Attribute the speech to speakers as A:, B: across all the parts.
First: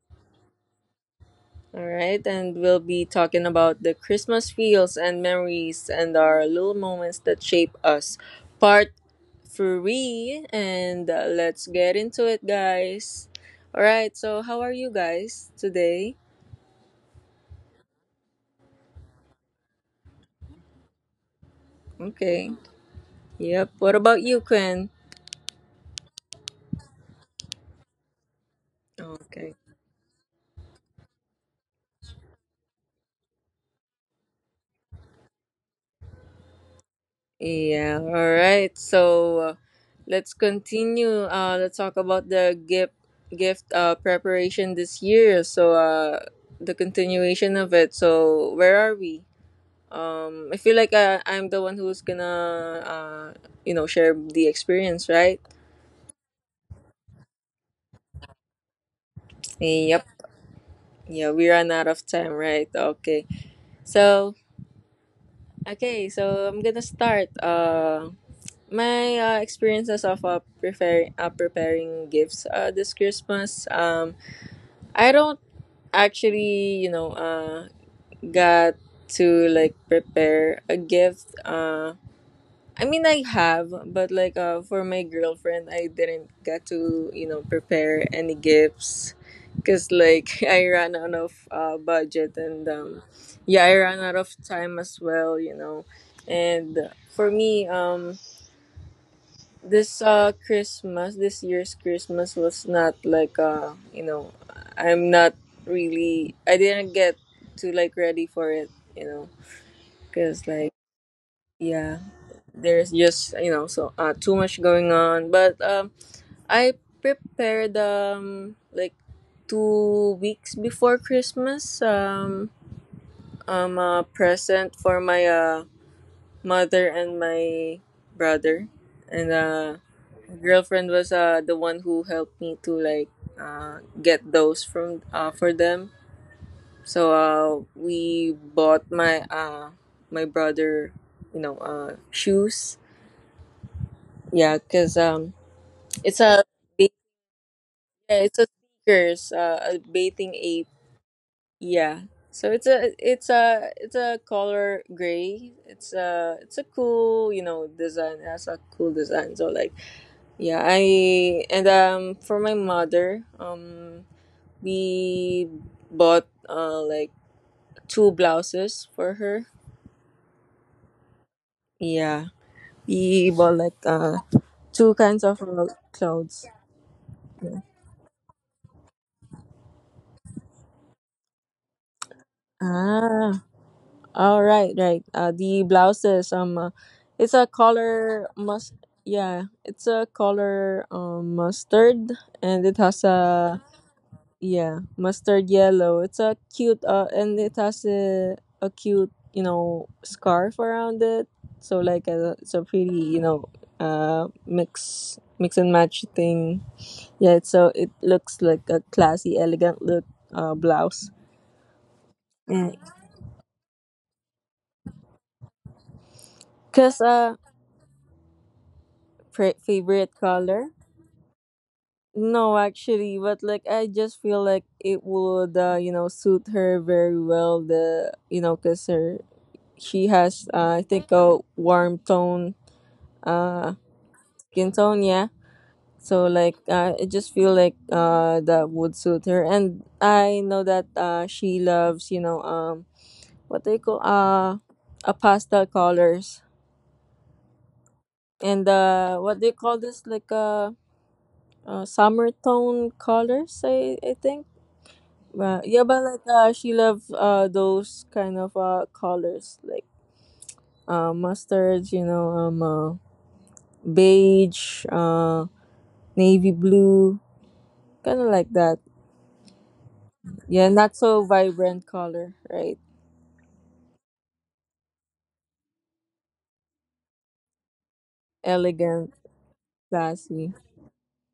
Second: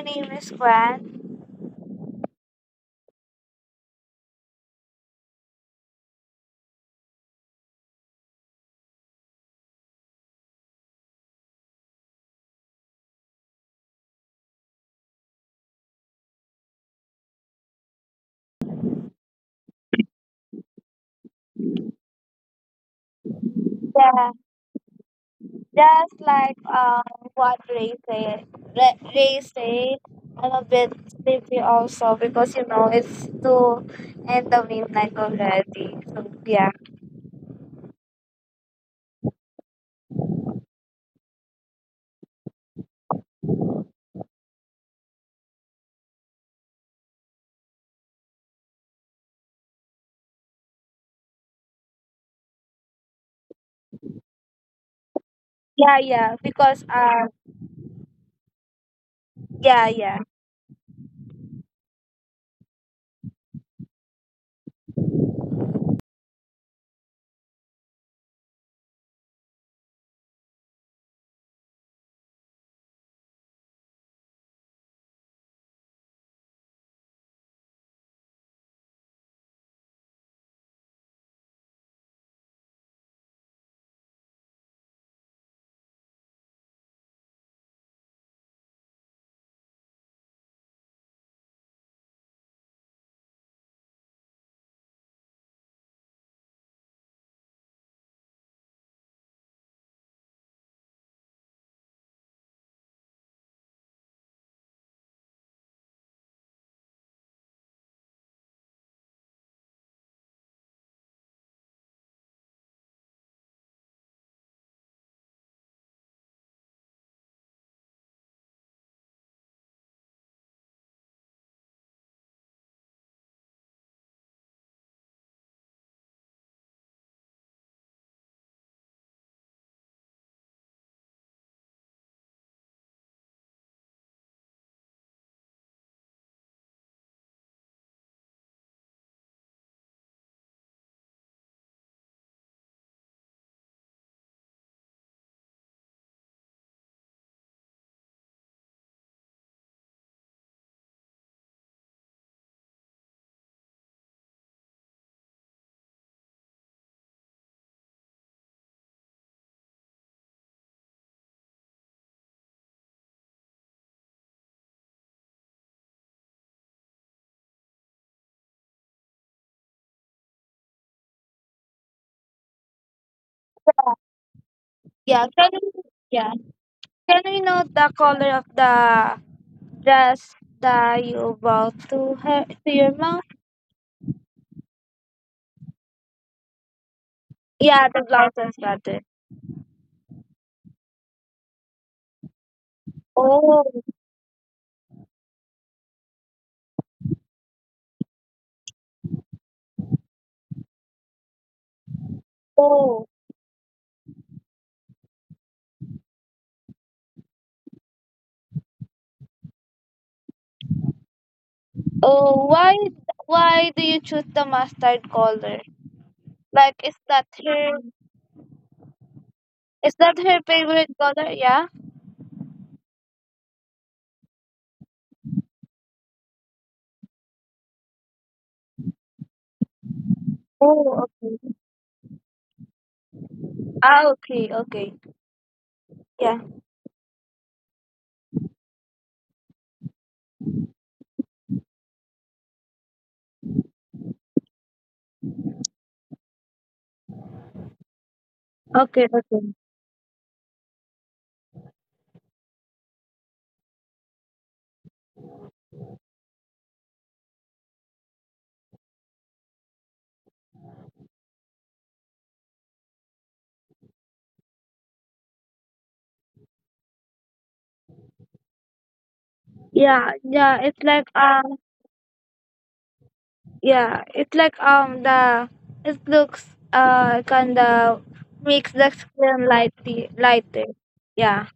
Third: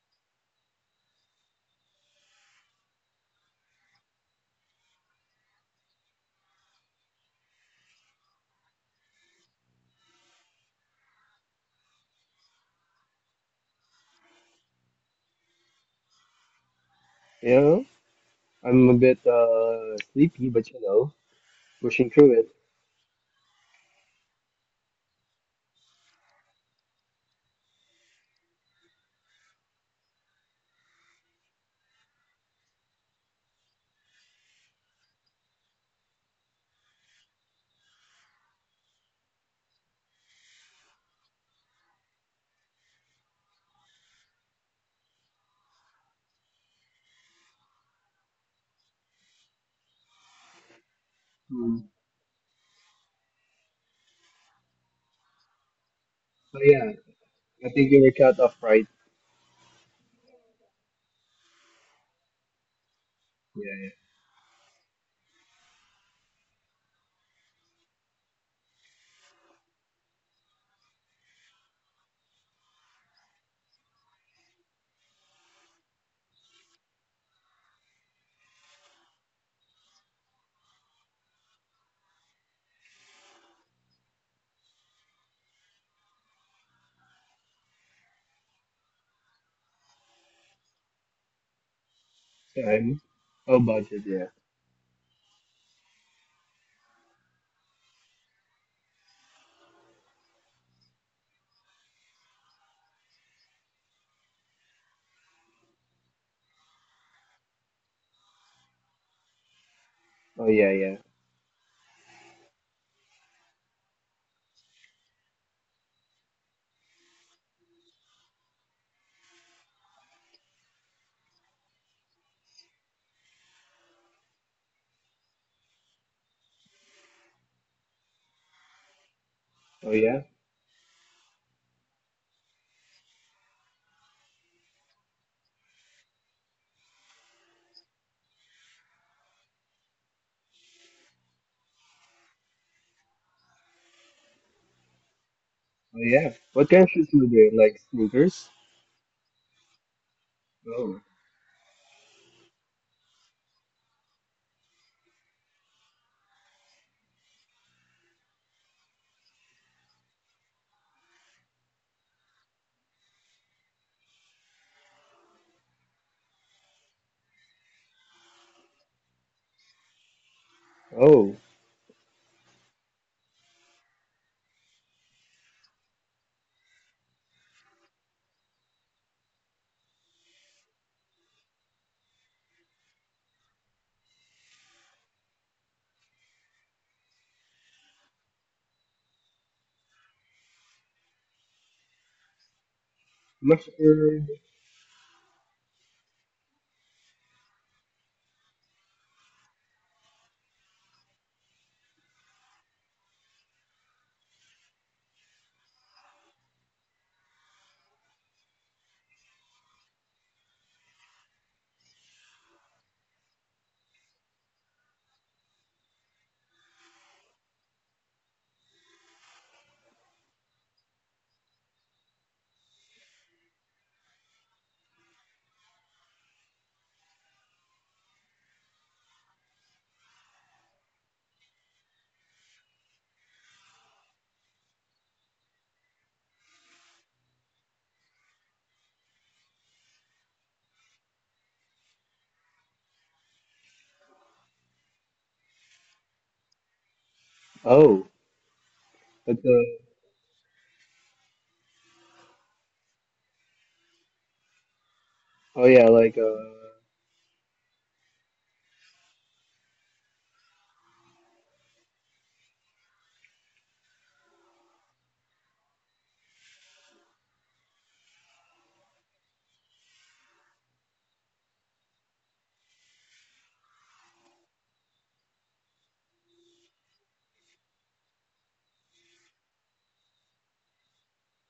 A: name is Gwen.
B: All right, and we'll be talking about the Christmas feels and memories and our little moments that shape us. Part three, and let's get into it, guys. All right, so how are you guys today?
C: Yeah, I'm a bit sleepy, but pushing through it.
B: Okay. Yep. What about
A: Yeah,
B: you, Quinn?
A: just like what Ray said, Ray
B: Okay.
A: said, I'm a bit sleepy also because it's 2 in the midnight already. So yeah,
B: Yeah. All right. So let's continue. Let's talk about the gift preparation this year. So the continuation of it. So where are we? I feel like I'm the
C: Hmm.
B: one who's gonna you know share the experience, right?
A: yeah, yeah.
C: So
A: Because
C: yeah, I think you were cut off, right?
A: yeah, yeah,
B: Yep. Yeah, we ran out of time, right? Okay.
C: Yeah,
B: So okay, so I'm gonna start. My experiences of preparing gifts this Christmas. I don't actually, you know, got to like prepare a gift. I mean, I have, but like for my girlfriend, I didn't get to, you know, prepare any gifts. Cause like I ran out of budget
C: yeah.
B: and
C: Time. Oh,
B: yeah, I
C: budget.
B: ran
C: Yeah.
B: out of time as well, you know, and for me, this Christmas, this year's Christmas was not like you know, I'm not really I didn't get to like ready for it, you know,
C: Oh
B: cuz
C: yeah,
B: like
C: yeah.
B: yeah, there's just you know, so too much going on, but I prepared like 2 weeks before Christmas a present for my mother and my brother and
C: Oh yeah.
B: My girlfriend was the one who helped me to like get those from for them. So we bought my my brother, you know, shoes. Yeah, cuz
C: Oh yeah.
B: it's a
C: What kind of
B: ba-
C: shoes do you wear? Like
B: yeah,
C: sneakers?
B: it's a sneakers, a bathing ape.
C: Oh.
B: Yeah. So it's a color gray. It's a cool, you know, design. It has a cool design. So like yeah, I and for my mother, We bought like two blouses for her.
C: Oh.
B: Yeah. We bought like two
A: yeah.
B: kinds
A: Can
B: of
A: we, yeah?
B: clothes.
A: Can we know the color of the dress that you bought to your mom?
B: Ah, all right, right. The blouses. It's a
A: Yeah, the
B: color
A: blouses
B: must.
A: rather.
B: Yeah, it's a color mustard, and it has
C: I'm not
A: Oh,
B: a
C: sure.
B: Yeah, mustard yellow. It's a cute and it has a cute, you know, scarf around it. So it's a
A: oh.
B: pretty, you know, mix and match thing. Yeah, it's so it looks like a classy, elegant look blouse.
A: Oh, why
B: Mm.
A: why do you choose the mustard color? Like, is
B: Cause
A: that
B: uh
A: her is that
B: favorite
A: her
B: color?
A: favorite color? Yeah.
B: No, actually, but like I just feel like it would you know, suit her very well the you know, cause her she has, I
A: Oh,
B: think,
A: okay.
B: a warm tone, uh,
A: Ah, okay,
B: skin
A: okay.
B: tone. Yeah.
A: Yeah.
B: So like, I just feel like that would suit her, and I know that she loves, you know, what they call a pastel colors,
C: Oh.
B: and
A: Okay, okay.
C: But.
B: what they call this like summer tone colors. I think.
C: Oh yeah.
B: Yeah, but
C: Like.
B: like she loves those kind of colors like mustards, you know, beige. Navy blue, kind of like that.
A: Yeah, yeah. It's
B: Yeah,
A: like
B: not so vibrant color, right?
A: yeah. It's like the it looks kinda makes the
B: Elegant,
A: skin lighty lighter.
B: classy.
A: Yeah.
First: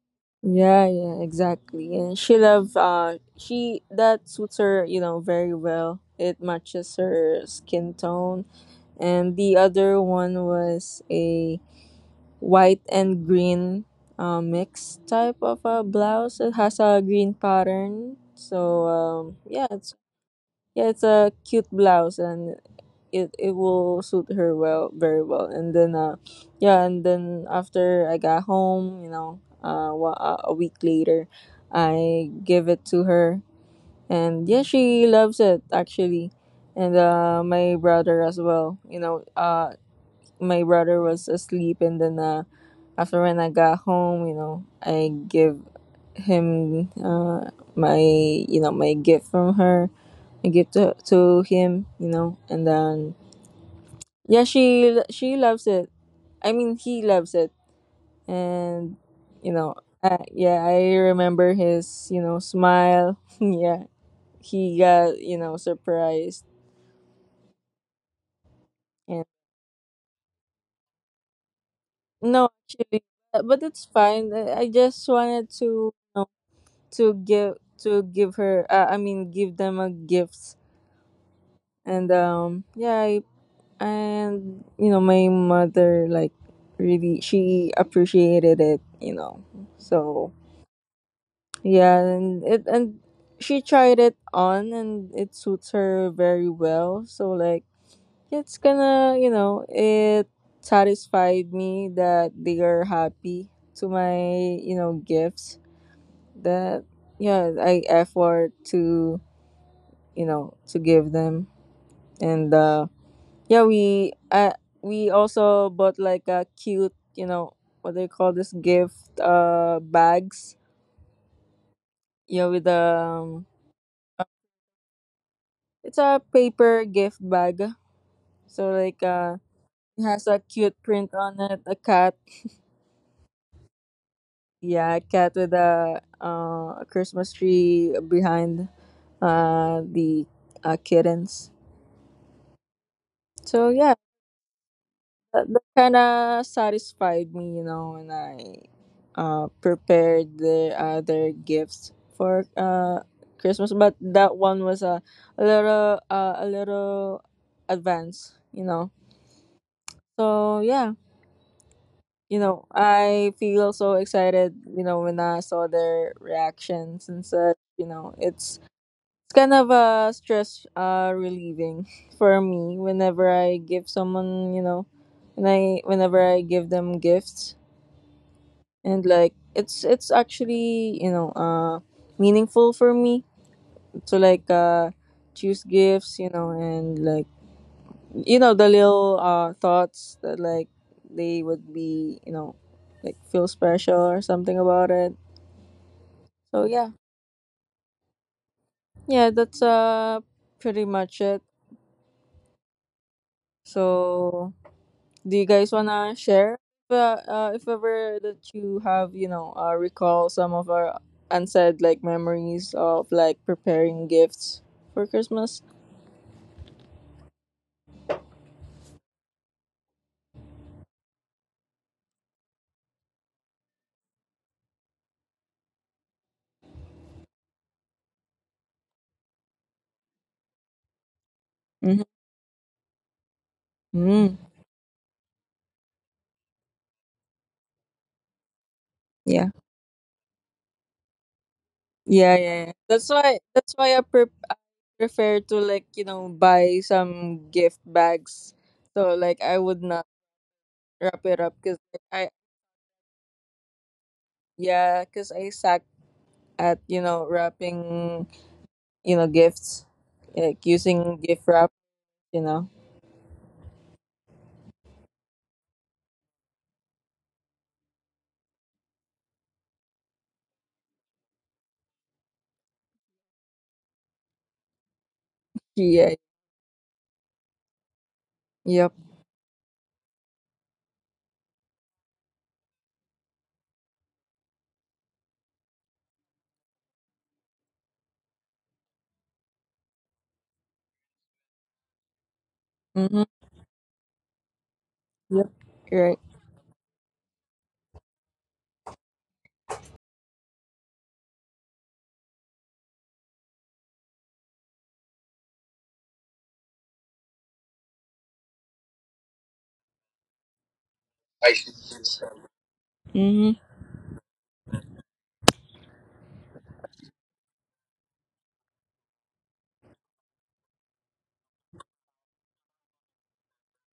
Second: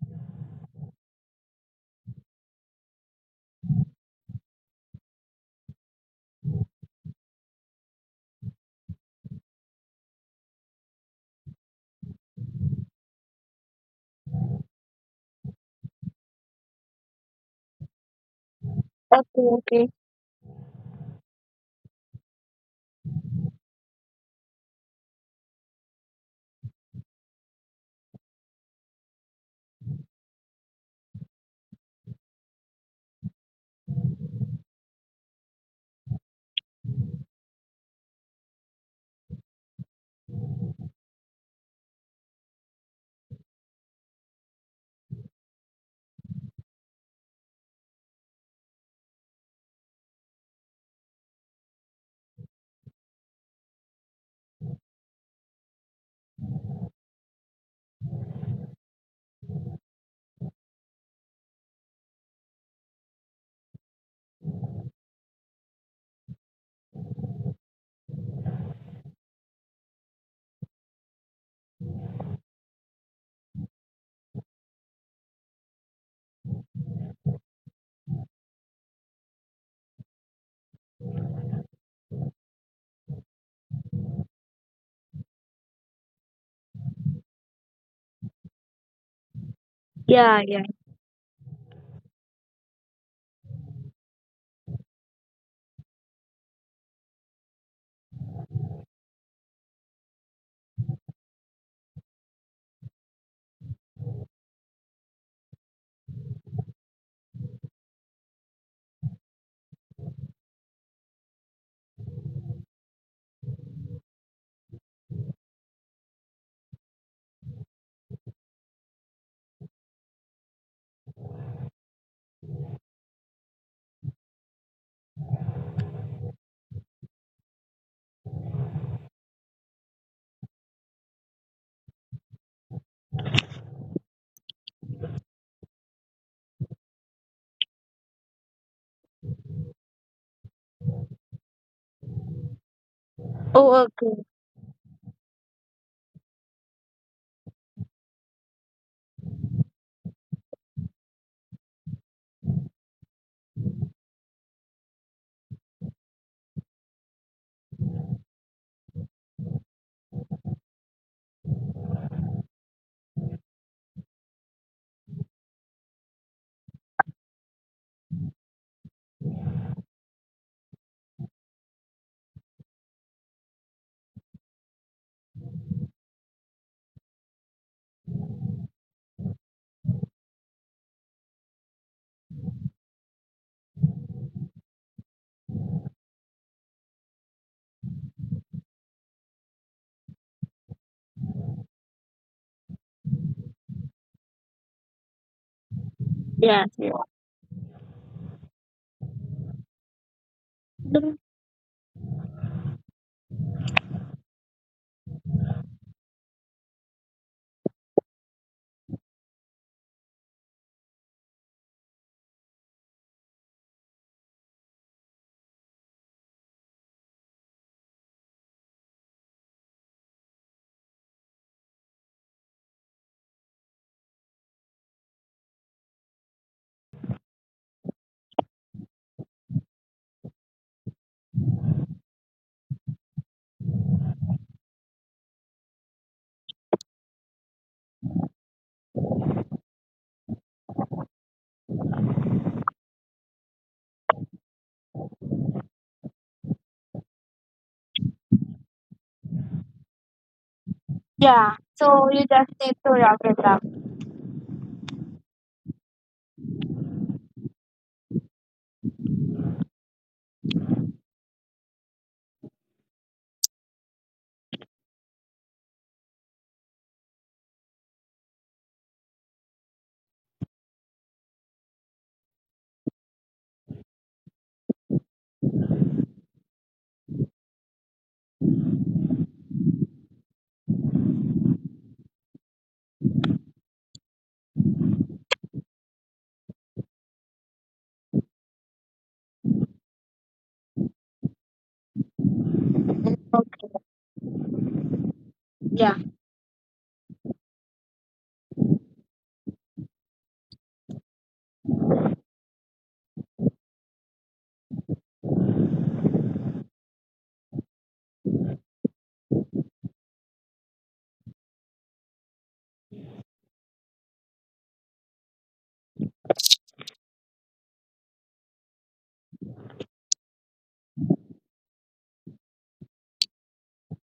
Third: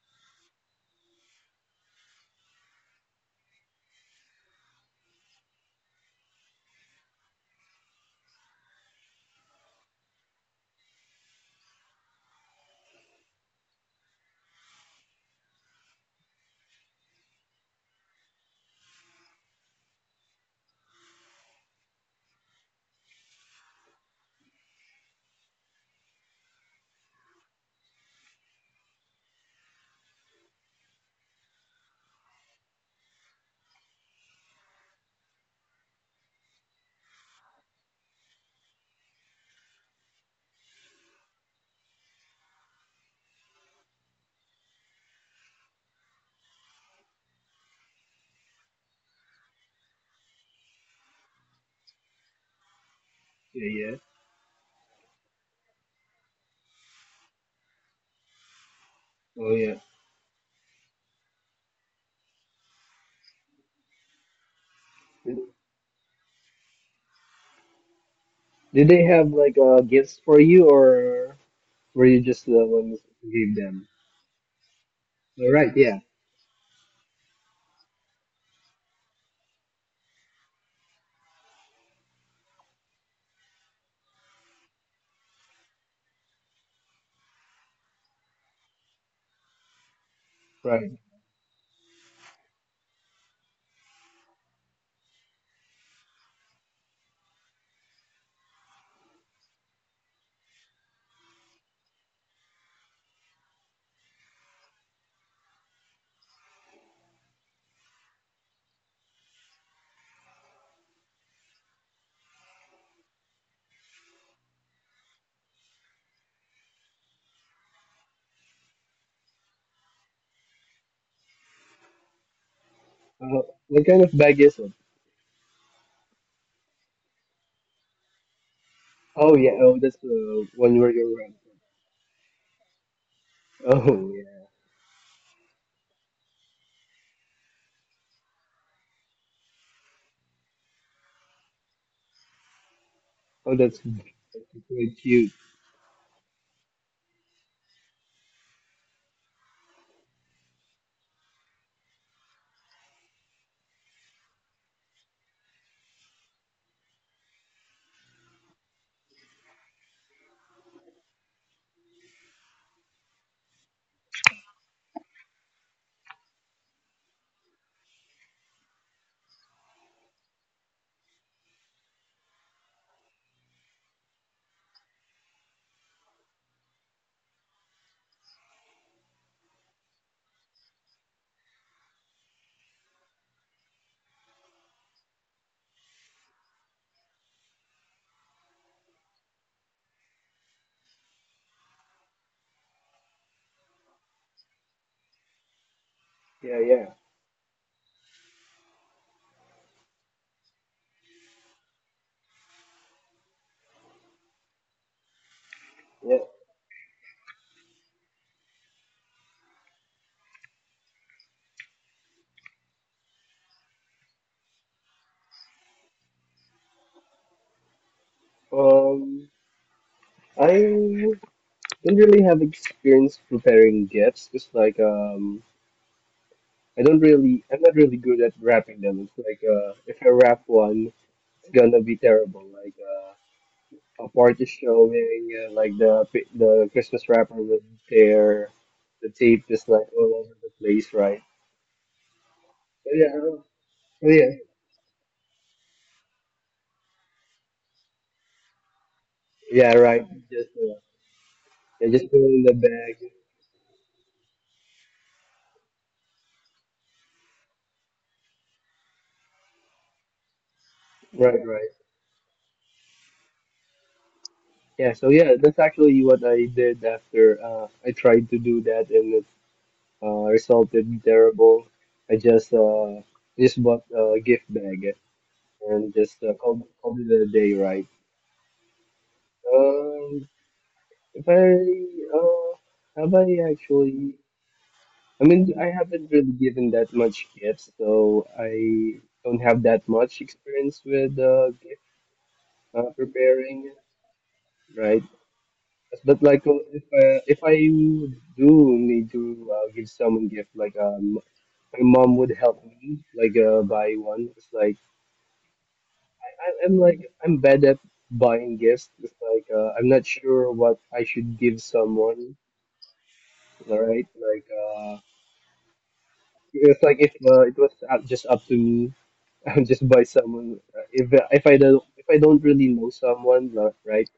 B: Yeah, yeah, exactly. And she that suits her, you know, very well. It matches her skin tone. And the other one was a white and green mix type of a blouse. It has a green pattern. So
A: Okay, okay.
B: yeah, it's a cute blouse and it will suit her very well and then yeah and then after I got home you know a week later I give it to her and yeah she loves it actually and my brother as well you know my brother was asleep and then after when I got home you know I give him my you know my gift from her. I give to him, you know, and then
C: Yeah, yeah.
B: yeah, she loves it. I mean, he loves it, and
C: Oh
B: you
C: yeah.
B: know, yeah, I remember his you know smile. Yeah, he got
C: Did
B: you know surprised,
C: did they have
B: and
C: like gifts for you, or were you just
B: no,
C: the one
B: actually,
C: who gave
B: but
C: them?
B: it's fine. I just
C: All
B: wanted
C: right.
B: to
C: Yeah.
B: you know, to give to give her. I mean, give them a gift, and and you know, my mother like really she appreciated it. You know, so.
A: Yeah, yeah.
C: Right.
B: Yeah, and it and she tried it on and it suits her very well. So like it's gonna you know, it satisfied me that they are happy to my, you know, gifts that yeah, I effort to you know, to give them. And yeah, we also bought like a cute, you know, what do you call this gift bags. Yeah, with
C: Uh, what kind of bag is it?
B: it's a paper gift bag. So like
C: Oh yeah, oh that's
B: it has a
C: one where
B: cute
C: you're
B: print
C: right.
B: on it, a cat.
C: Oh yeah,
B: Yeah, a cat with a Christmas tree behind the kittens.
C: oh that's,
A: Oh,
B: So yeah,
A: okay.
C: that's really cute.
B: that kind of satisfied me, you know, when I prepared the other gifts for Christmas, but that one was a little advance, you know. So yeah. You know, I feel so excited, you know, when I saw their reactions and such, you know, it's kind of a stress relieving for me whenever I give someone, you know, whenever I give them gifts and like it's actually, you know, meaningful for me to like choose gifts, you know, and like you know the little thoughts that like they would be you know like feel special or something about it
C: Yeah,
A: Yeah,
B: so
C: yeah,
B: yeah yeah that's pretty
A: yeah.
B: much it so do you guys
C: yeah.
B: wanna share uh, if ever that you have you know recall some of our unsaid like memories of like preparing gifts for Christmas.
C: Um, I don't really have experience preparing gifts. It's like I don't really, I'm not really good at wrapping them. It's like if I wrap one, it's gonna be
B: Mm-hmm.
C: terrible. Like a party
B: Mm,
C: showing, like the Christmas wrapper with their the tape
B: yeah.
C: is like all over the place, right?
B: Yeah, yeah, yeah.
C: So yeah, oh,
B: That's why I,
C: yeah,
B: pre- I prefer to like, you know, buy some gift bags. So like
C: yeah,
B: I would
C: right.
B: not
C: Just
B: wrap it
A: Yeah.
B: up
C: yeah,
B: cuz
C: just
A: So
C: put it
A: you
C: in
B: I
C: the
A: just need
C: bag.
A: to wrap it up.
B: yeah, cuz I suck at, you know, wrapping, you know, gifts. Like using
C: Right,
B: gift
C: right.
B: wrap, you know.
C: Yeah. So yeah, that's actually what I did after I tried to do that, and it resulted terrible. I just bought a gift bag and just
B: Yeah.
C: called it a day, right?
B: Yep.
C: Um, if I uh, have I actually? I mean, I haven't really given that much gifts, so I don't have that much experience with gift
B: Mhm.
C: preparing.
A: Okay.
C: Right.
B: Yep.
A: Yeah.
C: But
B: Right.
C: like if I do need to give someone gift, like my mom would help me like buy one. It's like I'm like I'm bad at buying gifts. It's like I'm not sure what I should give someone. All
B: Mhm.
C: right. Like it's like if it was just up to me, I would just buy someone. If I don't really know someone, right?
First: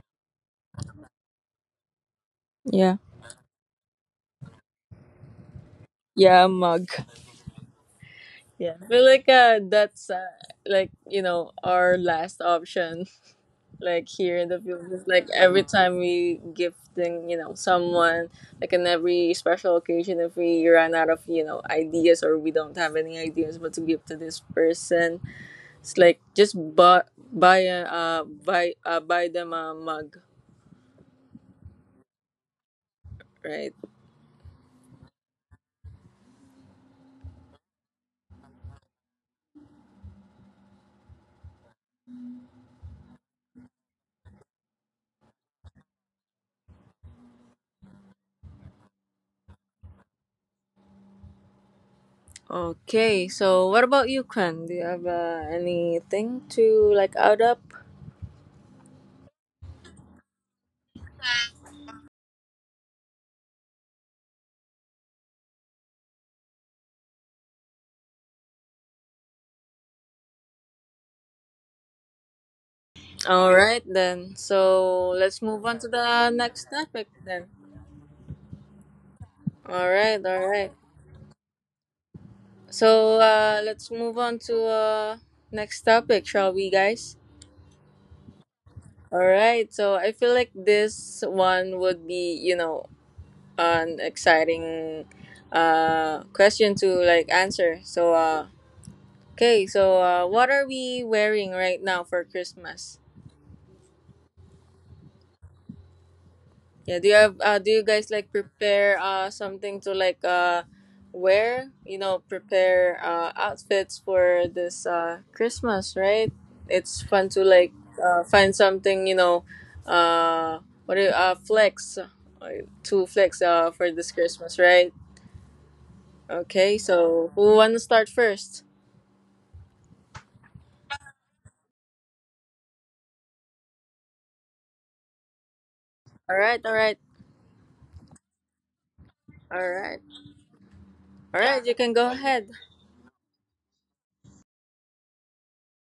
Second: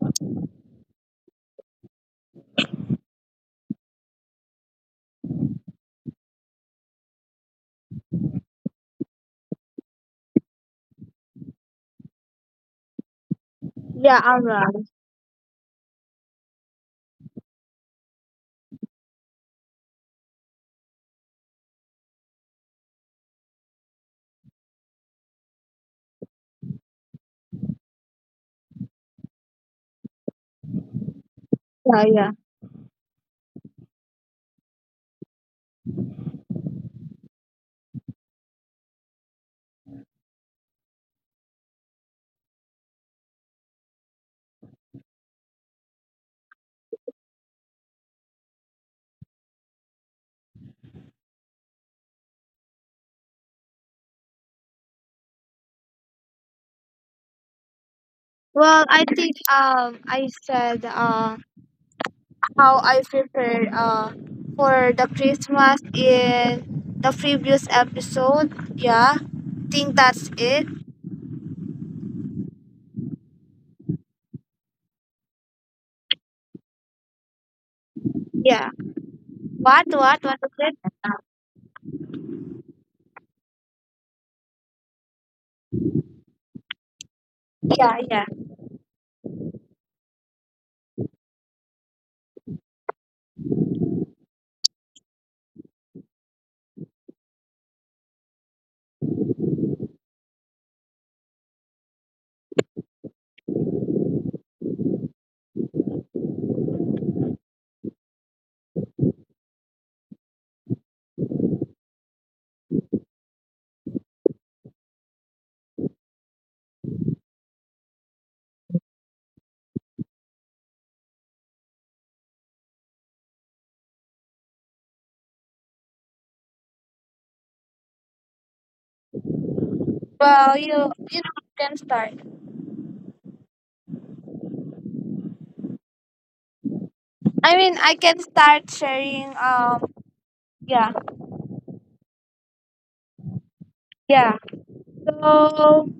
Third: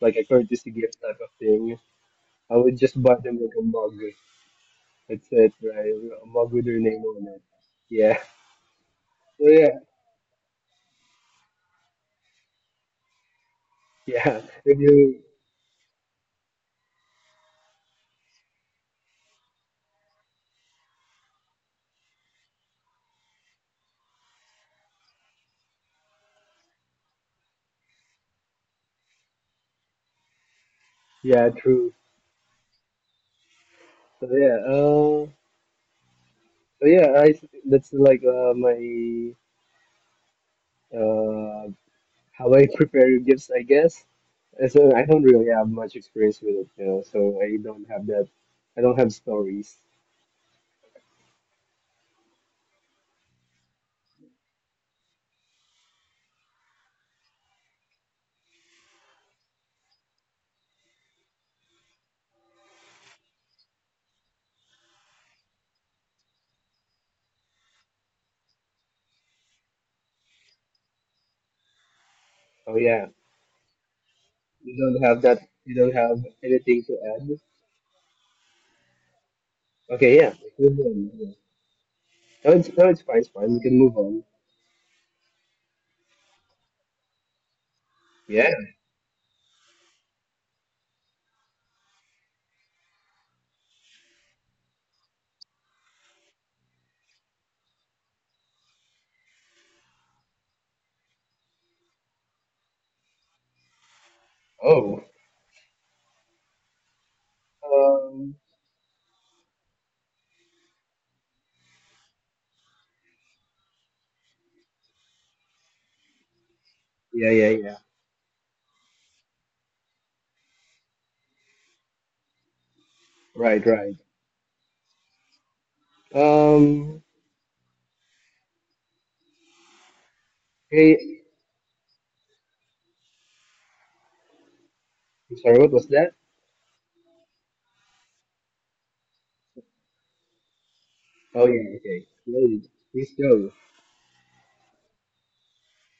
C: Like a courtesy gift type of thing. I would
B: Yeah.
C: just buy them like a mug. Etc.
B: Yeah, a
C: Mug with your
B: mug.
C: name on it. Yeah.
B: Yeah. I feel like
C: So yeah,
B: that's like, you know, our last option. Like
A: Yeah,
B: here
C: yeah.
B: in the
C: If
A: alright.
B: Philippines. Like
C: you
B: every time we gifting, you know, someone, like on every special occasion, if we run out of, you know, ideas or we don't have any ideas what to give to this person, it's like just buy buy a buy buy them a mug,
C: yeah, true.
A: Yeah, yeah.
B: right?
C: So yeah, so yeah, I that's like my uh how I prepare gifts, I guess. And so I don't really have much experience with it. So I don't have that. I don't have stories.
B: Okay, so what about you, Kwan? Do you have anything to like add up?
A: Well, I think I said how I prepared for the Christmas in the previous episode. Yeah, think that's it.
C: Oh yeah,
B: All right then.
C: you don't
B: So
C: have that.
B: let's move
C: You
B: on to
C: don't have
B: the next
C: anything to
B: topic
C: add.
B: then.
A: Yeah. What?
B: All
C: Okay,
B: right,
A: What?
C: yeah.
A: What
B: all
A: is
B: right.
A: it?
C: Move on. Yeah. No, it's no, it's fine.
B: So
C: It's fine. We can
B: let's
C: move
B: move
C: on.
B: on to next topic, shall we, guys?
A: Yeah, yeah.
C: Yeah.
B: All right. So I feel like this one would be, you know, an exciting question to like answer. So okay. So what are we wearing right now for Christmas?
C: Oh.
B: Yeah, do you have do you guys like
C: Um.
B: prepare something to like wear, you know, prepare outfits for this Christmas, right? It's
C: Yeah.
B: fun to
C: Yeah. Yeah.
B: like find something, you know, uh flex to flex
C: Right, right.
B: for this Christmas, right? Okay,
C: Um,
B: so who wanna start first?
A: Well, you
C: hey,
A: can start.
C: I'm sorry, what was that?
B: All right, all right,
A: I mean, I can start sharing.
B: all right.
A: Yeah,
B: All
C: Oh,
B: right,
C: yeah,
B: you can
C: okay.
B: go ahead.
C: Yeah, please go.
A: yeah. So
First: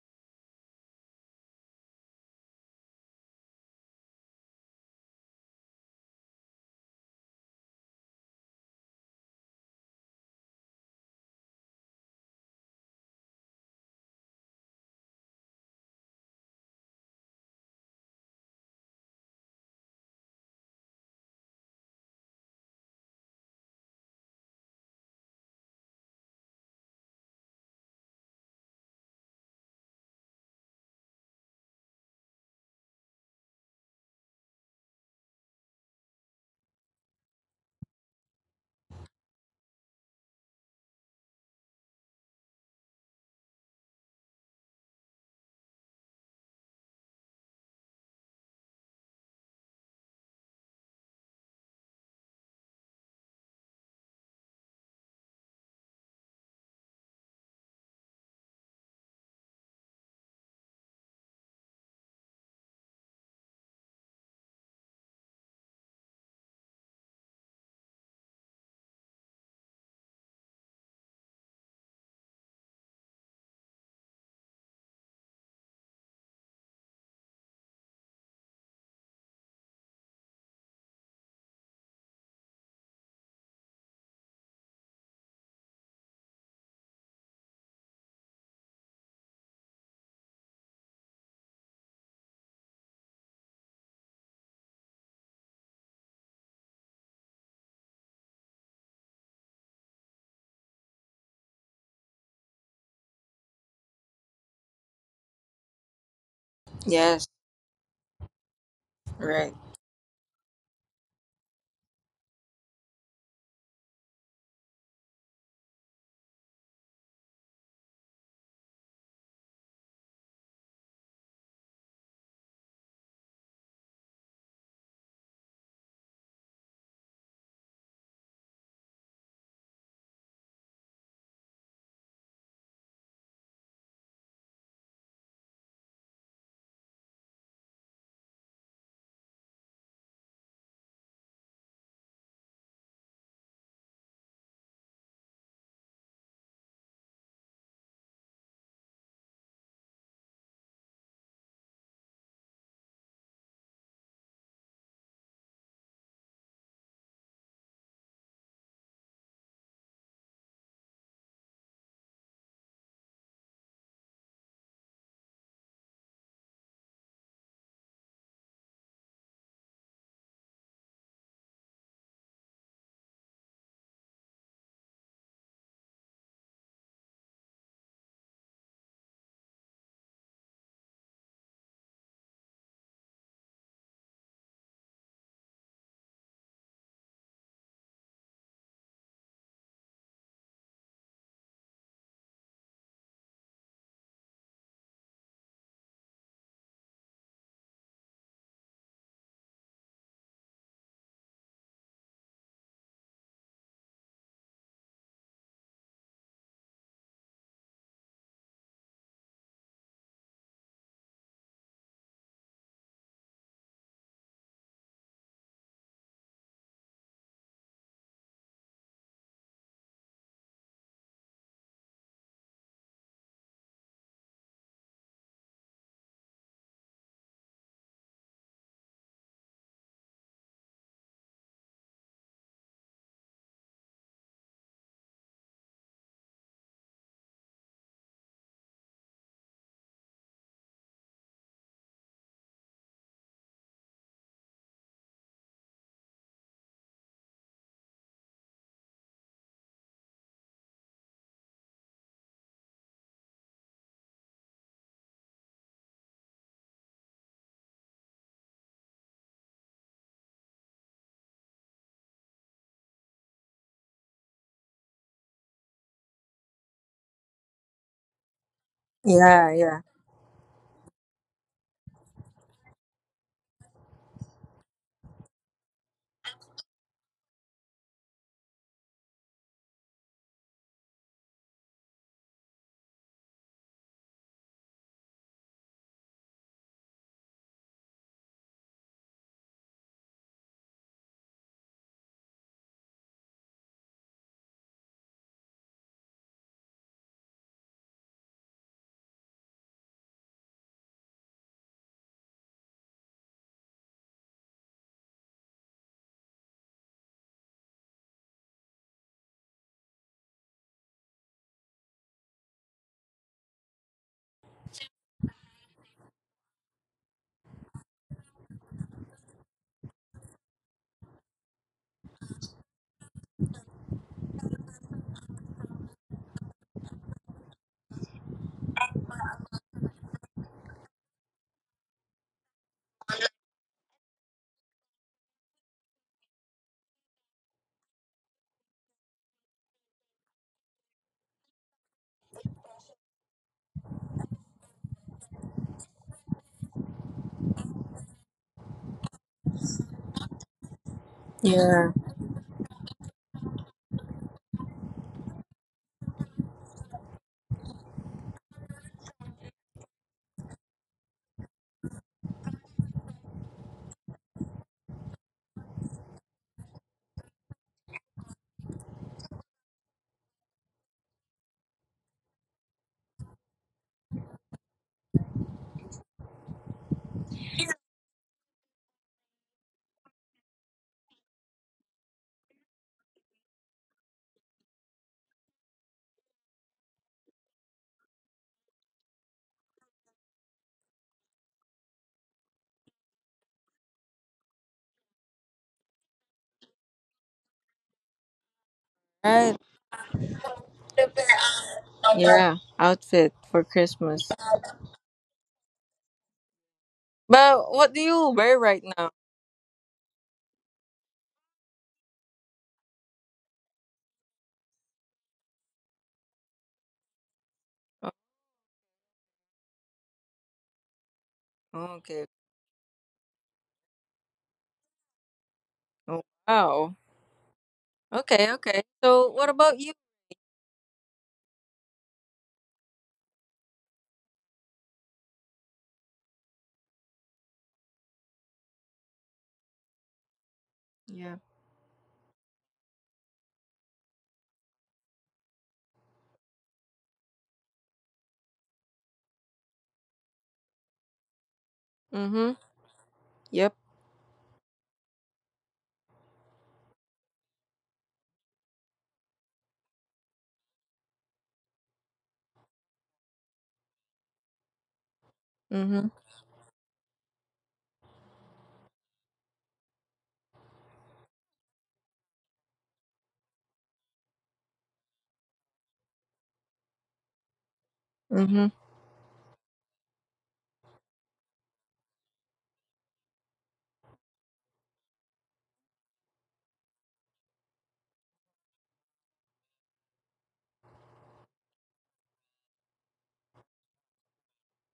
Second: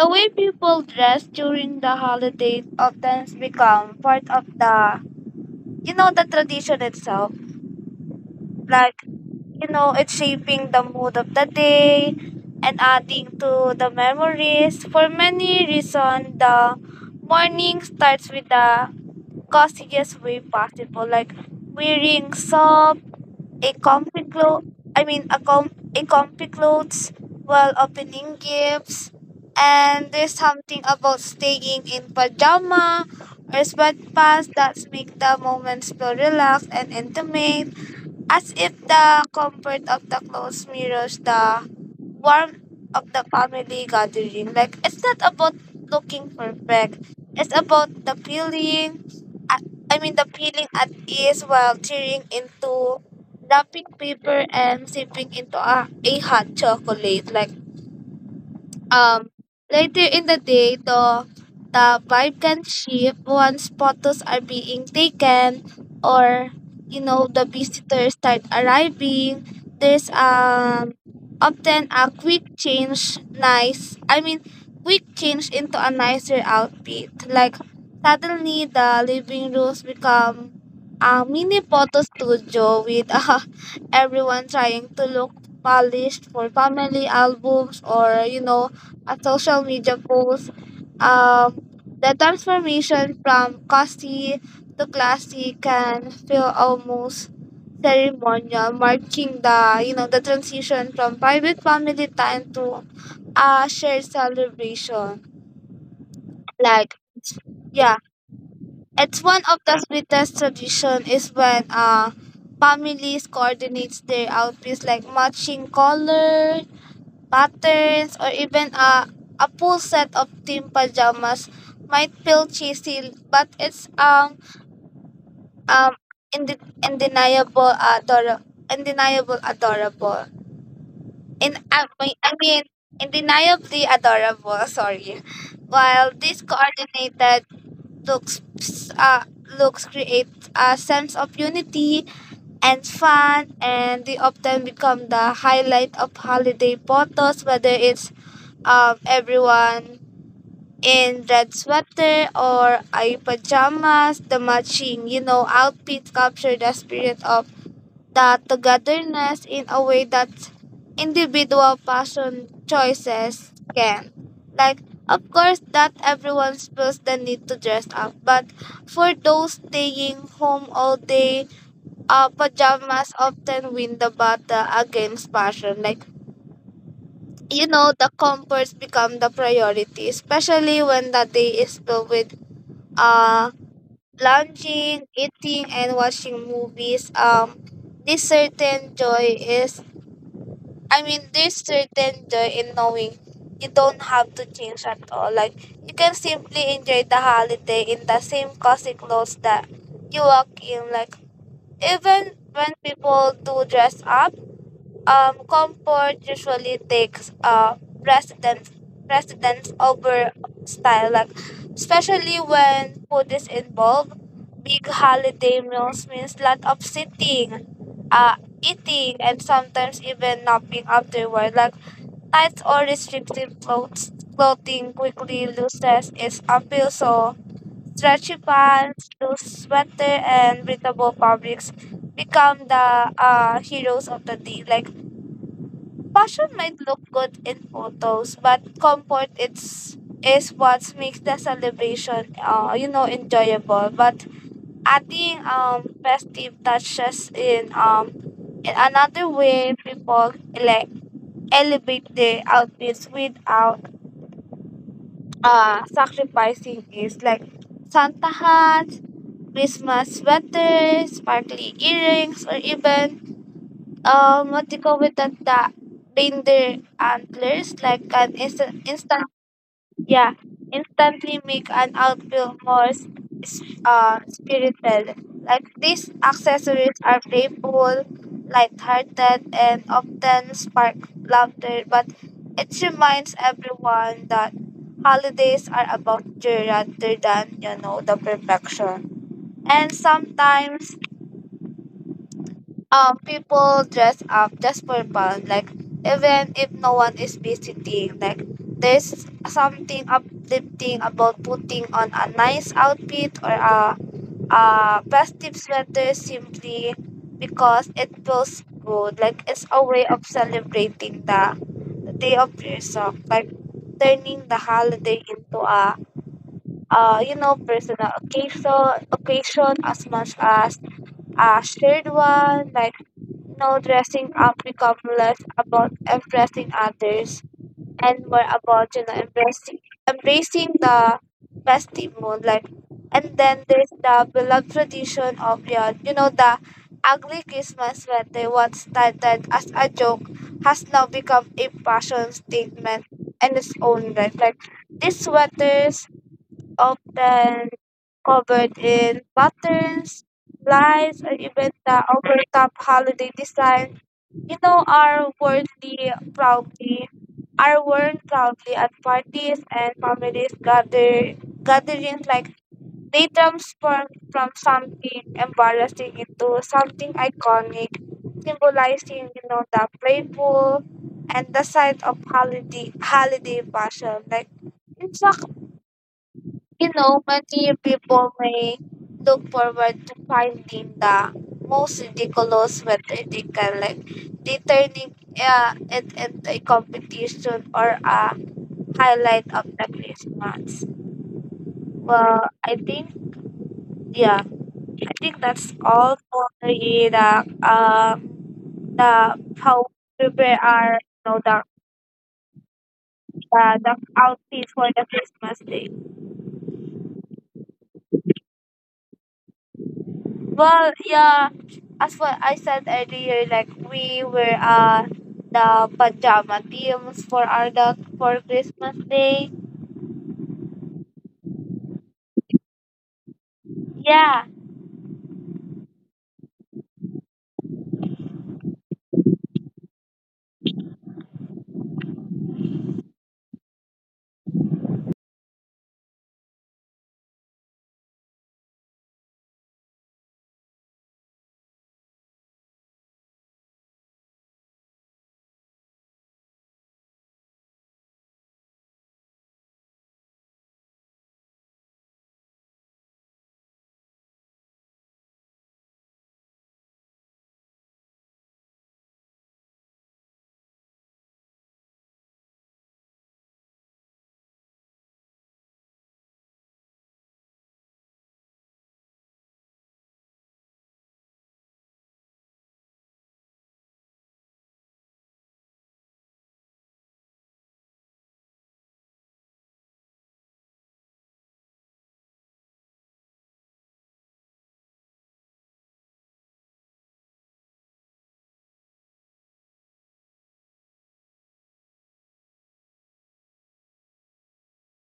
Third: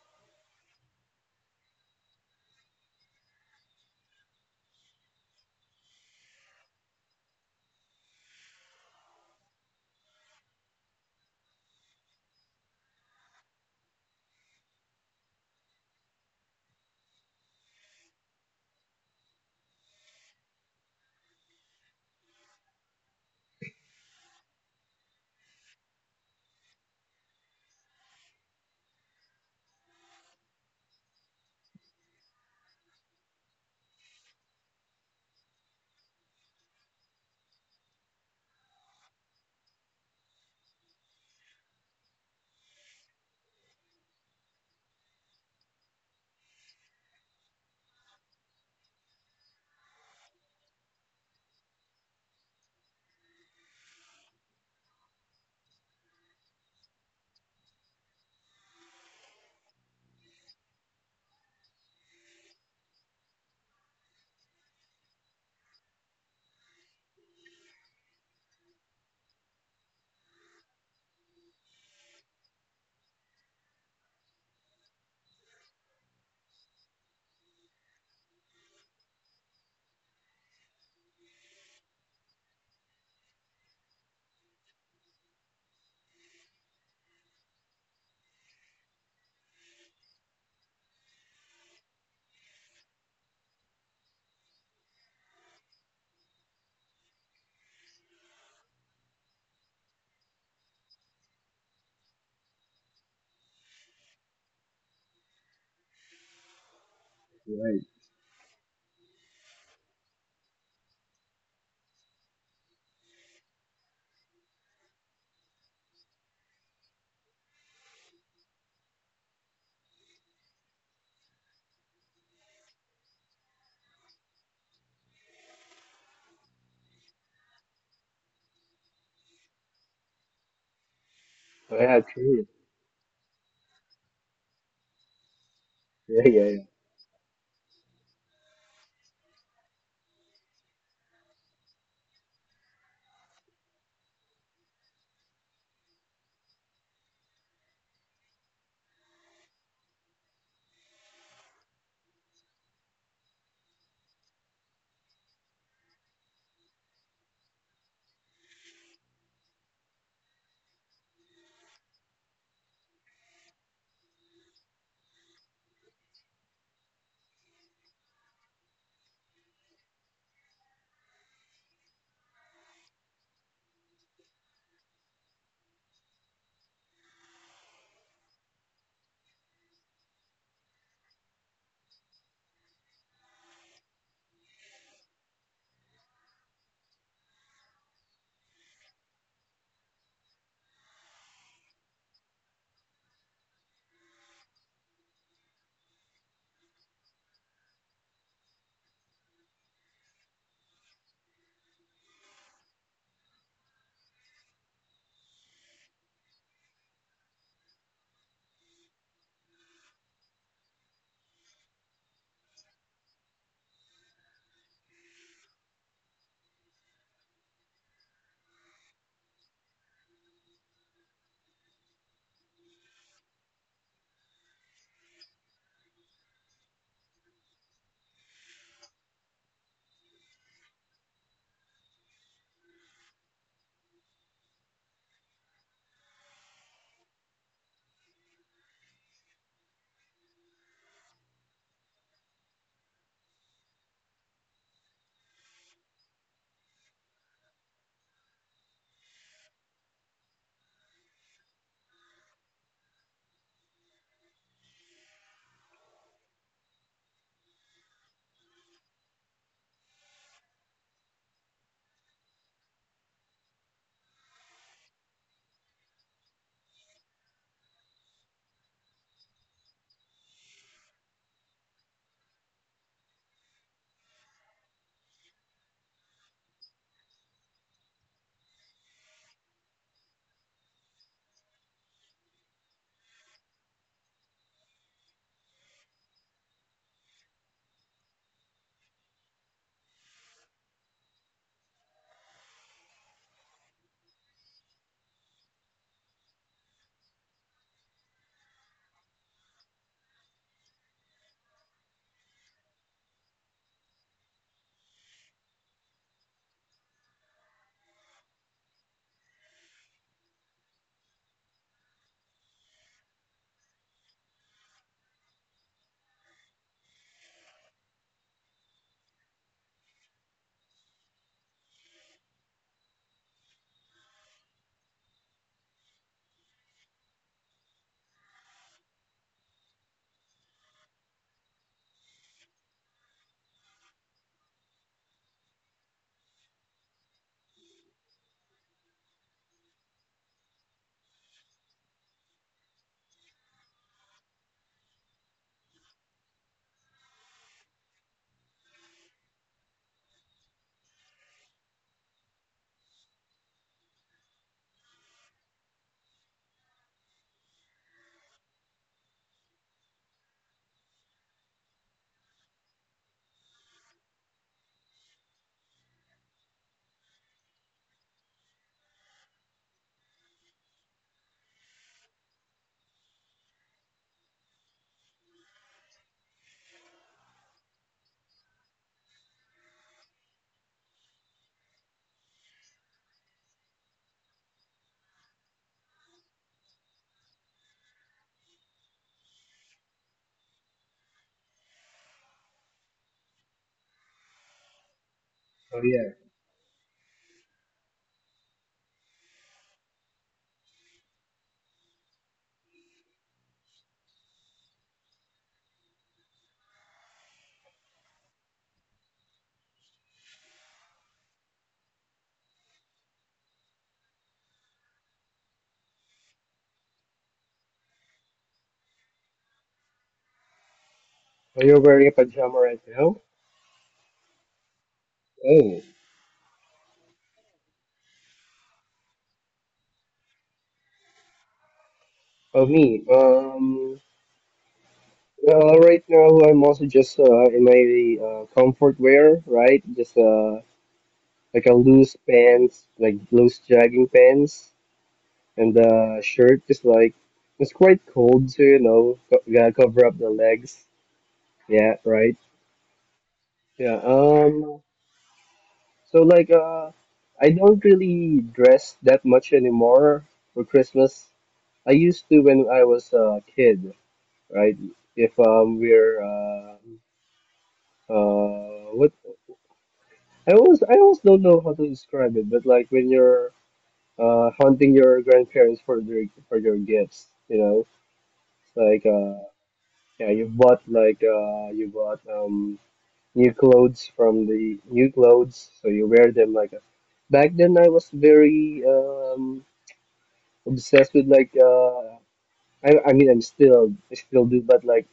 A: the way people dress during the holidays often become part of the the tradition itself, like it's shaping the mood of the day, and adding to the memories. For many reasons, the morning starts with the coziest way possible, like wearing soft a comfy I mean, a comfy clothes while opening gifts, and there's something about staying in pajama or sweatpants that make the moments feel relaxed and intimate, as if the comfort of the clothes mirrors the warmth of the family gathering. Like, it's not about looking perfect. It's about the feeling. At, I mean the feeling at ease while tearing into wrapping paper and sipping into a hot chocolate. Like um, later in the day, though, the vibe can shift once photos are being taken, or the visitors start arriving. There's often a quick change, nice, I mean, quick change into a nicer outfit. Like, suddenly the living rooms become a mini photo studio with everyone trying to look polished for family albums, or a social media post. Um, the transformation from costly to classy can feel almost ceremonial, marking the you know the transition from private family time to a shared celebration. Like,
B: Yes,
C: Right.
A: yeah, it's one of
B: right.
A: the sweetest tradition is when families coordinates their outfits, like matching color, patterns, or even a full set of team pajamas might feel cheesy, but it's um undeniable adorable, undeniable adorable. In
C: Oh,
A: I
C: yeah,
A: mean,
C: true.
A: undeniably adorable. Sorry, while
C: Yeah,
A: this
C: yeah, yeah.
A: coordinated looks uh looks create a sense of unity and fun, and they often become the highlight of holiday photos, whether it's of everyone in red sweater or a pajamas, the matching, outfits capture the spirit of the togetherness in a way that individual fashion choices can. Like, of course, that everyone feels the need to dress up, but for those staying home all day, pajamas often win the battle against fashion. Like, the comforts become the priority, especially when the day is filled with uh lounging, eating and watching movies. This certain joy is I mean this certain joy in knowing you don't have to change at all, like you can simply enjoy the holiday in the same cozy clothes that you walk in. Like, even when people do dress up, comfort usually takes precedence precedence over style, like especially when food is involved. Big holiday meals means lot of sitting, uh, eating, and sometimes even napping afterward. Like, tight or restrictive clothing quickly loses its appeal. So stretchy pants, loose sweater, and breathable fabrics become the heroes of the day. Like, Passion might look good in photos, but comfort it's is what makes the celebration enjoyable. But adding festive touches in another way people like elevate the outfits without sacrificing is like Santa hats, Christmas sweaters, sparkly earrings, or even what do you call it, that the reindeer antlers, like an instant instant
B: Yeah, yeah.
A: yeah, instantly make an outfit more spirited. Like these accessories are playful, light-hearted, and often spark laughter, but it reminds everyone that holidays are about joy rather than the perfection. And sometimes people dress up just for fun, like even if no one is visiting. Like, there's something uplifting about putting on a nice outfit or a festive sweater simply because it feels good, like it's a way of celebrating the day of yourself, like turning the holiday into a personal occasion as much as I stayed one. Like, no dressing up become less about impressing others and more about embracing the festival. Like, and then there's the beloved tradition of the you know the ugly Christmas, when they once started as a joke, has now become a fashion statement in its own right. Like these sweaters, often covered in patterns, lights, and even the
B: Yeah.
A: overtop holiday design, are worldly proudly are worn proudly at parties and families gatherings, like they transform from something embarrassing into something iconic, symbolizing, the playful and the side of holiday passion. Like, it's a you know, many people may look forward to finding the most ridiculous whether they can, like they turning it into a competition or a highlight of the Christmas. Well, I think, yeah, I think that's
C: Oh, yeah.
A: all for um the
B: Right.
A: how prepare our you know the
B: Yeah, outfit
A: the,
B: for
A: the
B: Christmas.
A: outfit for the Christmas day.
B: But what do you wear right now?
A: Well, yeah, as what I said earlier, like we were the pajama teams for our dog for Christmas Day.
C: Oh, you're wearing a
B: Oh, okay.
C: pajama right now?
A: Yeah,
C: Oh,
B: Oh, wow. Okay, okay. So what about you?
C: oh, me. Well, right now I'm also just in my comfort wear, right? Just
B: Yeah.
C: like a loose pants, like loose jogging pants, and shirt, just like it's quite cold, so gotta cover up the legs. Yeah, right.
B: Mm-hmm. Yep.
C: Yeah, so like I don't really dress that much anymore for Christmas. I used to when I was a kid, right? If we're
B: Mm-hmm.
C: what I always don't know how to describe it, but like when you're hunting your grandparents for their for your gifts, you know? It's
B: Mm-hmm.
C: like yeah, you bought like you bought new clothes from the new clothes, so you wear them like a, back then I was very obsessed with like I mean I still do but like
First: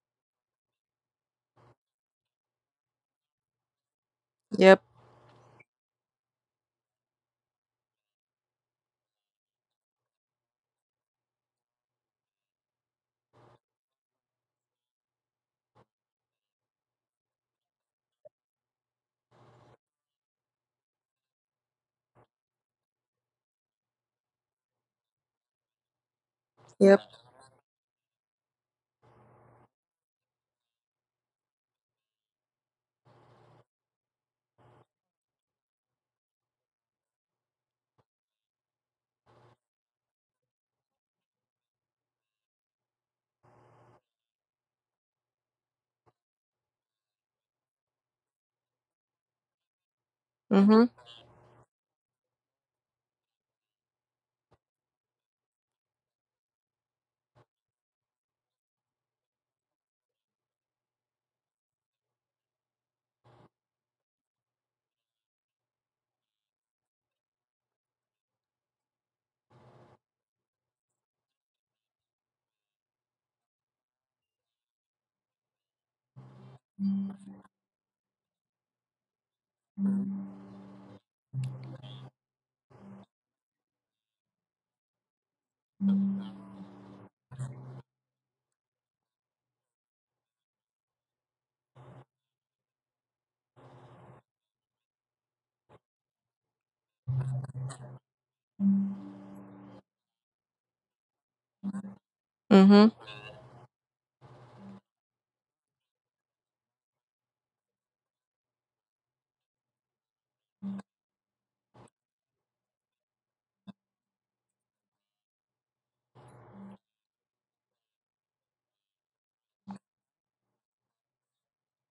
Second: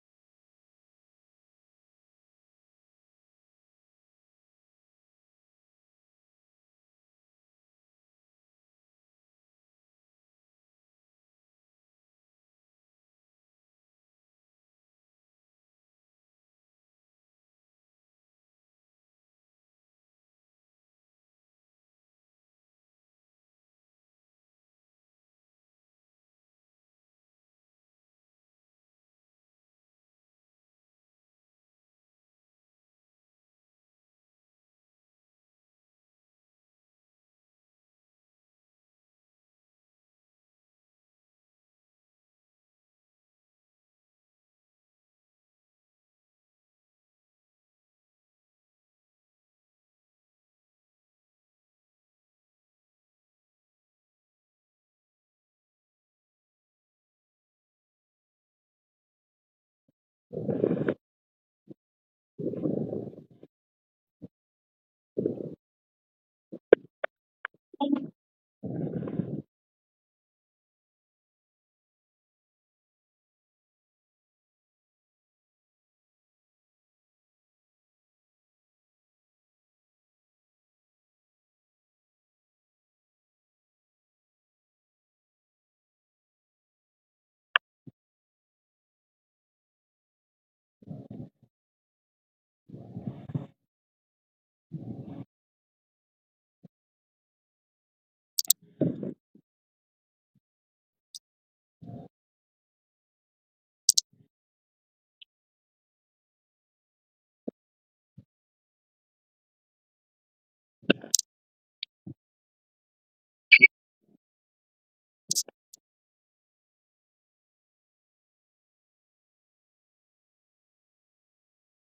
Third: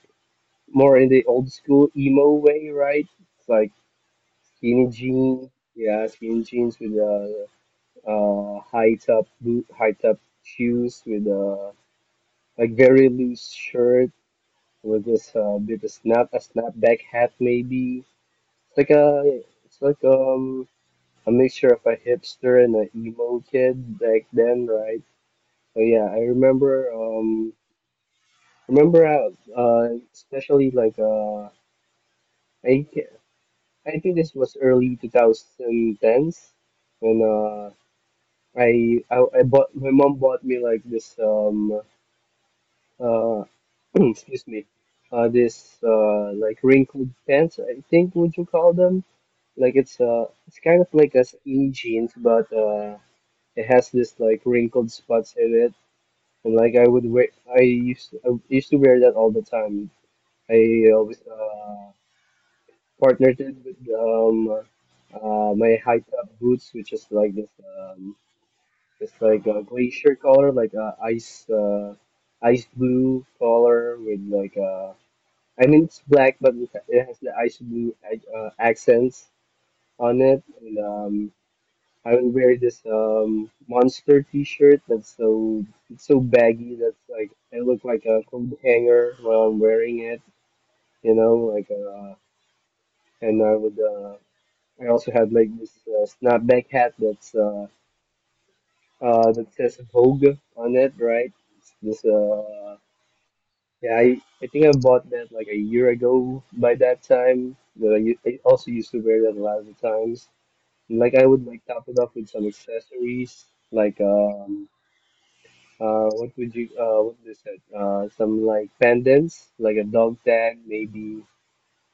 C: more in the old school emo way, right? It's like
B: Yep.
C: skinny jeans, yeah, skinny jeans with high top shoes with like very loose shirt with this bit of snapback hat maybe. It's like a mixture of a hipster and an emo kid back then, right? So yeah, I remember
B: Yep.
C: um remember how especially like I ca- I think this was early 2010s when I bought my mom bought me like this uh excuse me this like wrinkled pants I think would you call them like it's kind
B: Mm-hmm.
C: of like a skinny jeans, but it has this like wrinkled spots in it, and like I used to wear that all the time. I always partnered it with my high top boots, which is like this like a glacier color, like a ice blue color with like I mean it's black, but it has the ice blue accents on it, and. I will wear this monster T-shirt that's so it's so baggy that's like I look like a coat hanger while I'm wearing it, like and I also had like this snapback hat that says Vogue on it, right? It's this
B: Mm-hmm.
C: yeah I think I bought that like a year ago by that time. But I also used to wear that a lot of the times. Like I would like top it up with some accessories like. What would you said? Some like pendants, like a dog tag, maybe,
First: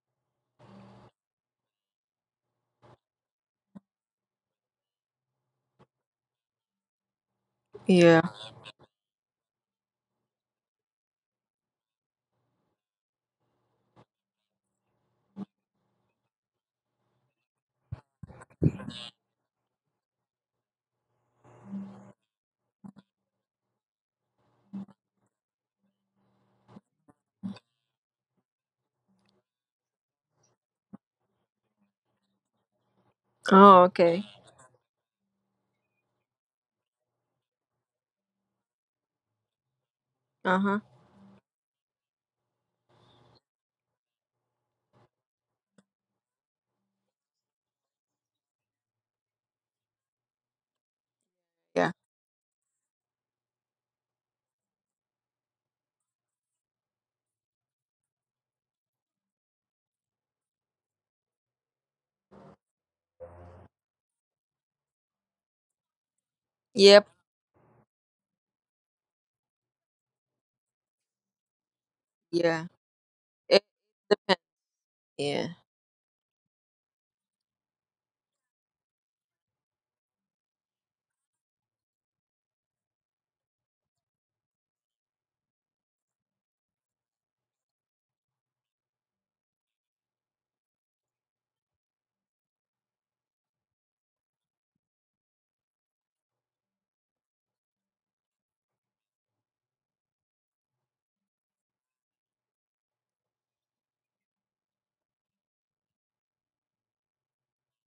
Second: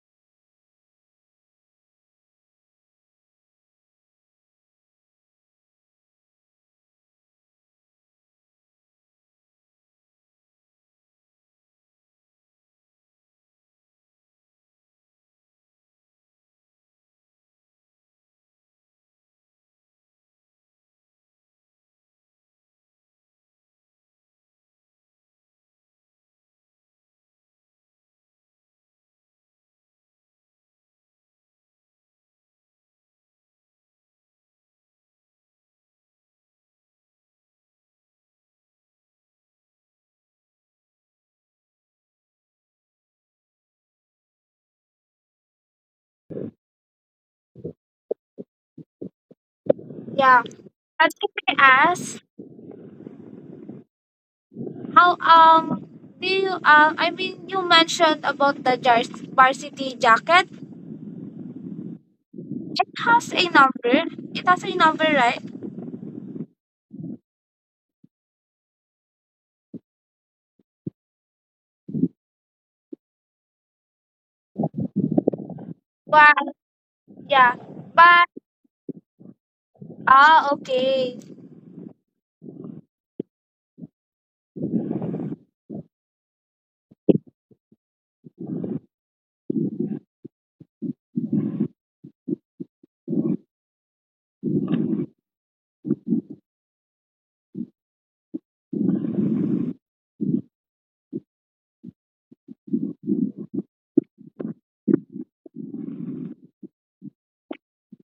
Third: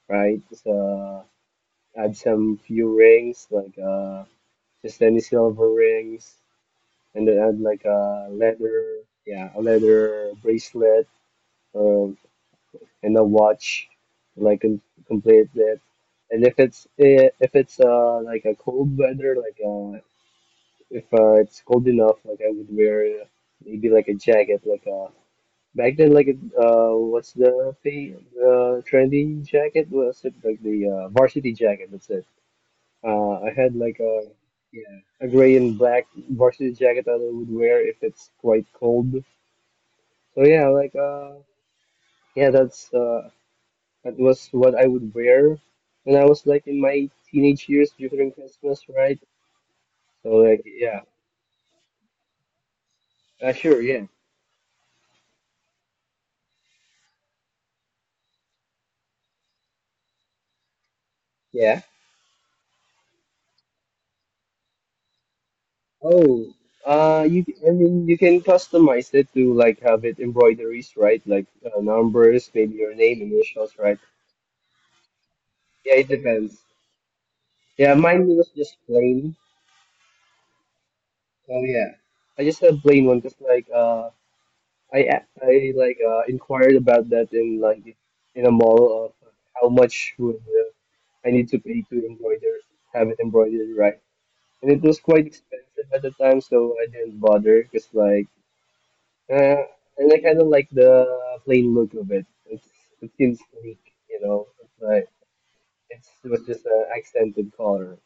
C: right? So, add some few rings, like just any silver rings, and then add like
B: Yeah.
C: a leather, yeah, a leather bracelet, um, and a watch, like complete that. And if it's like a cold weather, like if it's cold enough, like I would wear maybe like a jacket, like a back then, like, what's the thing, the trendy jacket? Was it like the varsity jacket? That's it. I had
B: Oh,
C: like
B: okay.
C: a gray and black varsity jacket that I would wear if it's quite cold. So yeah,
B: Uh-huh.
C: like yeah, that was what I would wear when I was like in my teenage years during Christmas, right? So
A: yeah.
C: like yeah,
A: And can I
B: Yeah.
A: ask,
C: sure, yeah,
A: how do you I mean, you mentioned about the varsity jacket.
C: yeah.
A: It has a number. It has a number, right?
C: Oh,
B: Yep.
C: you I mean, you can customize it to like have it embroideries, right? Like numbers, maybe
B: Yeah.
C: your name, initials,
B: Eh,
C: right?
B: yeah.
C: Yeah, it
A: But
C: depends.
A: yeah,
C: Yeah, mine
A: but
C: was just plain.
A: okay.
C: Oh yeah, I just had plain one because like I like inquired about that in like in a mall of how much would I need to pay to embroider have it embroidered, right, and it was quite expensive at the time, so I didn't bother because. Uh, and I kind of like the plain look of it. It seems sleek. It's like it's with just an accented color.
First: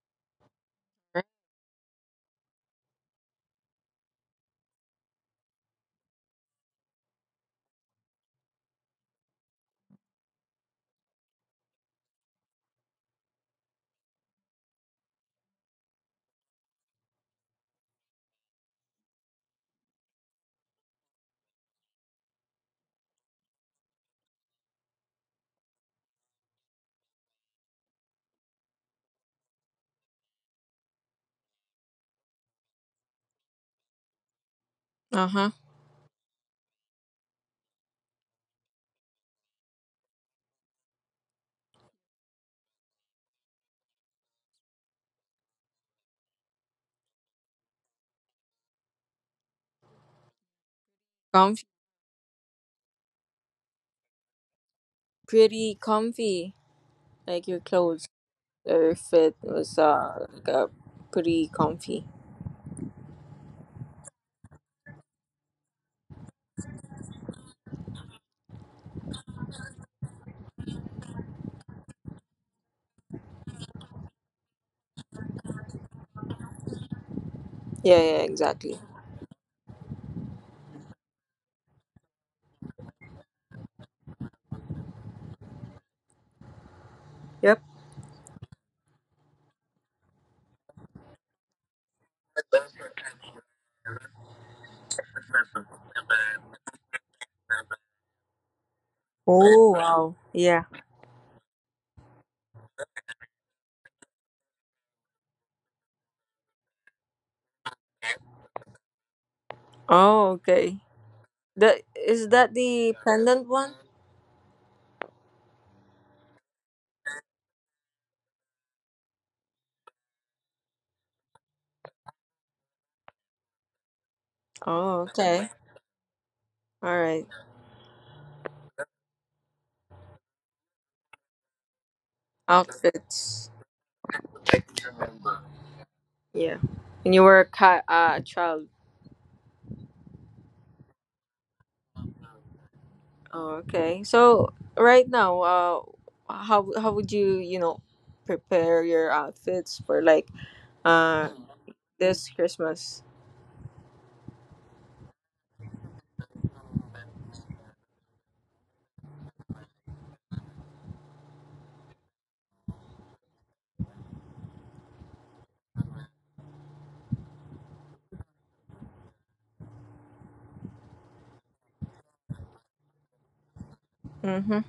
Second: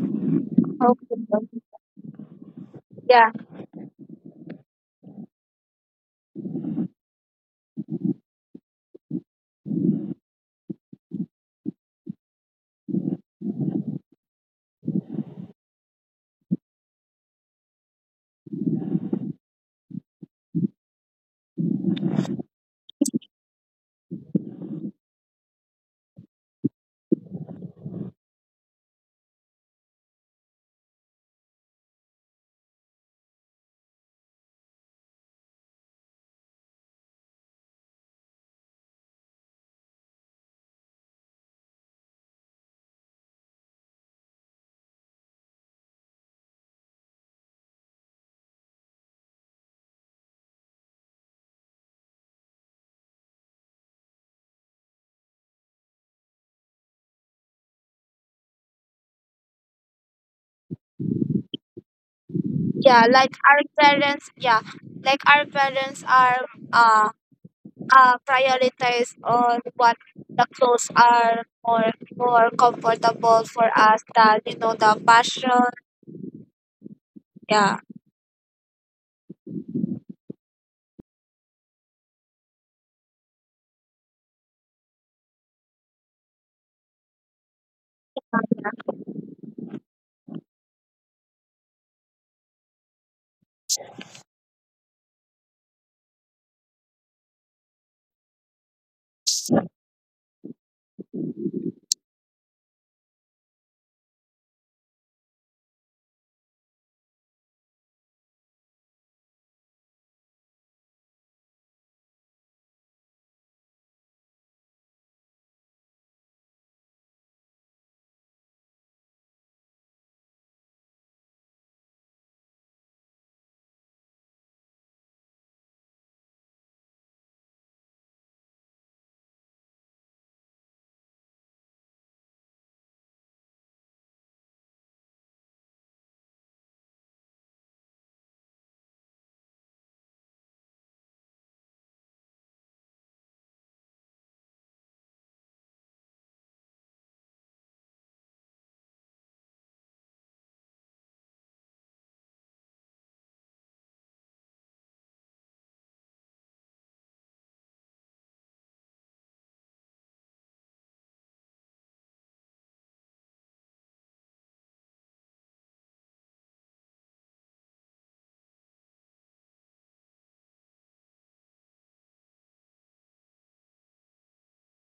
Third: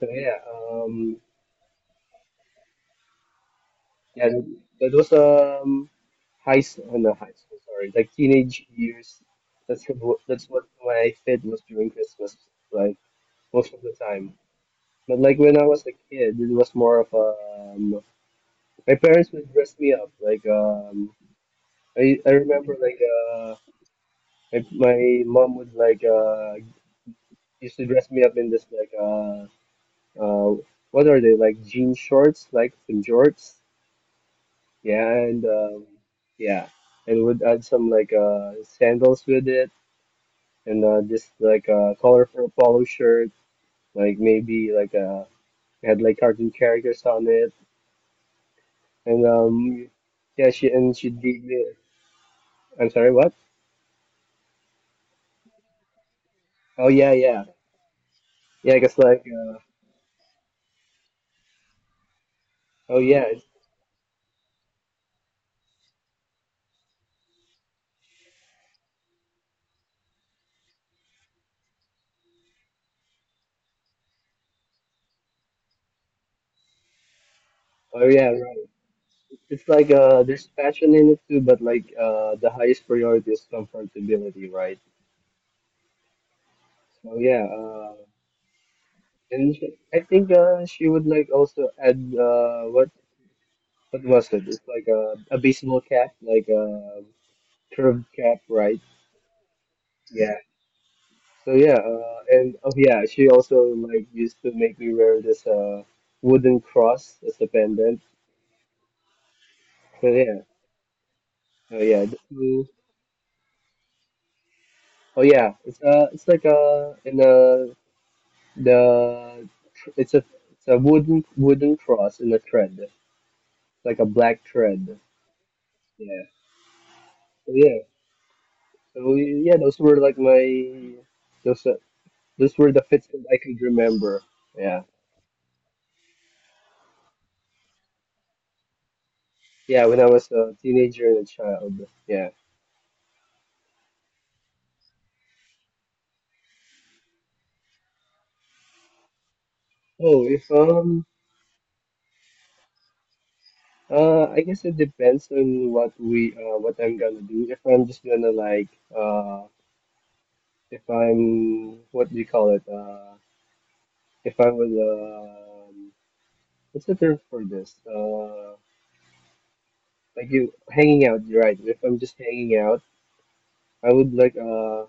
C: So yeah,
B: Right.
A: Okay. Yeah.
C: yeah, that was high school, oh, not high school, sorry, like teenage years. That's what my fit was during Christmas, like most of the time. But like when I was a kid, it was more of a um, my parents would dress me up. Like I remember like uh, if my mom would like used to dress me up in this like uh what are they like jean shorts like some jorts, yeah, and
B: Uh-huh.
C: yeah, and would add some like sandals with it, and this like colorful polo shirt, like maybe like had like cartoon characters on it, and yeah, she and she did.
B: Comfy.
C: I'm sorry, what?
B: Pretty comfy.
C: Oh yeah, yeah,
B: Like your clothes.
C: yeah, because
B: Their
C: like
B: fit was like a pretty comfy.
C: oh
A: Yeah,
C: yeah,
A: like our parents, yeah, like our parents are uh, prioritize on what the clothes are more comfortable for us than the fashion, yeah.
B: Yeah,
C: oh yeah,
B: yeah,
C: right.
B: exactly.
C: It's like there's passion in it too, but like the highest priority is comfortability, right? So yeah,
B: Yep.
C: and she, I think she would like also add what was it? It's like a baseball cap, like a curved cap, right?
B: Oh wow.
C: Yeah.
B: Yeah.
C: So yeah, and oh yeah, she also like used to make me wear this wooden cross as a pendant. So yeah,
B: Oh okay.
C: oh
B: The
C: yeah, the
B: is that the pendant one?
C: oh yeah, it's like a in a The it's a it's a wooden cross in a thread, like a black thread.
B: Oh okay.
C: Yeah.
B: All right.
C: So yeah. So yeah, those were like my those uh, those were the fits that I could
B: Outfits.
C: remember. Yeah.
B: Yeah. And you were a a child.
C: Yeah, when I was a teenager and a child. Yeah.
B: Oh, okay. So right now, how would you you know prepare your outfits for
C: Oh,
B: like
C: if
B: uh this Christmas?
C: I guess it depends on what I'm gonna do. If I'm just gonna like uh if I'm what do you call it? If I was what's the term for this? Like you hanging out, you're right? If I'm just hanging out, I would like
B: Mm-hmm.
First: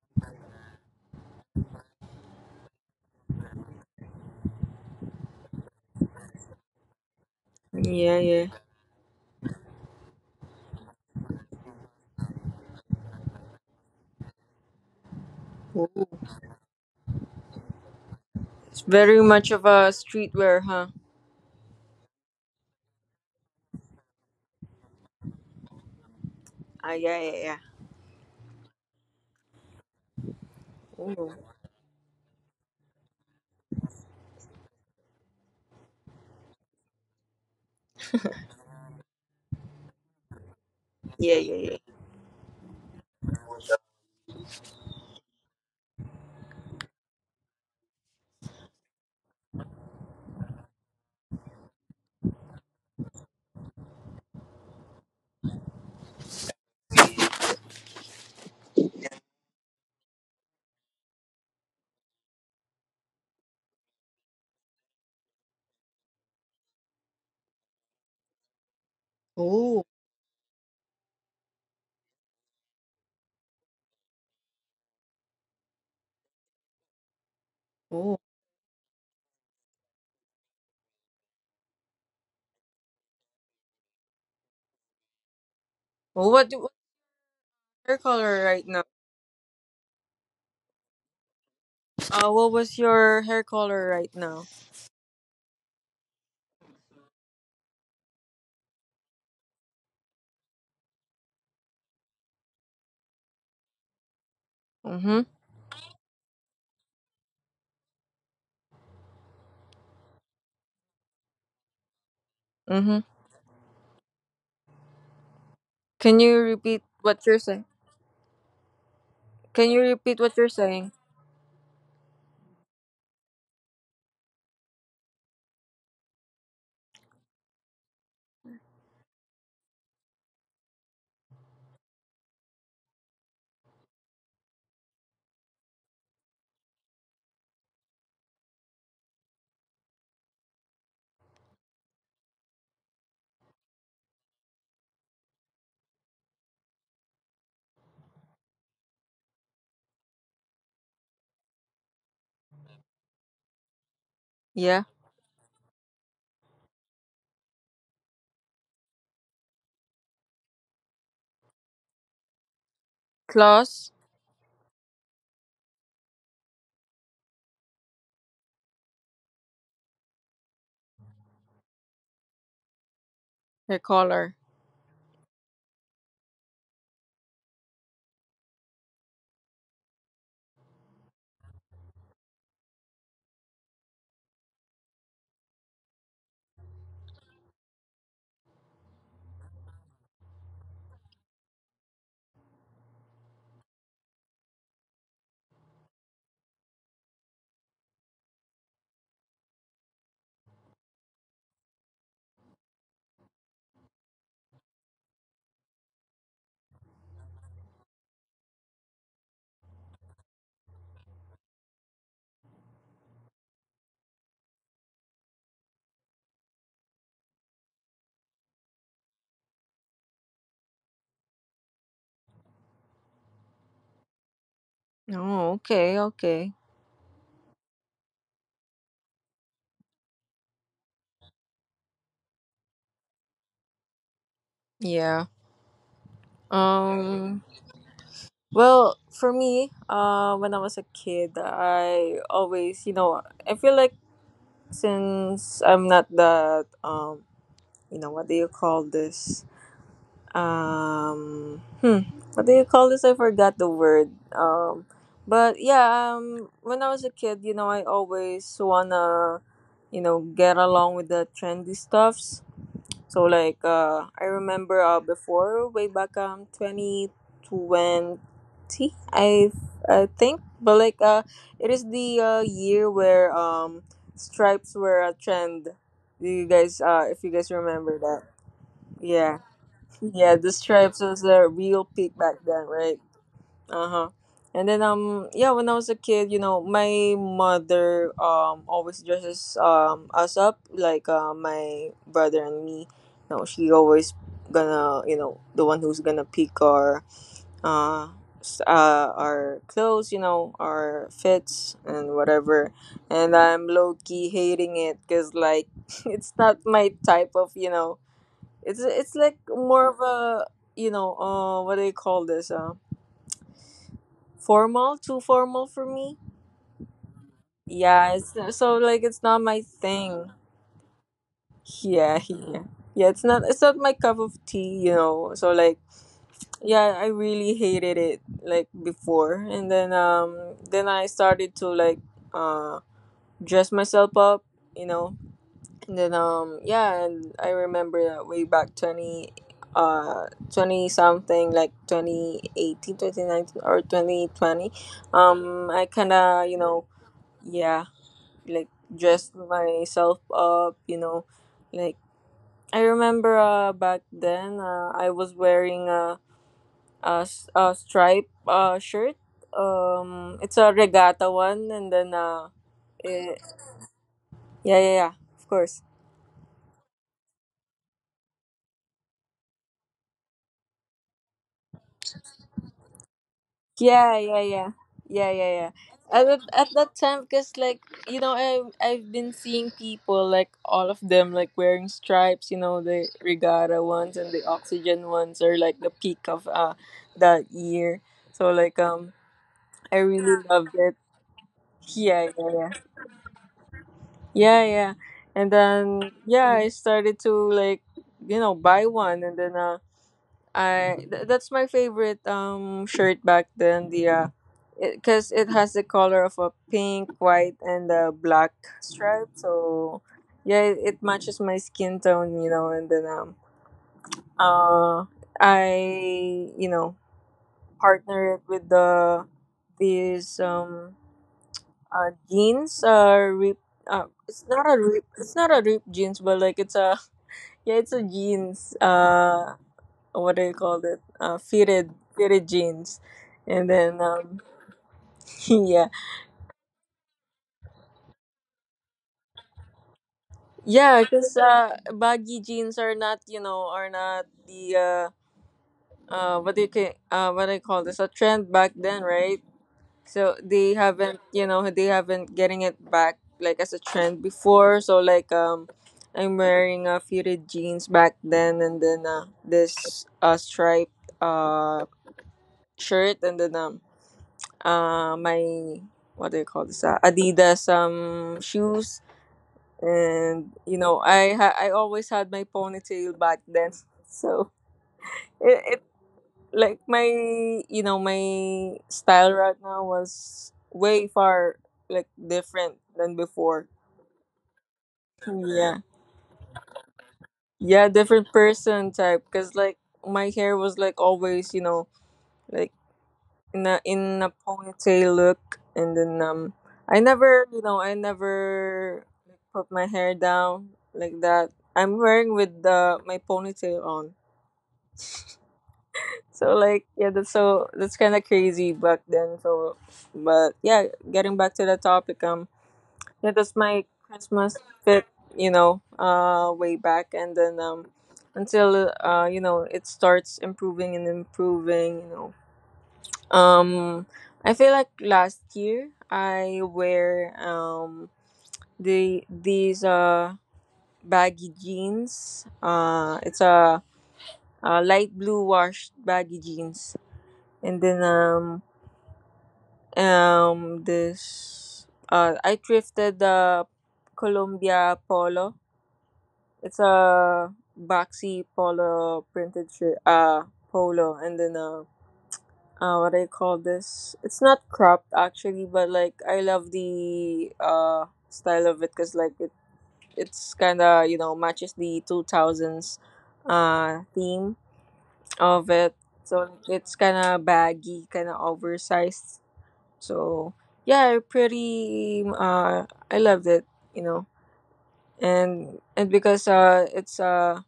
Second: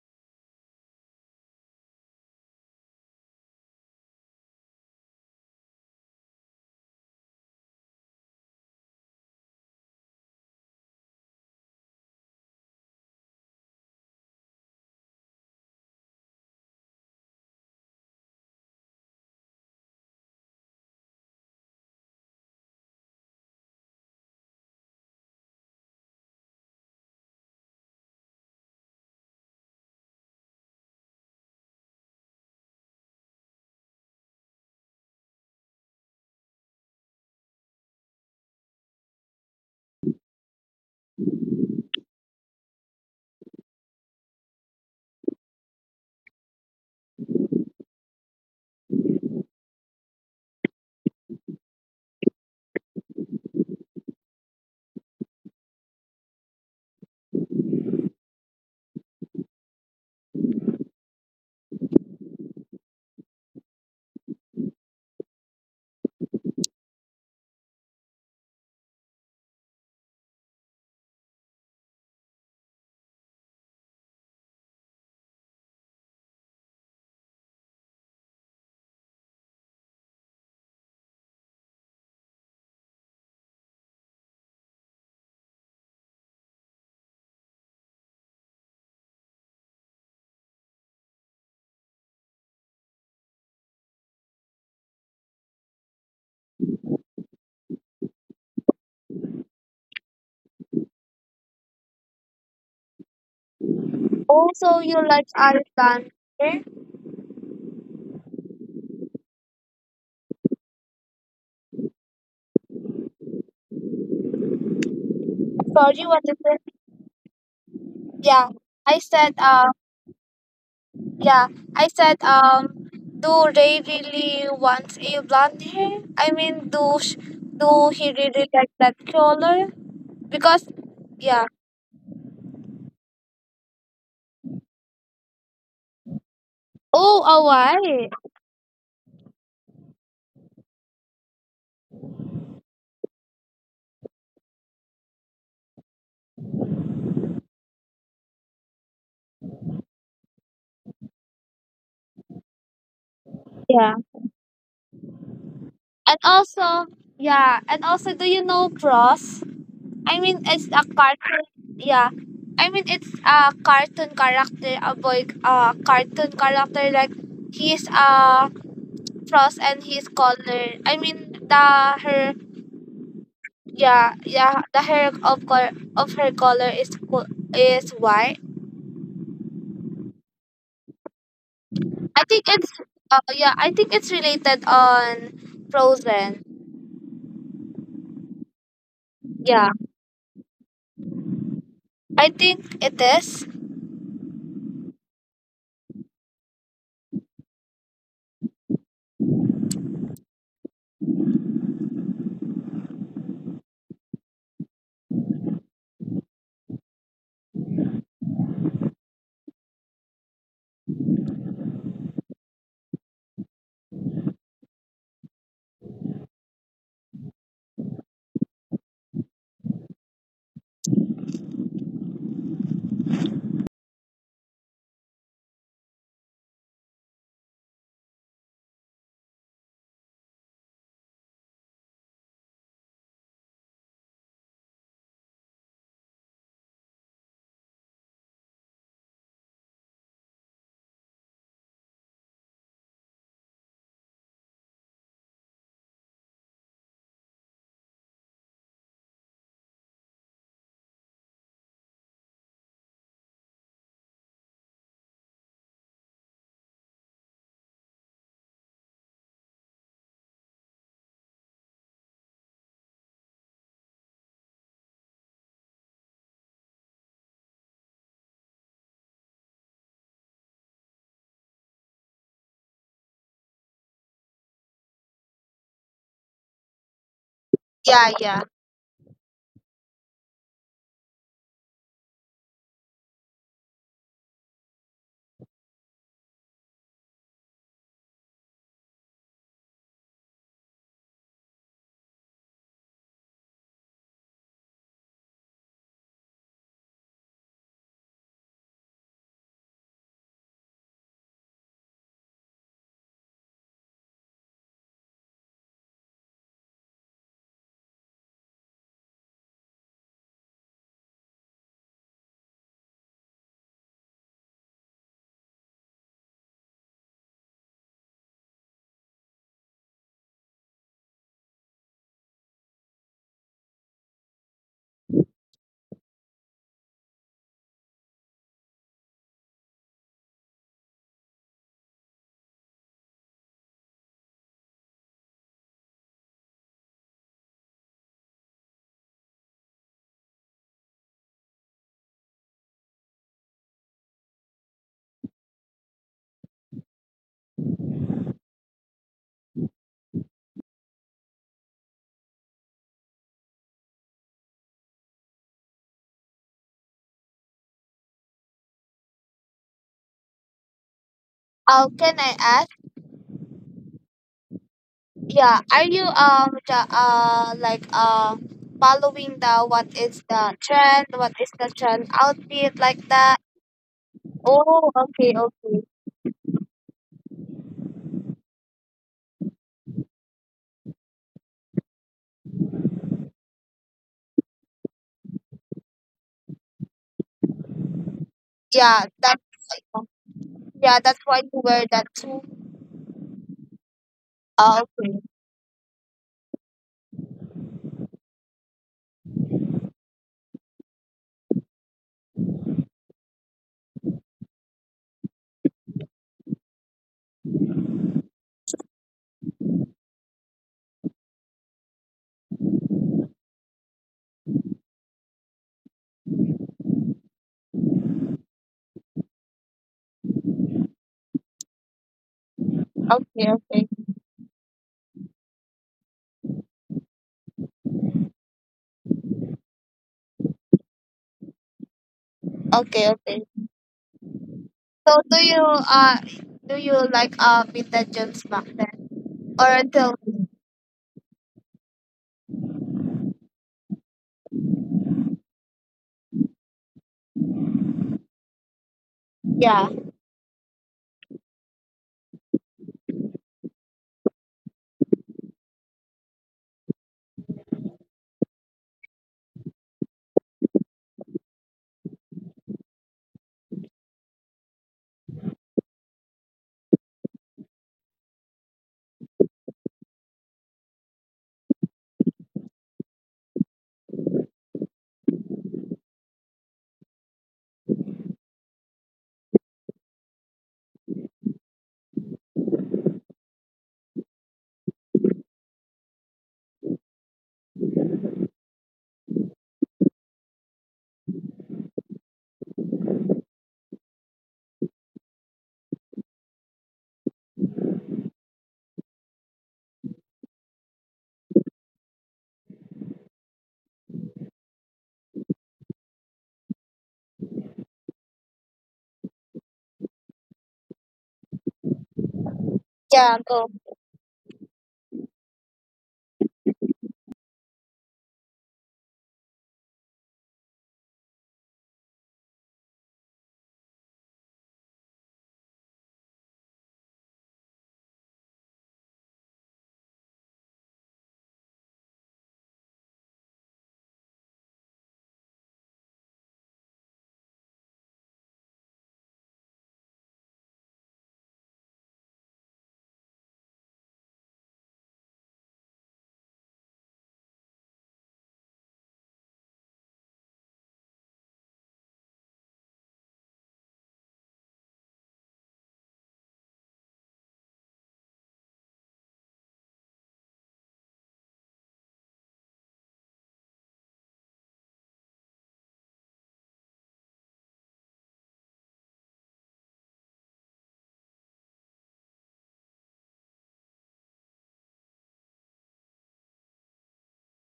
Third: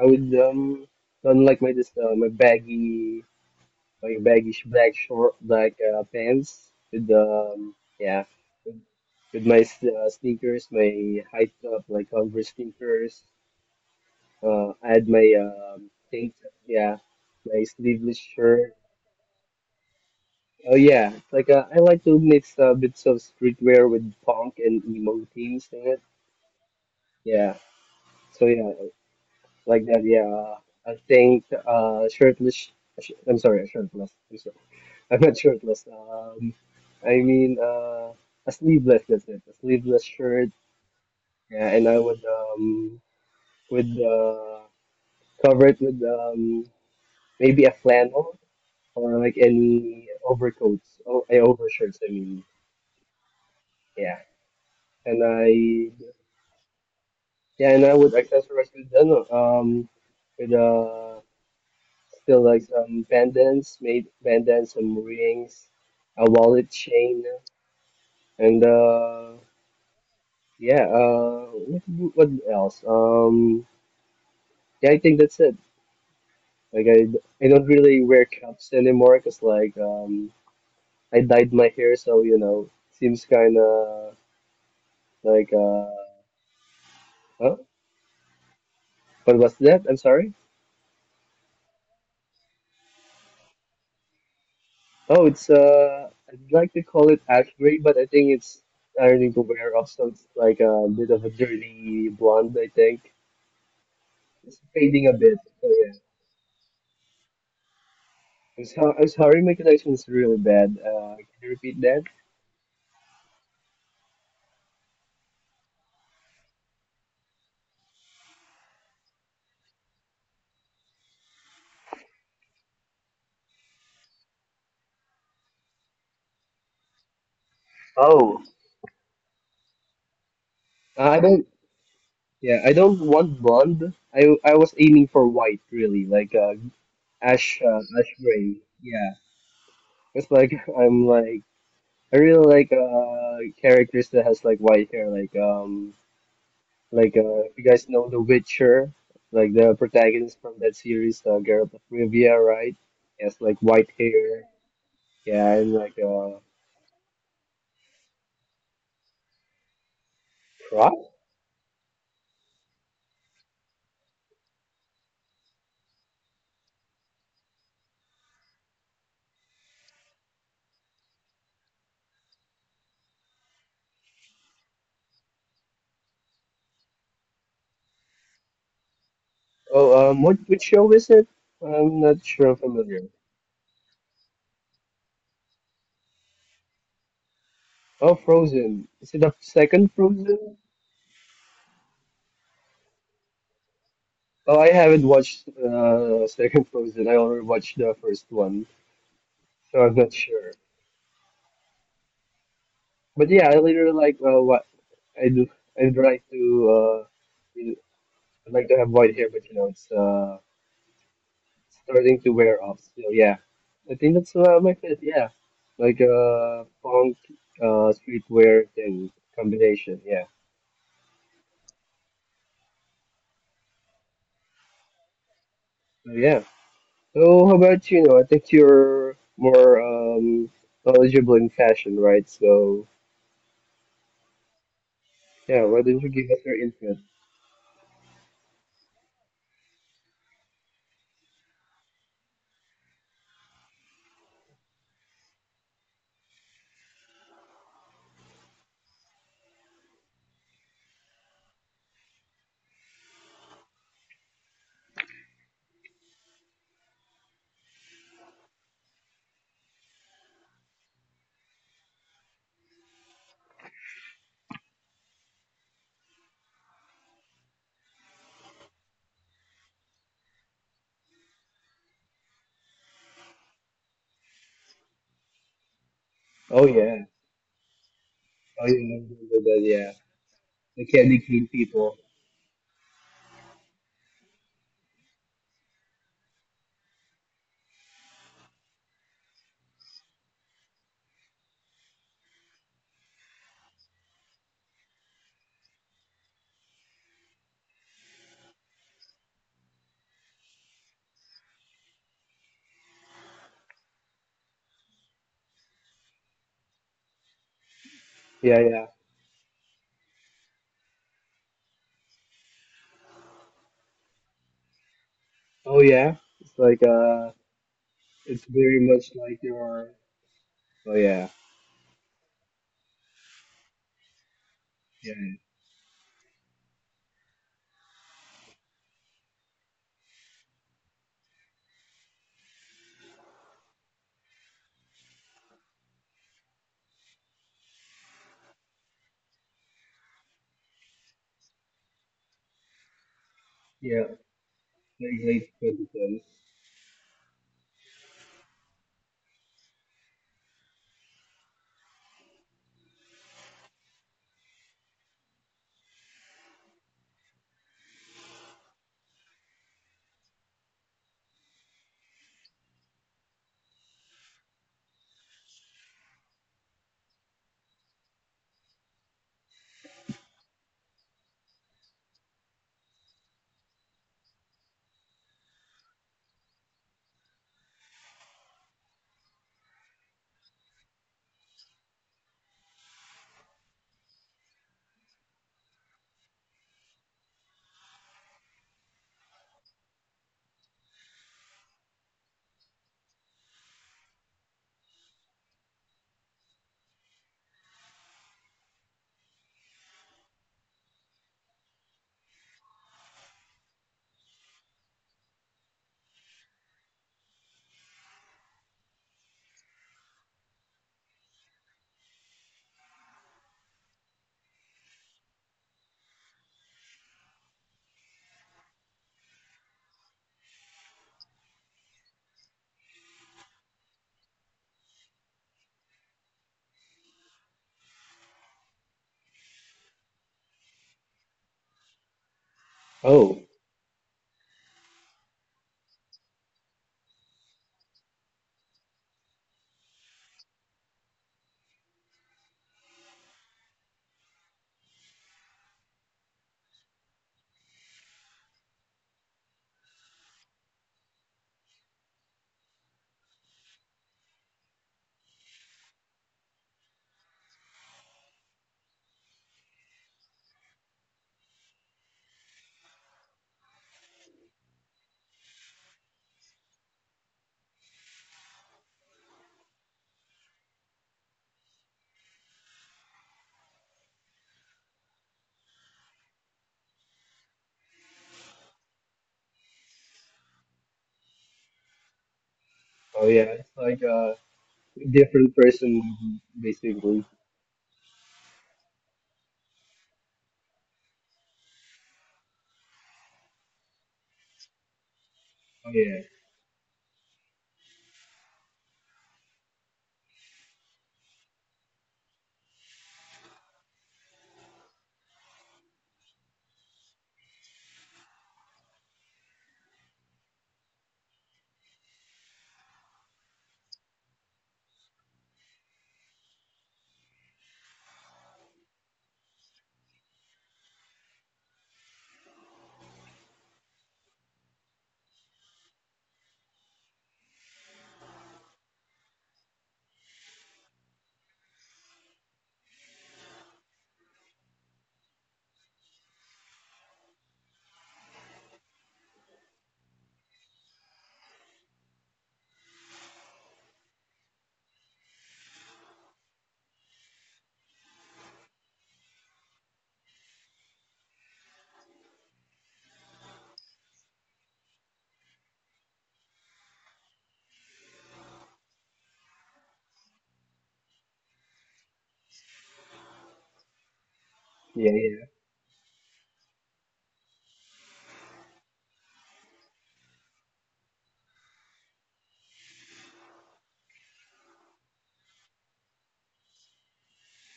C: I would don't like my baggy black short black pants with
B: Yeah,
C: yeah
B: yeah.
C: with, with my sneakers, my high top like Converse sneakers. Add my things, yeah, my sleeveless shirt.
B: It's very much of a streetwear,
C: Oh
B: huh?
C: yeah, it's like I like to mix bits of streetwear with punk and emo themes in it.
B: Ah, yeah, yeah,
C: Yeah.
B: yeah.
C: So yeah. Like that. Yeah, I
B: Ooh.
C: think shirtless. Sh I'm sorry, shirtless. I'm sorry. I'm not shirtless. I mean uh, a sleeveless. That's it. A sleeveless shirt.
B: Yeah, yeah,
C: Yeah, and
B: yeah.
C: I would cover it with maybe a flannel or like any overcoats. Oh, overshirts. I mean, yeah. And I Yeah, and I would accessorize um with a still like pendants, made pendants, some rings, a wallet chain, and
B: Oh,
C: yeah, what else? Yeah, I think that's it. Like I don't really
B: oh.
C: wear cups cause like I dyed my hair, so you know, seems kind of like
B: Well, what
C: huh?
B: hair color right now.
C: What was that? I'm sorry.
B: What was your hair color right now?
C: Oh, it's I'd like to call it ash gray, but I think it's starting to wear off, so it's like a bit of a dirty blonde, I think. It's
A: Also you
C: fading a
B: Mm-hmm.
A: like
C: bit. So yeah.
A: Alexander.
C: I'm sorry, my connection is really bad. Can you repeat that?
B: Mm-hmm.
A: Sorry,
B: Can
A: what is
B: you
A: it?
B: repeat what you're saying?
A: Yeah, I said
B: Can you repeat what you're saying?
A: yeah, I said do Ray really want a blonde hair? I mean, do do he
C: Oh,
A: really like that color? Because,
C: uh, I
A: yeah.
C: don't. Yeah, I don't want blonde. I was aiming for white, really, like
A: Oh, Hawaii.
C: ash gray. Yeah, it's like I'm like I really like characters that has like white hair, like if you guys know The Witcher, like the protagonist from that series, Geralt of Rivia, right? He has like white
A: Yeah.
C: hair.
B: Yeah.
C: Yeah, and
A: And also, yeah, and also, do you know Cross? I mean, it's a cartoon. Yeah. I mean, it's a
B: Claws,
A: cartoon character, a boy, a cartoon character, like he's a Cross, and he's color. I mean, the her,
B: hair
A: yeah,
B: color.
A: yeah, the hair of color of her color is is white.
C: Oh, what which show is it? I'm not
A: I think
C: sure I'm
A: it's
C: familiar.
A: yeah, I think it's related on Frozen.
C: Oh, Frozen. Is it the
A: Yeah.
C: second Frozen?
A: I think it is.
C: Oh, I haven't watched second Frozen. I already watched the first one, so I'm not sure. But yeah, I literally like what I do. I'd like to uh, you- I'd like to have white hair, but you know it's starting to wear off. So yeah, I think that's my fit. Yeah, like punk streetwear thing combination. Yeah.
B: Oh, okay,
C: So yeah.
B: okay.
C: Oh, how about you know? I think you're more knowledgeable in fashion, right? So
B: Yeah.
C: yeah, why don't you give us your input?
B: Um well, for me, when I was a kid, I always, you know, I feel like since I'm not that you know, what do you call this? um hmm, what do you call this? I forgot the word. um but yeah, when I was a kid, you know, I always wanna, you know, get along with the trendy stuffs. So like, I remember, before, way back, 2020, i I think, but like, it is the year where stripes were a trend. do you
C: Oh
B: guys uh
C: yeah,
B: if you guys remember
A: Yeah,
B: that?
A: yeah.
C: oh yeah, I remember
B: Yeah.
C: that, yeah.
B: Yeah, the
C: The
B: stripes
C: candy
B: was a
C: cane
B: real
C: people.
B: peak back then, right? Uh huh. And then yeah, when I was a kid, you know, my mother always dresses us up like, my brother and me. You know, she always gonna, you know, the one who's gonna pick our uh, our clothes, you know, our fits and whatever. And I'm low key hating it because like it's not my type of, you know,
C: Yeah,
B: it's
C: yeah.
B: it's like more of a, you know, what do you call this, formal too formal
C: Oh
B: for me.
C: yeah, it's like
B: Yeah, it's
C: it's
B: so
C: very
B: like
C: much
B: it's not
C: like
B: my
C: your.
B: thing.
C: Oh yeah,
B: Yeah, yeah, yeah. It's not my cup of tea, you know.
C: yeah,
B: So like yeah, I really hated it like before, and then I started to like, uh dress myself up, you know. And then yeah, and I remember that way back, 20, uh 20 something, like 2018, 2019, or
C: yeah.
B: 2020.
C: Like late
B: I
C: twenty
B: kind
C: tens.
B: of, you know, yeah, like dressed myself up, you know, like I remember, back then, I was wearing a, a stripe shirt. It's a regatta one, and then
A: Can I ask?
B: it... yeah, yeah, yeah. Of
A: Yeah,
B: course.
A: are you the, like following the, what is the trend? What is the trend outfit like that?
B: Yeah, yeah, yeah,
A: Oh,
B: yeah,
A: okay,
B: yeah, yeah.
A: okay.
B: At that time, because like, you know, I've been seeing people, like all of them, like wearing stripes. You know, the regatta ones and the oxygen ones are like the peak of that year. So like,
A: Yeah, that's,
B: I really loved it.
A: yeah, that's why you wear that
B: Yeah,
A: too.
B: yeah, yeah, yeah,
A: Oh,
B: yeah.
A: okay,
B: And then yeah, I started to like, you know, buy one, and then that's my favorite shirt back then. 'Cause it has the color of a pink, white, and a black stripe. So yeah, it matches my skin tone, you know. And then uh I, you know, partner it with these jeans,
A: okay,
B: rip,
A: okay,
B: it's not a rip, jeans, but like it's a yeah, it's a jeans, what do you call it? Fitted jeans,
A: okay,
C: Oh,
A: okay.
B: and then
A: So
B: yeah,
A: do you like Vinta Jones back then or until,
B: yeah, because, baggy jeans are not, you know, are not the, what do you call this, a trend back then, right?
A: yeah,
B: So they haven't getting it back like as a trend before. So like. I'm wearing, fitted jeans back then, and then, this striped shirt, and then my, what do you call this, Adidas shoes, and you know, I always had my ponytail back then. So it like my, you know, my style right now was way far, like different than
C: oh yeah, it's
B: before.
C: like a different
B: Yeah,
C: person basically.
B: yeah, different person type, because like my hair was like always, you know, like in a ponytail look,
C: Oh
B: and
C: yeah,
B: then I never, like, put my hair down like that. I'm wearing with the my ponytail on. So like yeah, that's so that's kinda crazy back then. So but yeah, getting back to the topic,
A: yeah,
B: yeah that's
A: go,
B: my Christmas fit, you know, way back. And then until, you know, it starts improving and improving, you know. Um, I feel like last year I wear these baggy jeans. It's a, light blue washed baggy jeans, and then this I thrifted the Columbia polo. It's a boxy polo printed shirt. Polo, and then what I call this. It's not cropped actually, but like I love the style of it because like it's kind of, you know, matches the 2000s theme
C: yeah, yeah,
B: of it. So it's kind of baggy, kind of oversized. So yeah, pretty. I loved it. You know, and because, it's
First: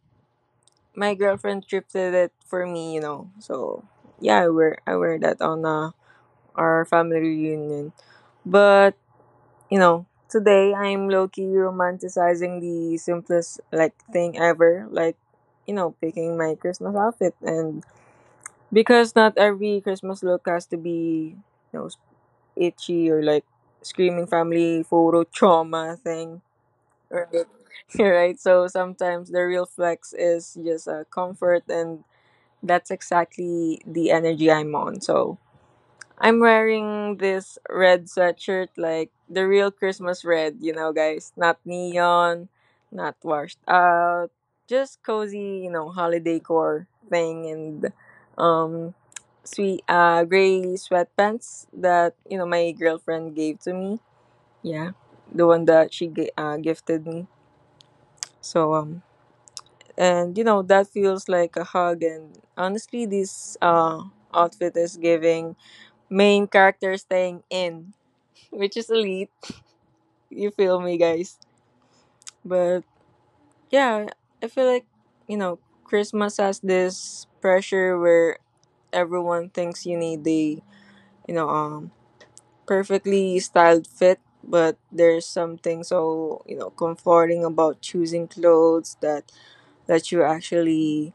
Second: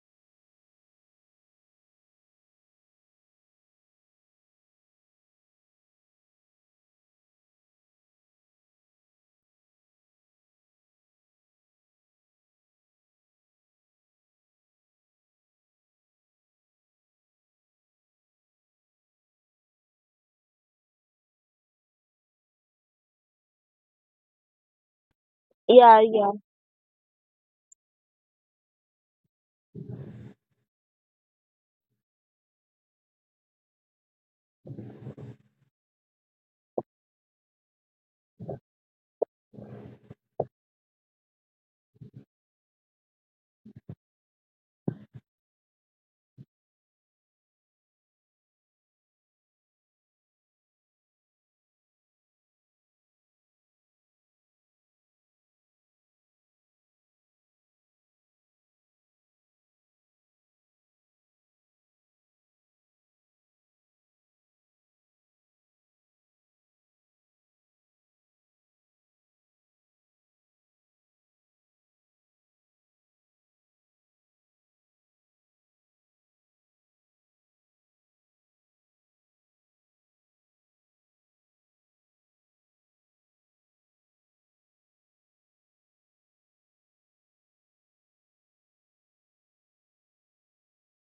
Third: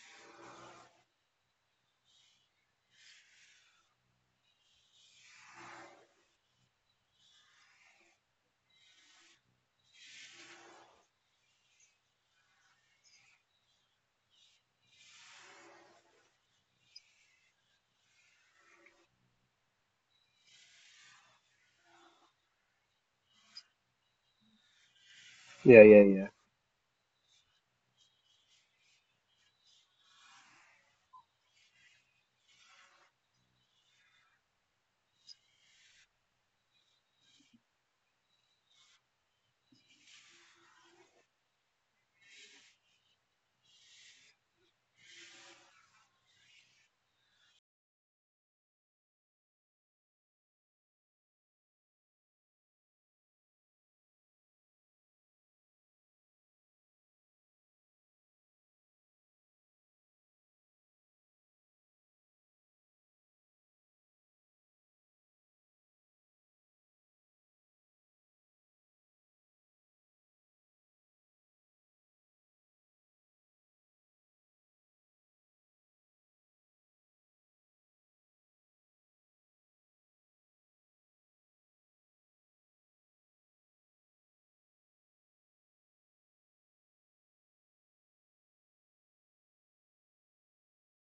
B: my girlfriend thrifted it for me. You know, so yeah, I wear that on our family reunion. But, you know, today I'm low key romanticizing the simplest like thing ever, like, you know, picking my Christmas outfit, and because not every Christmas look has to be, you know, itchy or like screaming family photo
C: yeah,
B: trauma
C: yeah,
A: yeah,
C: yeah.
A: yeah,
B: thing. Right. Right. So sometimes the real flex is just a comfort, and that's exactly the energy I'm on. So I'm wearing this red sweatshirt, like the real Christmas red, you know, guys. Not neon, not washed out, just cozy, you know, holiday core thing, and, um, sweet gray sweatpants that, you know, my girlfriend gave to me. Yeah, the one that she gifted me. So and you know that feels like a hug. And honestly, this outfit is giving main character staying in, which is elite. You feel me, guys? But yeah, I feel like, you know, Christmas has this pressure where everyone thinks you need the, you know, perfectly styled fit, but there's something so, you know, comforting about choosing clothes that you actually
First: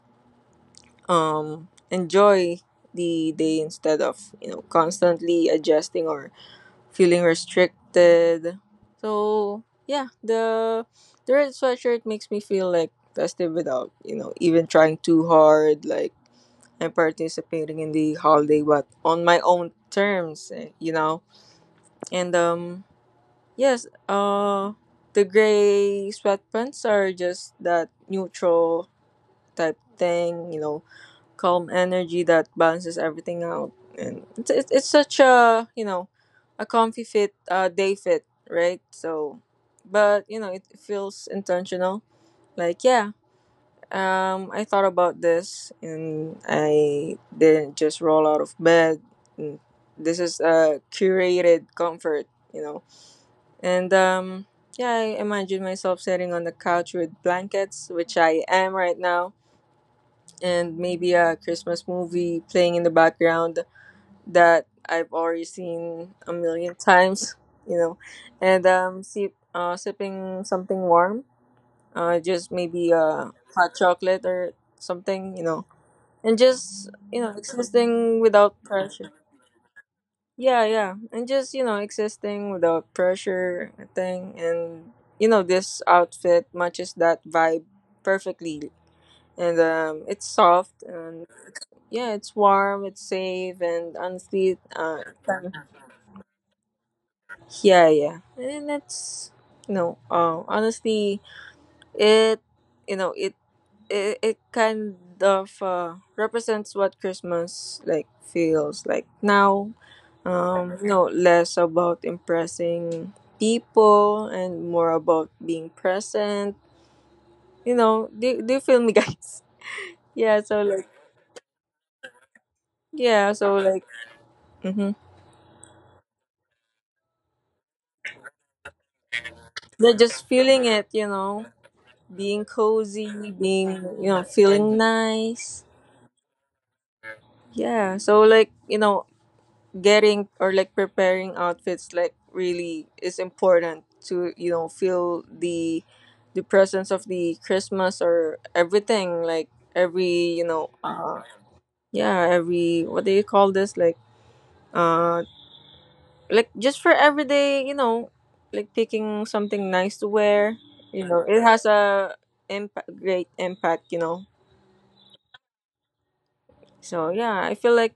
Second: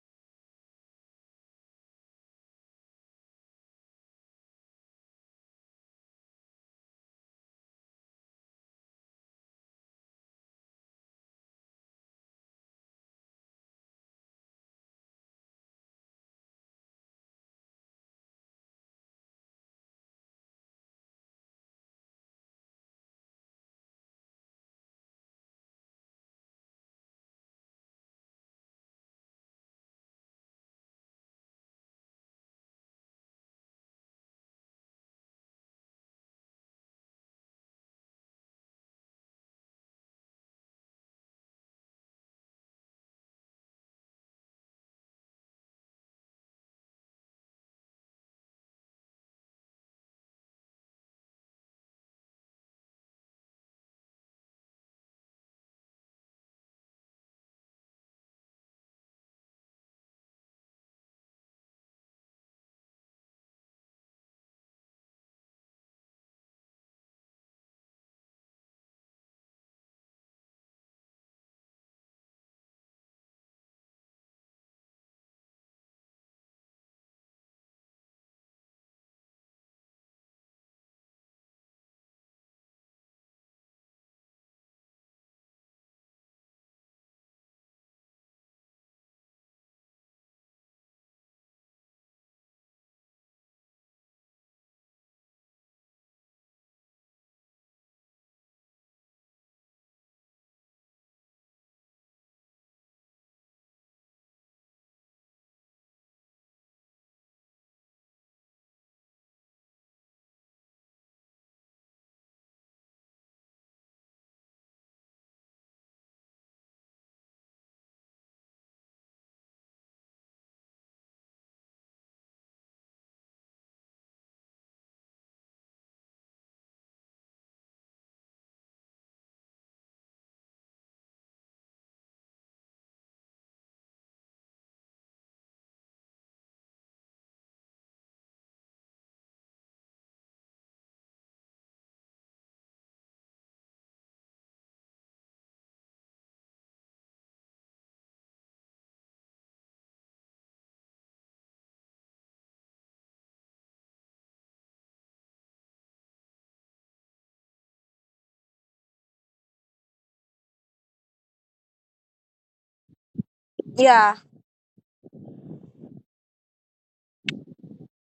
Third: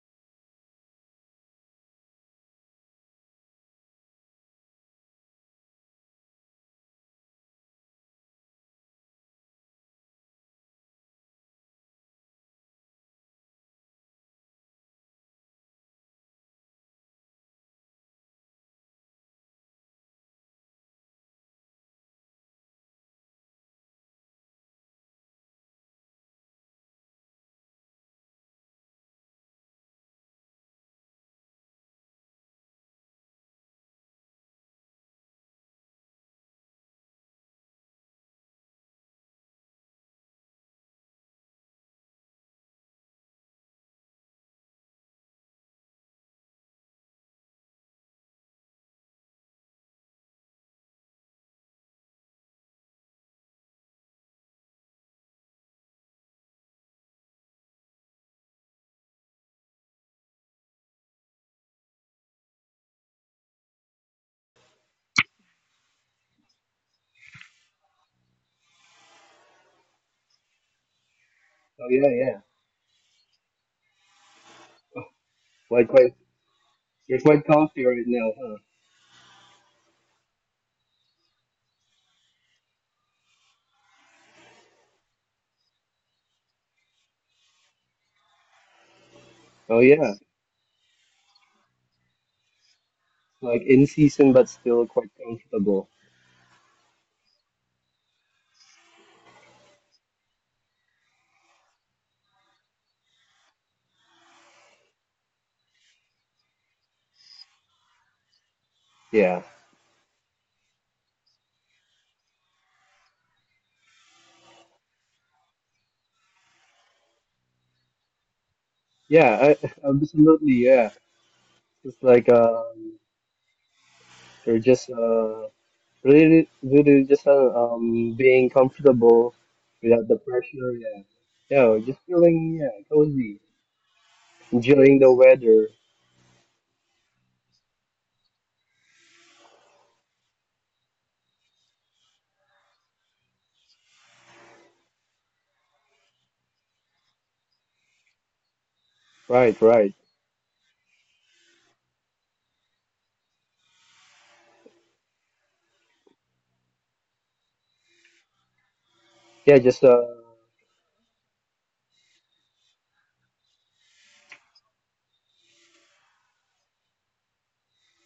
B: enjoy the day instead of, you know, constantly adjusting or feeling restricted. So yeah, the red sweatshirt makes me feel like festive without, you know, even trying too hard. Like I'm participating in the holiday, but on my own terms, eh, you know. And yes, the gray sweatpants are just that neutral type thing, you know, calm energy that balances everything out. And it's such a, you know, a comfy fit, day fit, right? So but you know, it feels intentional, like yeah. I thought about this, and I didn't just roll out of bed. Mm, this is a curated comfort, you know. And yeah, I imagine myself sitting on the couch with blankets, which I am right now, and maybe a Christmas movie playing in the background that I've already seen a million times, you know. And sipping something warm,
C: Oh yeah, yeah.
B: just maybe a hot chocolate or something, you know.
C: Likewise.
B: And just,
C: You're
B: you know,
C: quite comfy right
B: existing
C: now, huh?
B: without pressure. Yeah, yeah, and just, you know, existing without pressure thing, and you know this outfit matches that vibe perfectly, and
C: Oh yeah,
B: it's soft, and yeah, it's warm, it's
C: like
B: safe,
C: in
B: and
C: season but
B: honestly,
C: still quite
B: fun.
C: comfortable.
B: Yeah, yeah, and it's, you know, honestly, it you know it it, it kind of, represents what Christmas like feels like
C: Yeah,
B: now. You know, less about impressing people and more about being present. You know, do you feel me, guys?
C: yeah, I,
B: Yeah,
C: absolutely.
B: so
C: Yeah,
B: like
C: it's like
B: yeah, so like
C: you're just
B: mm-hmm.
C: really, really just being comfortable
B: They're
C: without the
B: just
C: pressure.
B: feeling it,
C: Yeah,
B: you know.
C: yeah, just
B: Being
C: feeling yeah
B: cozy,
C: cozy,
B: being, you know, feeling
C: enjoying the weather.
B: nice. Yeah. So like, you know, getting or like preparing outfits like really is important to, you know, feel the presence of the Christmas or everything,
C: Right,
B: like
C: right.
B: every, you know, yeah, every what do you call this? Uh like just for everyday, you know, like picking
C: Yeah,
B: something
C: just
B: nice to wear, you know, it has a impact, great impact, you
A: yeah,
B: know. So yeah, I feel like.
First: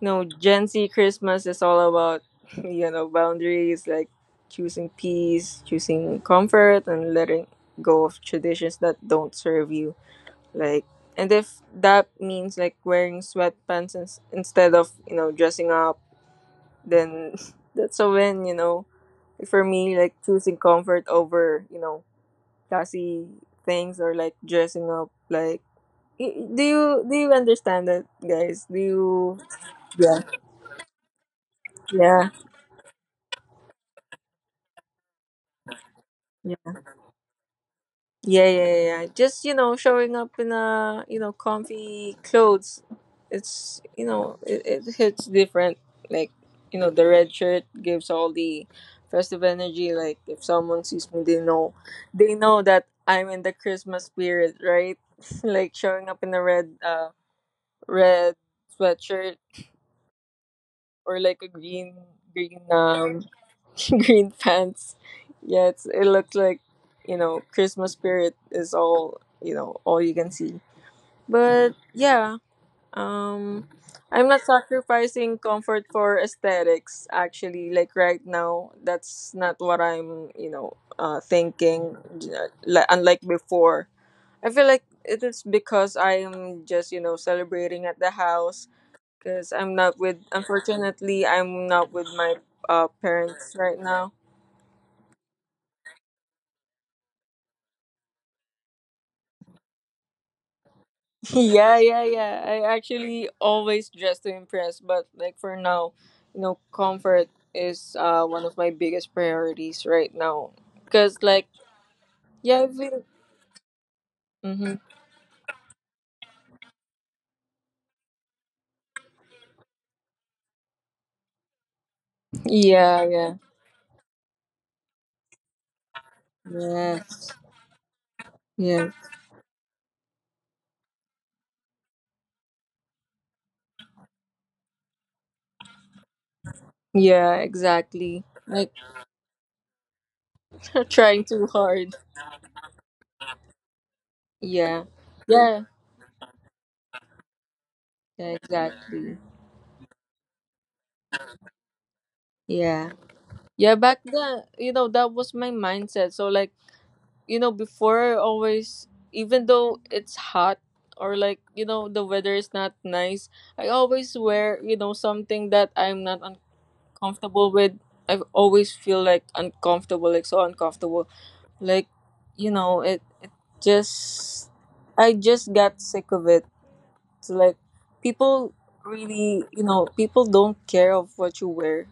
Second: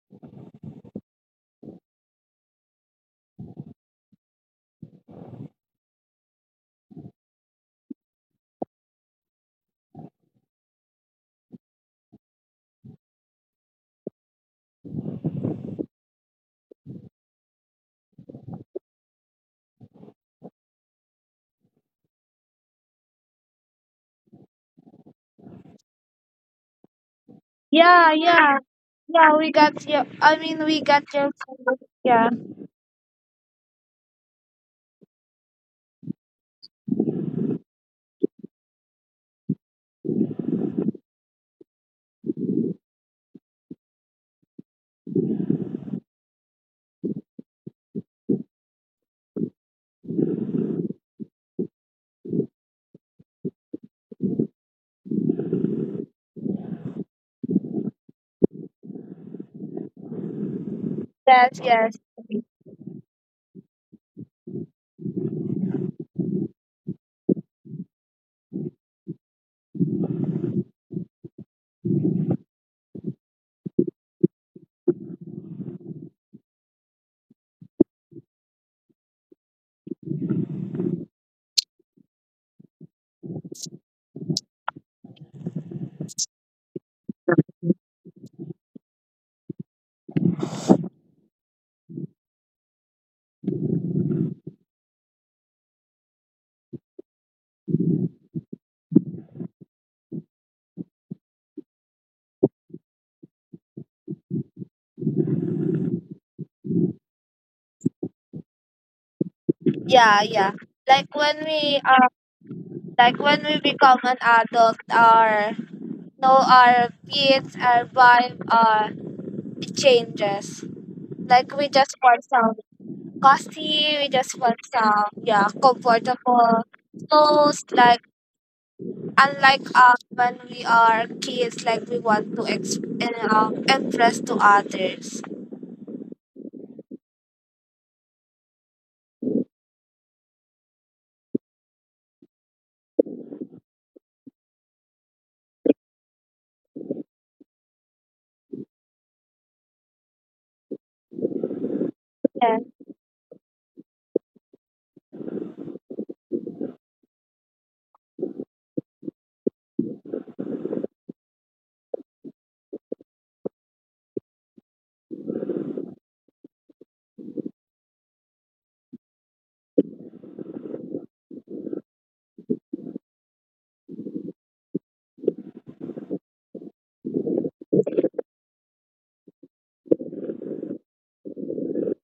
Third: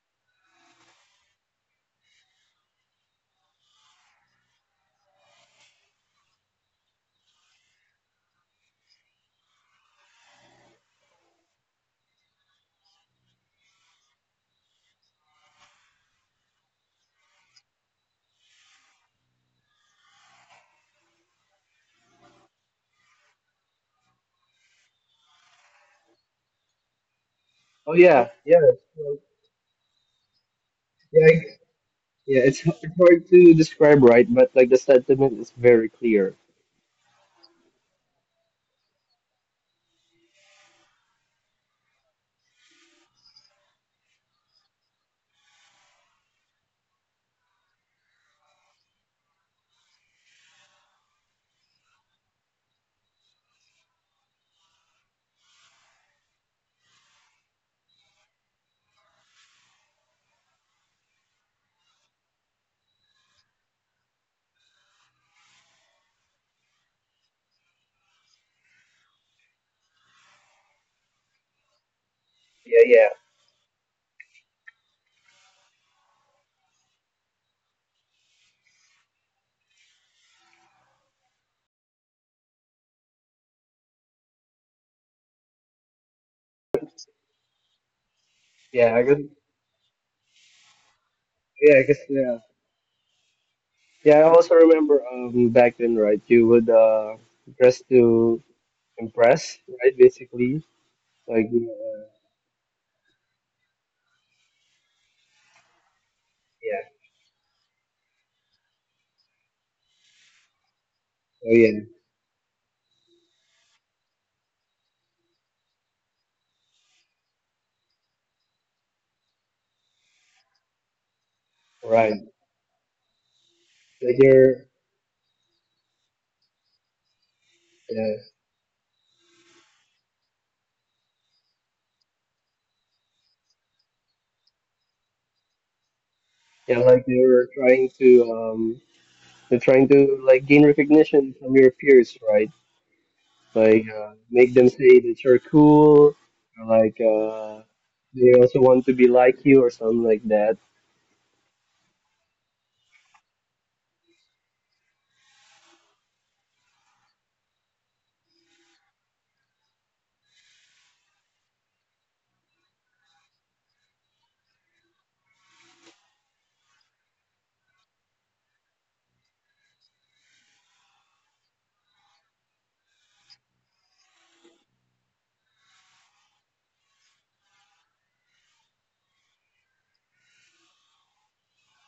B: No, Gen Z Christmas is all about, you know, boundaries, like choosing peace, choosing comfort, and letting go of traditions that don't serve you. Like, and if that means like wearing sweatpants instead of, you know, dressing up, then that's a win, you know. For me, like choosing comfort over, you know, classy things or like dressing up, like, do you understand
C: Oh
B: that,
C: yeah,
A: yeah,
B: guys? Do you?
A: yeah, we got your,
B: Yeah.
A: I mean we got
C: yeah,
A: your,
C: I,
B: Yeah.
A: yeah.
C: yeah. It's hard to describe, right? But like the sentiment is very clear.
B: Yeah, yeah, yeah. Yeah. Just, you know, showing up in a, you know, comfy clothes. It's, you know, it hits different. Like, you know, the red shirt gives all the festive energy. Like if someone sees me, they know that I'm in the Christmas spirit, right? Like showing up in a red, red sweatshirt, or like a
A: Yes, yes.
B: green, green um green pants. Yeah, it looks like, you know, Christmas spirit is all you can see. But yeah,
C: Yeah, yeah.
B: um, I'm not sacrificing comfort for aesthetics. Actually, like right now, that's not what I'm, you know, thinking. Unlike before, I feel like it is because I am just, you know, celebrating at the house
C: Yeah, I could,
B: because I'm not with. Unfortunately, I'm
C: yeah, I
B: not
C: guess,
B: with
C: yeah.
B: my parents right now.
C: Yeah, I also remember back then, right? You would dress to impress, right? Basically, like
B: Yeah, yeah, yeah. I actually always dress to impress, but like for now, you know,
C: yeah,
B: comfort is one of my biggest priorities right
A: Yeah, yeah.
B: now.
A: Like
B: Cause
A: when
B: like
C: oh yeah,
A: we uh,
B: yeah, I've been,
A: like when we become an adult,
B: hmm,
A: our, no, our kids, our vibe, it changes. Like we just want
C: right.
A: some
B: yeah, yeah,
A: cozy, we
C: Like
A: just want
C: you're,
A: some, yeah, comfortable
B: yes,
A: clothes. Like,
C: yeah,
B: yeah,
A: unlike when we are kids, like we want to and impress to others.
C: yeah, like
B: yeah, exactly. Like
C: you're trying to like gain
B: trying
C: recognition
B: too
C: from your
B: hard.
C: peers, right? Like make them
B: Yeah,
C: say that you're
B: yeah,
C: cool, or like they
B: yeah,
C: also want to be
B: exactly.
C: like you or something like that.
A: Yeah,
B: Yeah. Yeah, back then, you know, that was my mindset. So like, before I always, even though it's hot, or like, the weather is not nice, I always wear, something that I'm not uncomfortable with. I always feel like uncomfortable, like so uncomfortable, like, it just, I just got sick of it. So like, people really, people don't care of what you wear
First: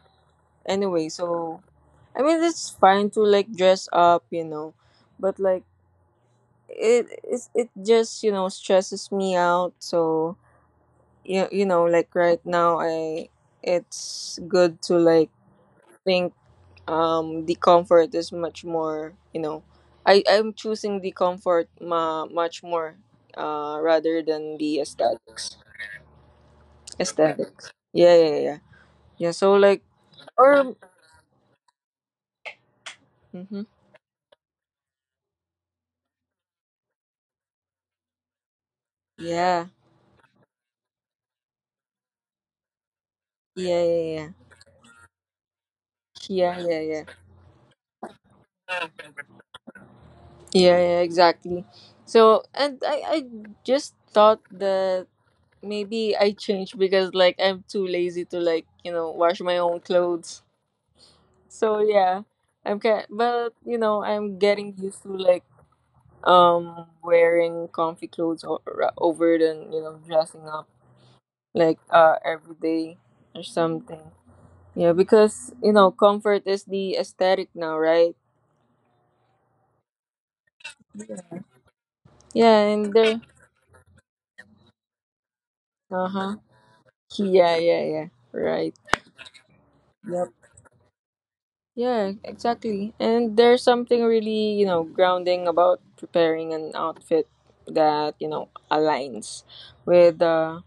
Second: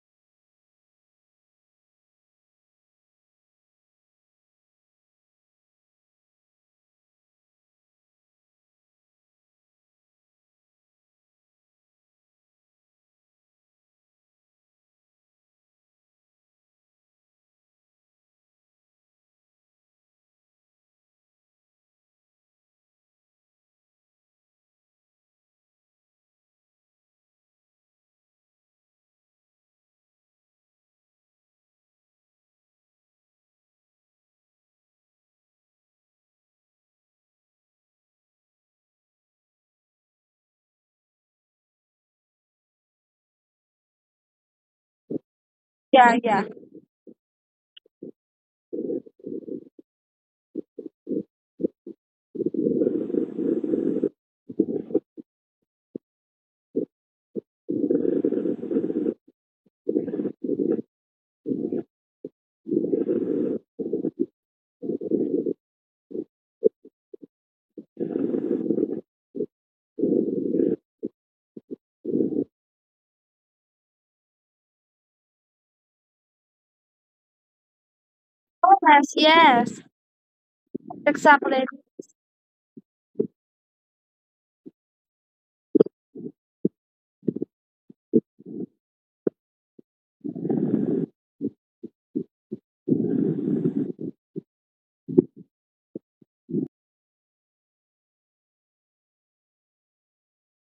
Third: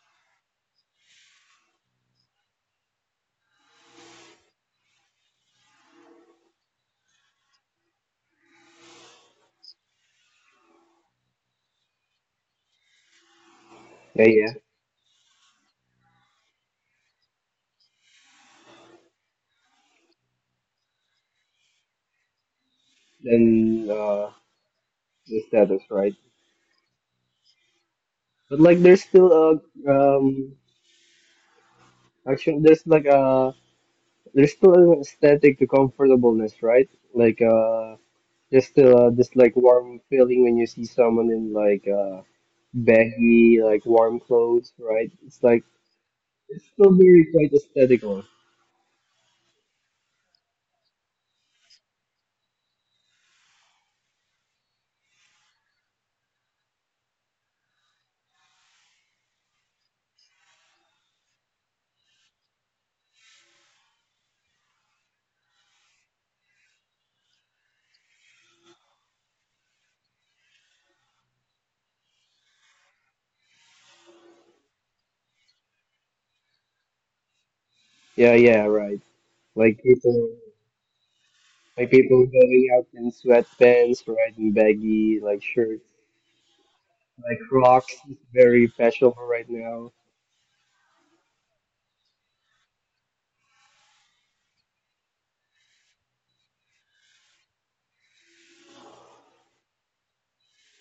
B: anyway. So I mean, it's fine to like dress up, but like it just, stresses me out. So, like right now, I
C: Yeah,
B: it's
C: yeah.
B: good to like think, the comfort is much more, I'm choosing the comfort, much more,
C: Then
B: rather than the
C: the
B: aesthetics.
C: status, right?
B: Aesthetics, yeah, yeah, yeah,
C: But
B: yeah.
C: like, there's still
B: Yeah, so
C: a
B: like, or,
C: actually there's like a
B: hmm,
C: there's still an aesthetic to comfortableness, right? Like there's still this like
B: yeah,
C: warm feeling when you see someone in like baggy like
B: yeah,
C: warm
B: yeah, yeah,
C: clothes, right? It's like
A: yeah, yeah.
C: it's
B: yeah, yeah, yeah,
C: still
B: yeah,
C: very quite aesthetical.
B: yeah, yeah, exactly. So, and I just thought that maybe I change because like I'm too lazy to like, wash my own clothes. So yeah, I'm kind, but, I'm getting used to like, wearing comfy clothes, over than, dressing up like every day or something. Yeah, because, comfort is the aesthetic now, right?
C: Yeah, yeah, right. Like
A: Yes,
C: people
A: exactly.
C: like people going
B: Yeah,
C: out
B: and
C: in
B: there,
C: sweatpants, right, and baggy like shirts,
B: uh-huh.
C: like
B: Yeah,
C: Crocs
B: yeah,
C: is
B: yeah.
C: very
B: Right.
C: fashionable right now.
B: Yeah. Yeah, exactly. And there's something really, grounding about preparing an outfit that, aligns with,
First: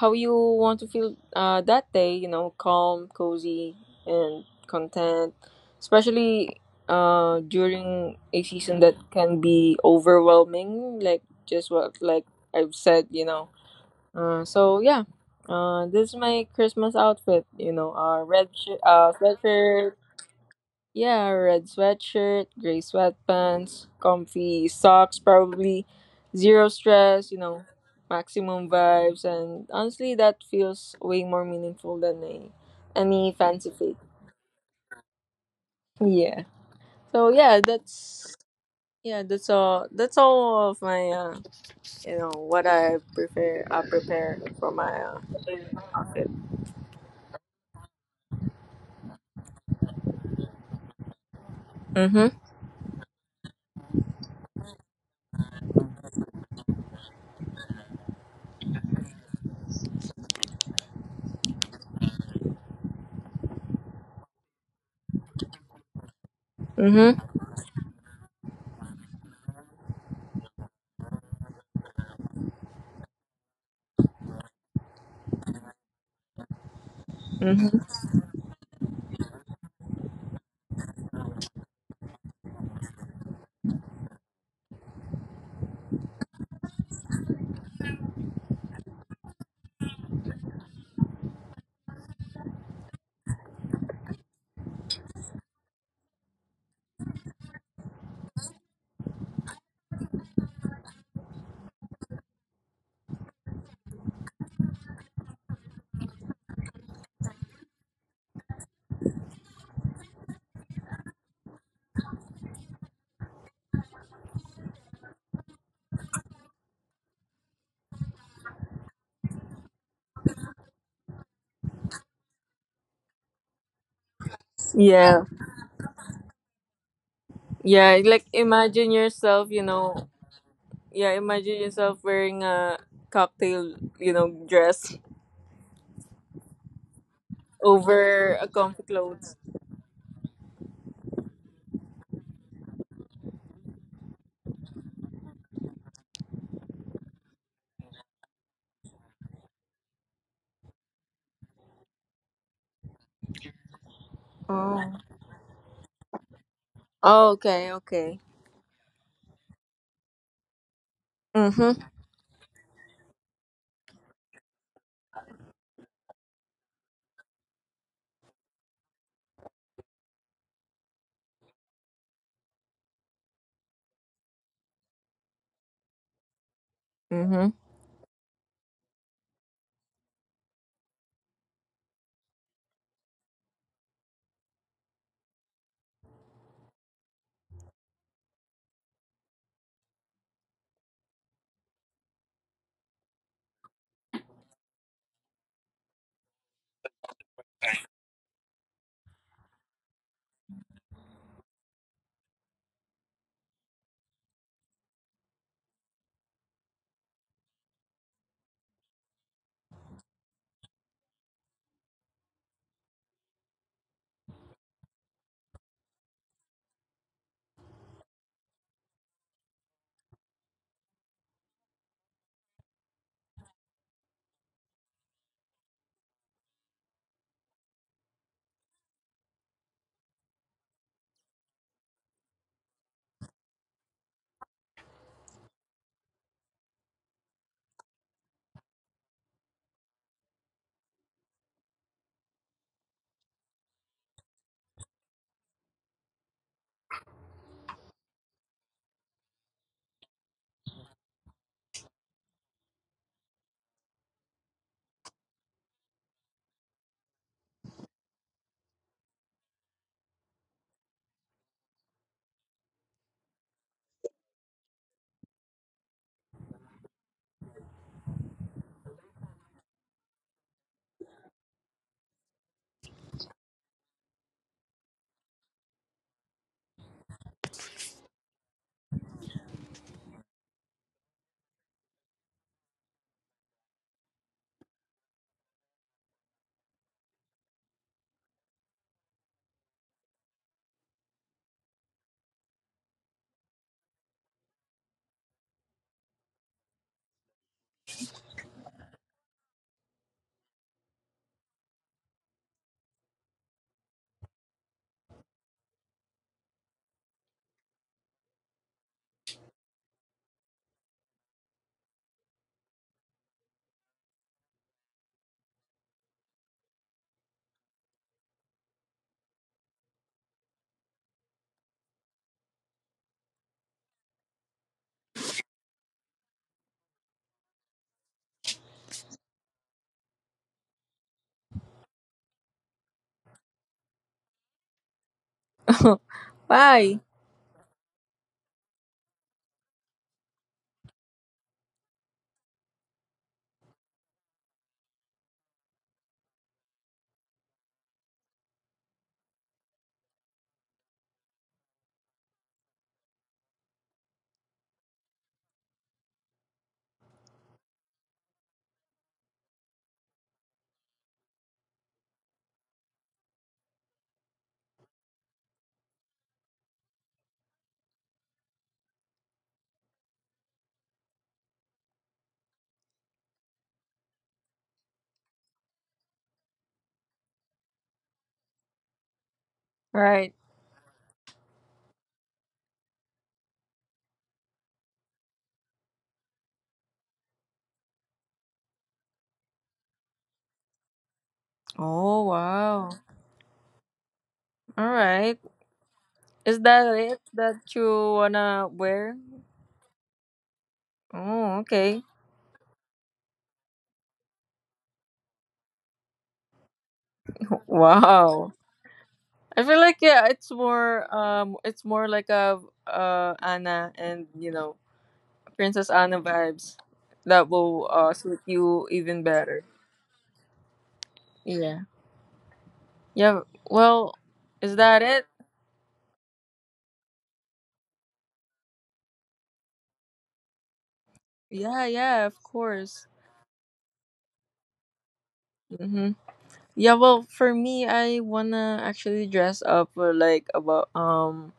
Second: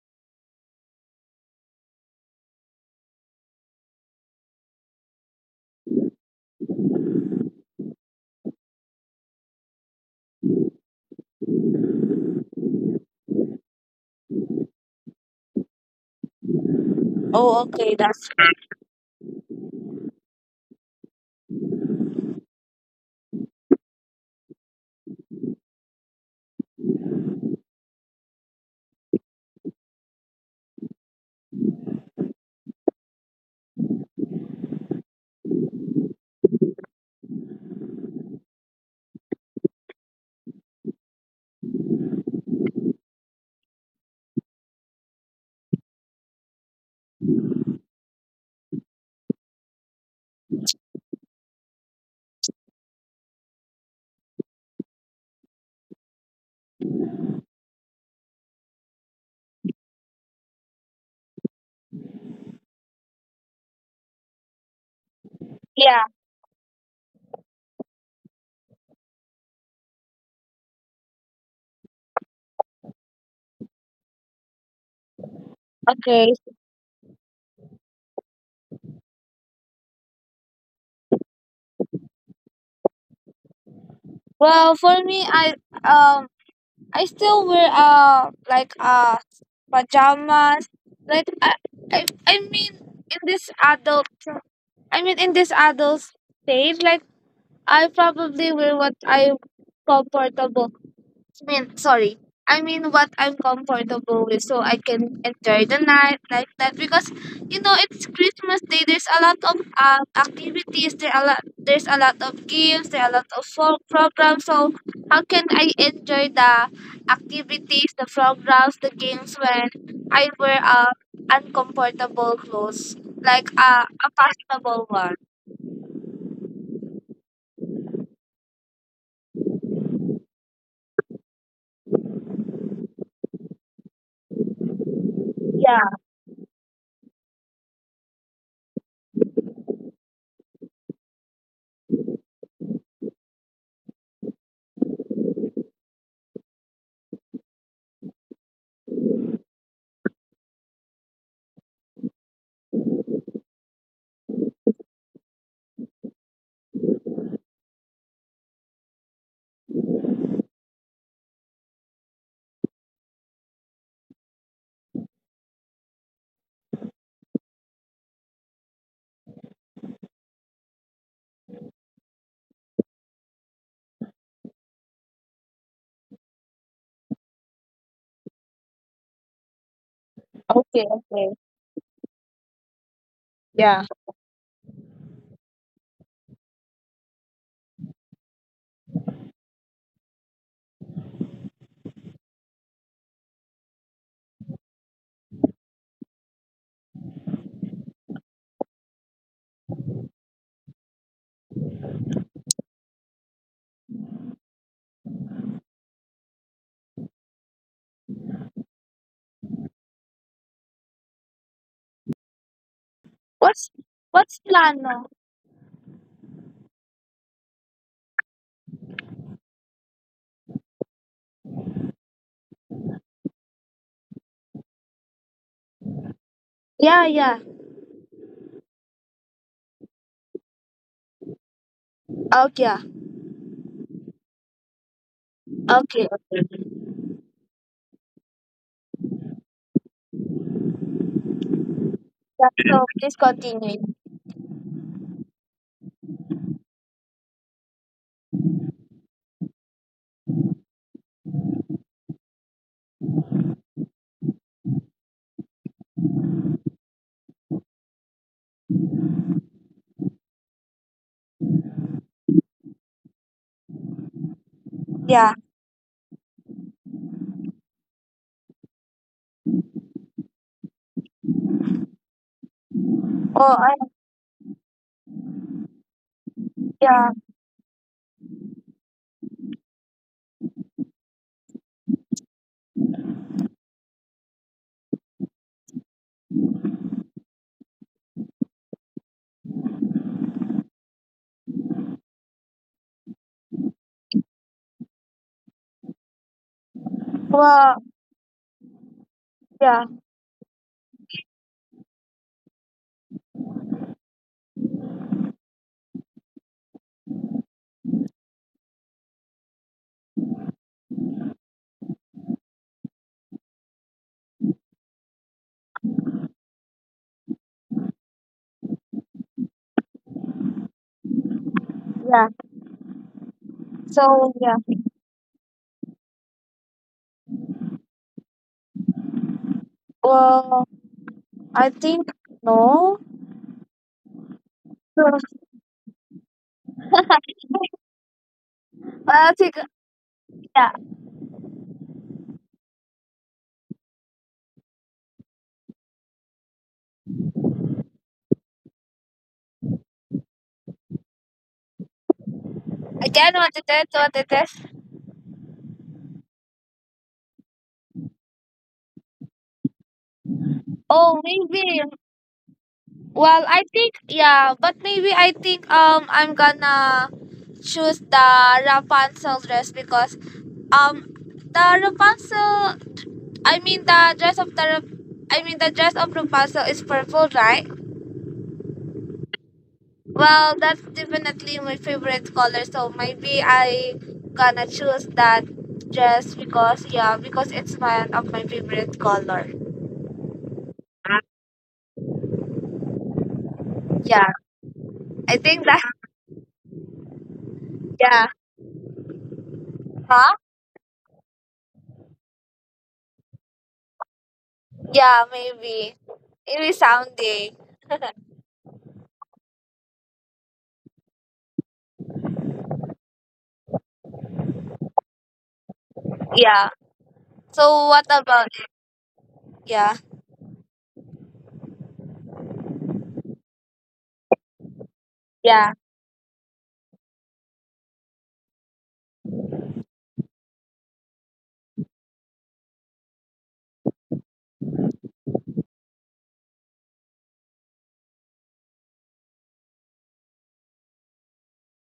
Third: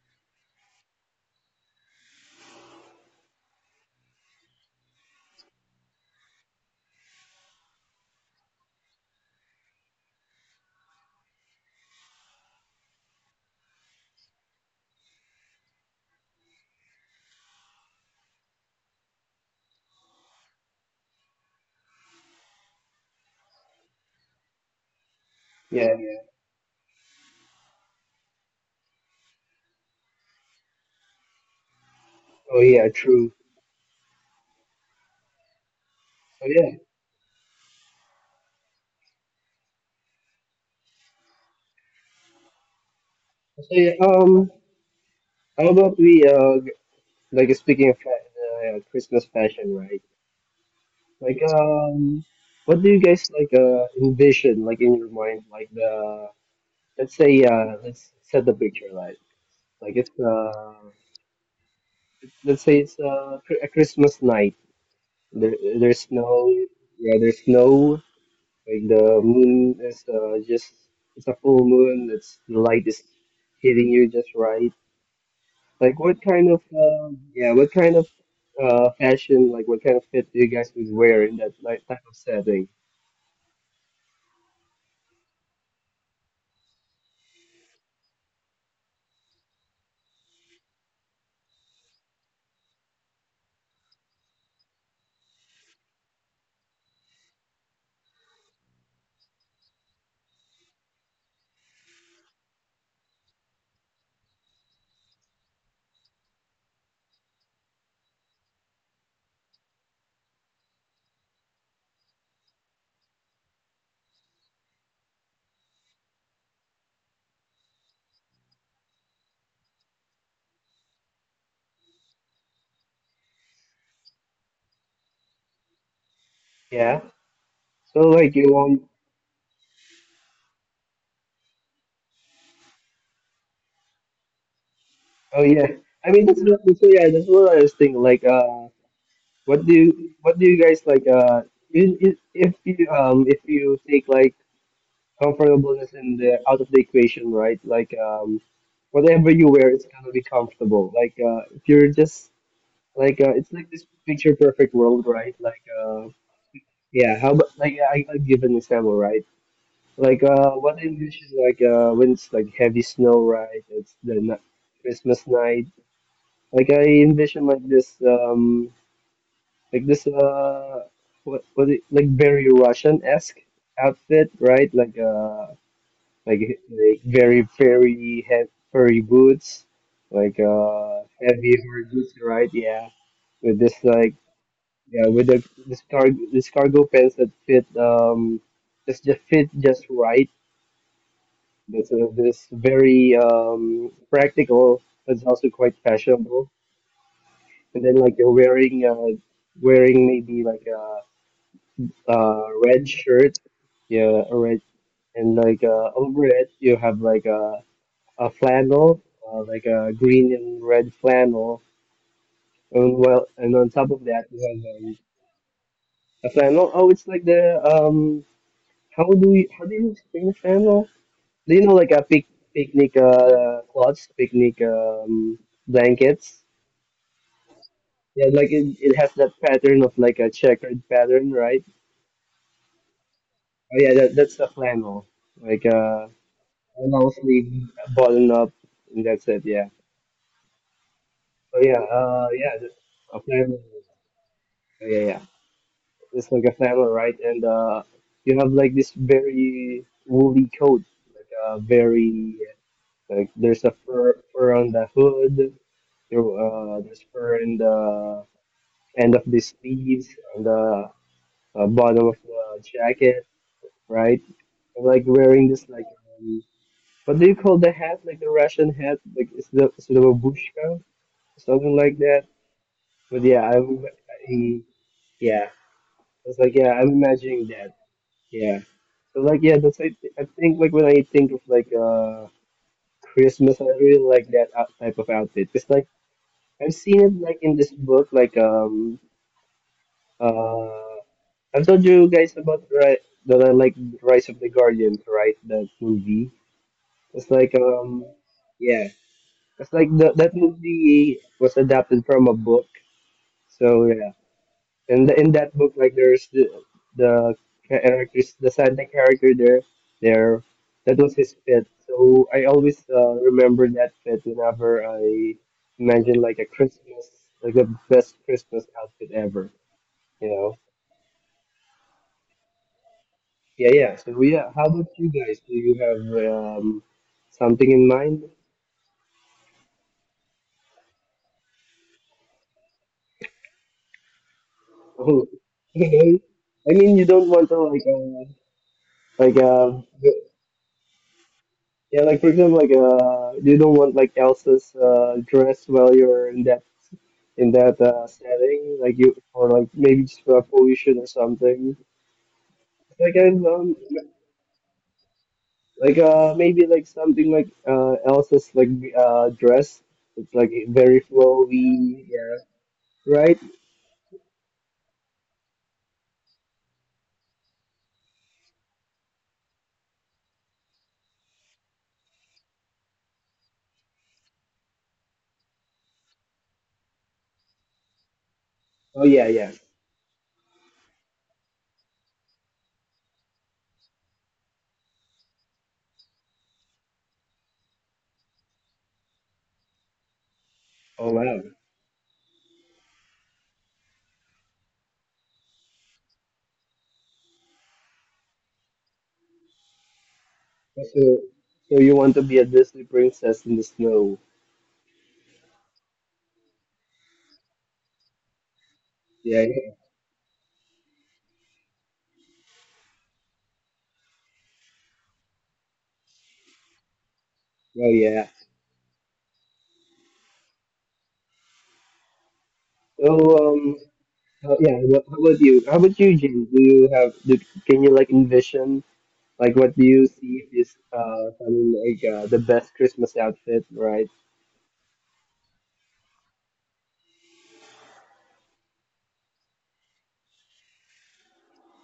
B: how you want to feel, that day, you know, calm, cozy, and content, especially, during a season that can be overwhelming, like just what, like I've said. So, yeah. This is my Christmas outfit, red sweatshirt, yeah, red sweatshirt, gray sweatpants, comfy socks, probably
C: Yeah. Yeah.
B: zero stress, maximum vibes. And honestly, that feels way more meaningful than
C: Oh yeah, true.
B: any fancy fit. Yeah.
C: Oh yeah.
B: So yeah, that's all. That's all of my, you know what I prefer.
C: So
B: I
C: yeah,
B: prepare for my
C: how about
B: outfit.
C: like speaking of Christmas fashion, right? Like
B: Mhm.
C: what do you guys like envision like in your mind? Like the let's say let's set the picture right. Like it's let's say it's a Christmas night. There there's
A: Yeah.
C: snow. Yeah,
B: Mhm.
C: there's snow. Like the moon is just it's a full moon. It's the light is hitting you just right. Like what
A: Okay.
C: kind of yeah, what
B: Mhm.
C: kind of fashion, like what kind of fit do you guys would wear in that like type of setting?
A: Well, for me, um I still wear like pajamas. Like I mean in this adult stage, like I probably wear what I comfortable, I mean, sorry. I mean, what I'm comfortable with, so I can enjoy the night like that. Because, it's Christmas Day. There's a lot of activities. There a lot. There's a lot of games. There are a lot of programs. So how can I enjoy the activities, the programs, the games when I wear uncomfortable clothes, like a fashionable one?
B: Yeah.
C: Yeah. So
B: Yeah.
C: like
B: Like,
C: you want
B: imagine yourself. Yeah, imagine yourself wearing a cocktail, dress
C: oh yeah. I mean that's what so yeah, that's what I was thinking. Like
B: over a comfy clothes.
C: what do you guys like if you take like comfortableness in the out of the equation, right? Like whatever you wear it's gonna be comfortable. Like if you're just like it's like this picture perfect
B: Oh.
C: world, right? Like yeah, how
B: Oh,
C: about like
B: okay,
C: I'll
B: okay.
C: give an example, right? Like what I envision is like
B: Mm-hmm.
C: when it's like heavy snow, right? It's the n Christmas night. Like I envision like this what it, like very Russian-esque outfit, right? Like like very
B: Mm-hmm.
C: very heavy furry boots, like
A: Okay. Okay.
C: heavy furry boots, right? Yeah, with this
A: Yeah.
C: like yeah, with the this cargo pants that fit just fit just right. This this very practical, but it's also quite fashionable. And then like you're wearing maybe like a red shirt, yeah, a red and like over it you have like a flannel, like a green and red flannel. And well, and on
A: What's
C: top of that you
A: What's
C: have
A: plano?
C: a flannel. Oh, it's like the how do you picnic table? Do you know like a pic picnic cloths, picnic blankets?
A: Yeah. Yeah.
C: Yeah, like it has that pattern of like a checkered pattern, right?
A: Okay.
C: Oh yeah, that's a flannel, like
A: Okay.
C: a flannel sleeve, button up, and that's it. Yeah. So yeah,
A: Yeah,
C: yeah, the
A: so please
C: a flannel.
A: continue.
C: Oh, yeah, yeah, it's like a flannel, right? And you have like this very woolly coat, like a very like there's a fur fur on the hood. There, there's fur in the end of the sleeves, on the bottom of the jacket, right? I'm like
A: Yeah.
C: wearing this like um, what do you call the hat? Like the Russian hat? Like is the is it a babushka? Something like that. But yeah,
A: Oh, I,
C: I'm he yeah. I was like yeah, I'm
A: yeah,
C: imagining that. Yeah. So like yeah, that's I think like when I think of like Christmas, I really like that out- type of outfit. It's like I've seen it like in this book, like uh I've told you guys about right that I like Rise of the Guardians, right? That movie. It's like yeah. It's
A: yeah,
C: like that movie was adapted from a book. So yeah. And in that book like there's the character, the Santa character there that was his pet so I always remember that pet whenever I imagine like a Christmas like the best Christmas outfit ever you know
A: yeah.
C: yeah yeah so
A: So,
C: yeah
A: yeah.
C: how about you guys do you have um something in mind.
A: Well, I think no.
C: Oh, okay. I mean you
B: Bye.
C: don't want to like
A: I
C: like
A: think
C: uh,
A: yeah.
C: yeah, like for example, like you don't want like Elsa's dress while you're in that setting, like you or like maybe just for a pollution or something. Like I
A: Again, what it is, what it is.
C: like maybe like something like Elsa's like dress. It's like very
A: Oh, maybe.
C: flowy, yeah. Right?
A: Well, I think yeah, but maybe I think I'm gonna choose the Rapunzel dress because um the Rapunzel. I mean the dress of the I mean the dress of Rapunzel is purple, right?
C: Oh yeah, yeah.
B: Right.
A: Well, that's definitely my favorite color. So maybe I gonna choose that just because, yeah, because it's one of my favorite color.
C: Oh wow.
B: Oh, wow.
A: Yeah,
B: All
A: I
B: right.
A: think that
B: Is that it that you
A: yeah,
B: wanna wear?
A: huh?
C: So
B: Oh,
C: so you want to
B: okay.
C: be a Disney princess in the snow?
A: Yeah, maybe it is sounding.
B: Wow.
C: Yeah. Yeah.
B: I feel like, yeah, it's more, like a, Anna and, Princess Anna
A: Yeah.
B: vibes that
C: Oh
A: So
B: will
A: what
C: yeah.
A: about
B: suit
A: it?
B: you even better.
A: Yeah.
B: Yeah.
C: So
B: Yeah, well,
C: How, yeah.
B: is
C: What, how
B: that
C: about
B: it?
C: you?
A: Yeah.
C: How about you, Jim? Do you have? Do, can you like envision? Like, what do you see is something like
B: Yeah,
C: the
B: yeah, of
C: best Christmas
B: course.
C: outfit, right?
B: Mm-hmm. Yeah, well, for me, I wanna actually dress up for like about,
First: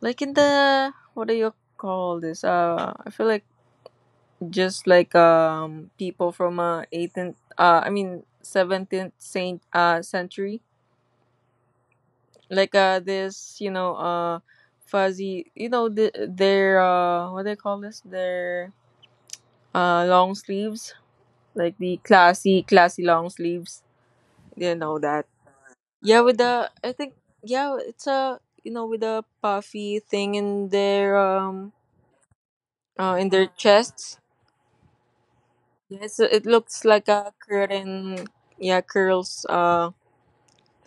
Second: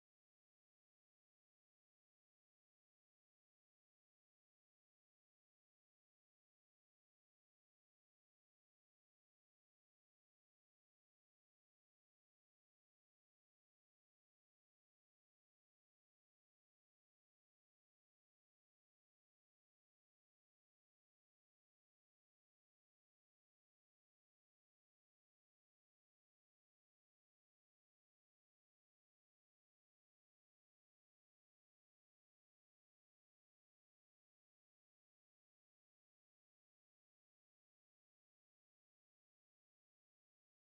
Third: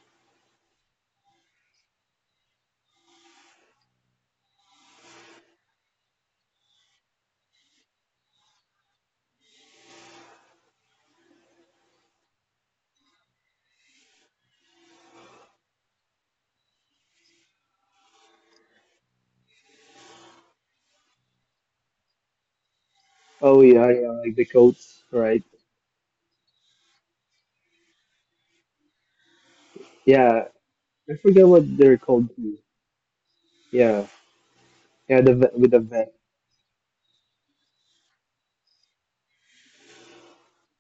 B: like in the what do you call this? I feel like just like, people from, 18th, I mean 17th, saint, century, like this, fuzzy, the, their, what do they call this, their, long sleeves, like the classy long
C: Oh
B: sleeves,
C: yeah, yeah, like the
B: you know,
C: coats,
B: that,
C: right?
B: yeah, with the, I think yeah, it's a, with a puffy thing
C: Yeah,
B: in their,
C: I forget what they're called too.
B: in their
C: Yeah,
B: chests.
C: yeah, with the vest.
B: Yes, it looks like a curtain, yeah, curls,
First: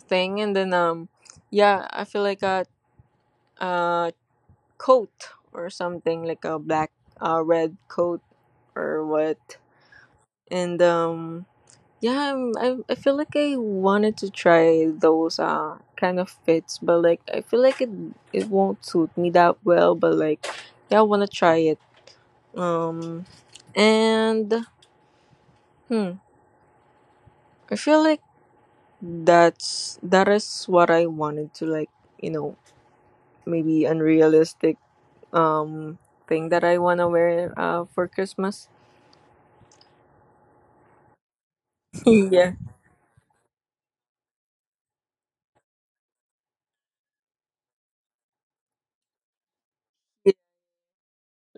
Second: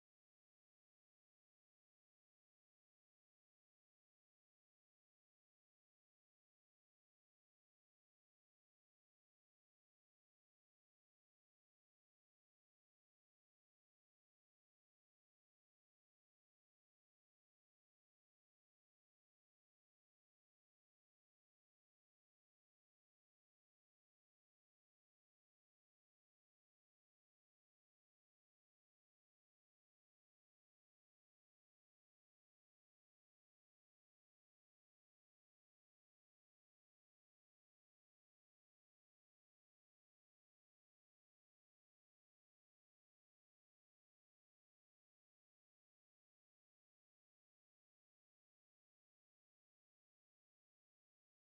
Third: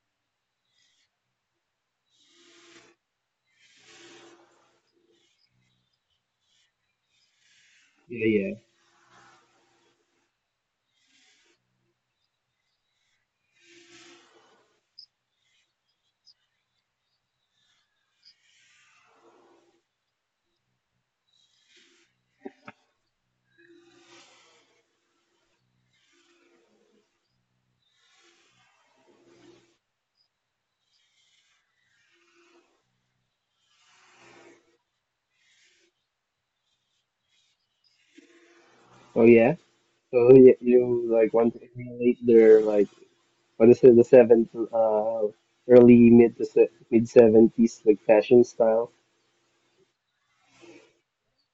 B: thing, and then, yeah, I feel like a, uh coat or something, like a black, red coat,
C: Yeah, yeah.
B: or what. And, yeah, I'm, I feel like I wanted to try those kind of fits, but like I feel like it won't suit me that well. But like, yeah, I wanna try it. Um, and hmm, I feel like that is what I wanted to like. You know, maybe unrealistic, thing that I wanna wear for Christmas.
C: Oh yeah. So you like want to emulate
B: Yeah.
C: their like what is it? The seventh, early mid to mid seventies like fashion style.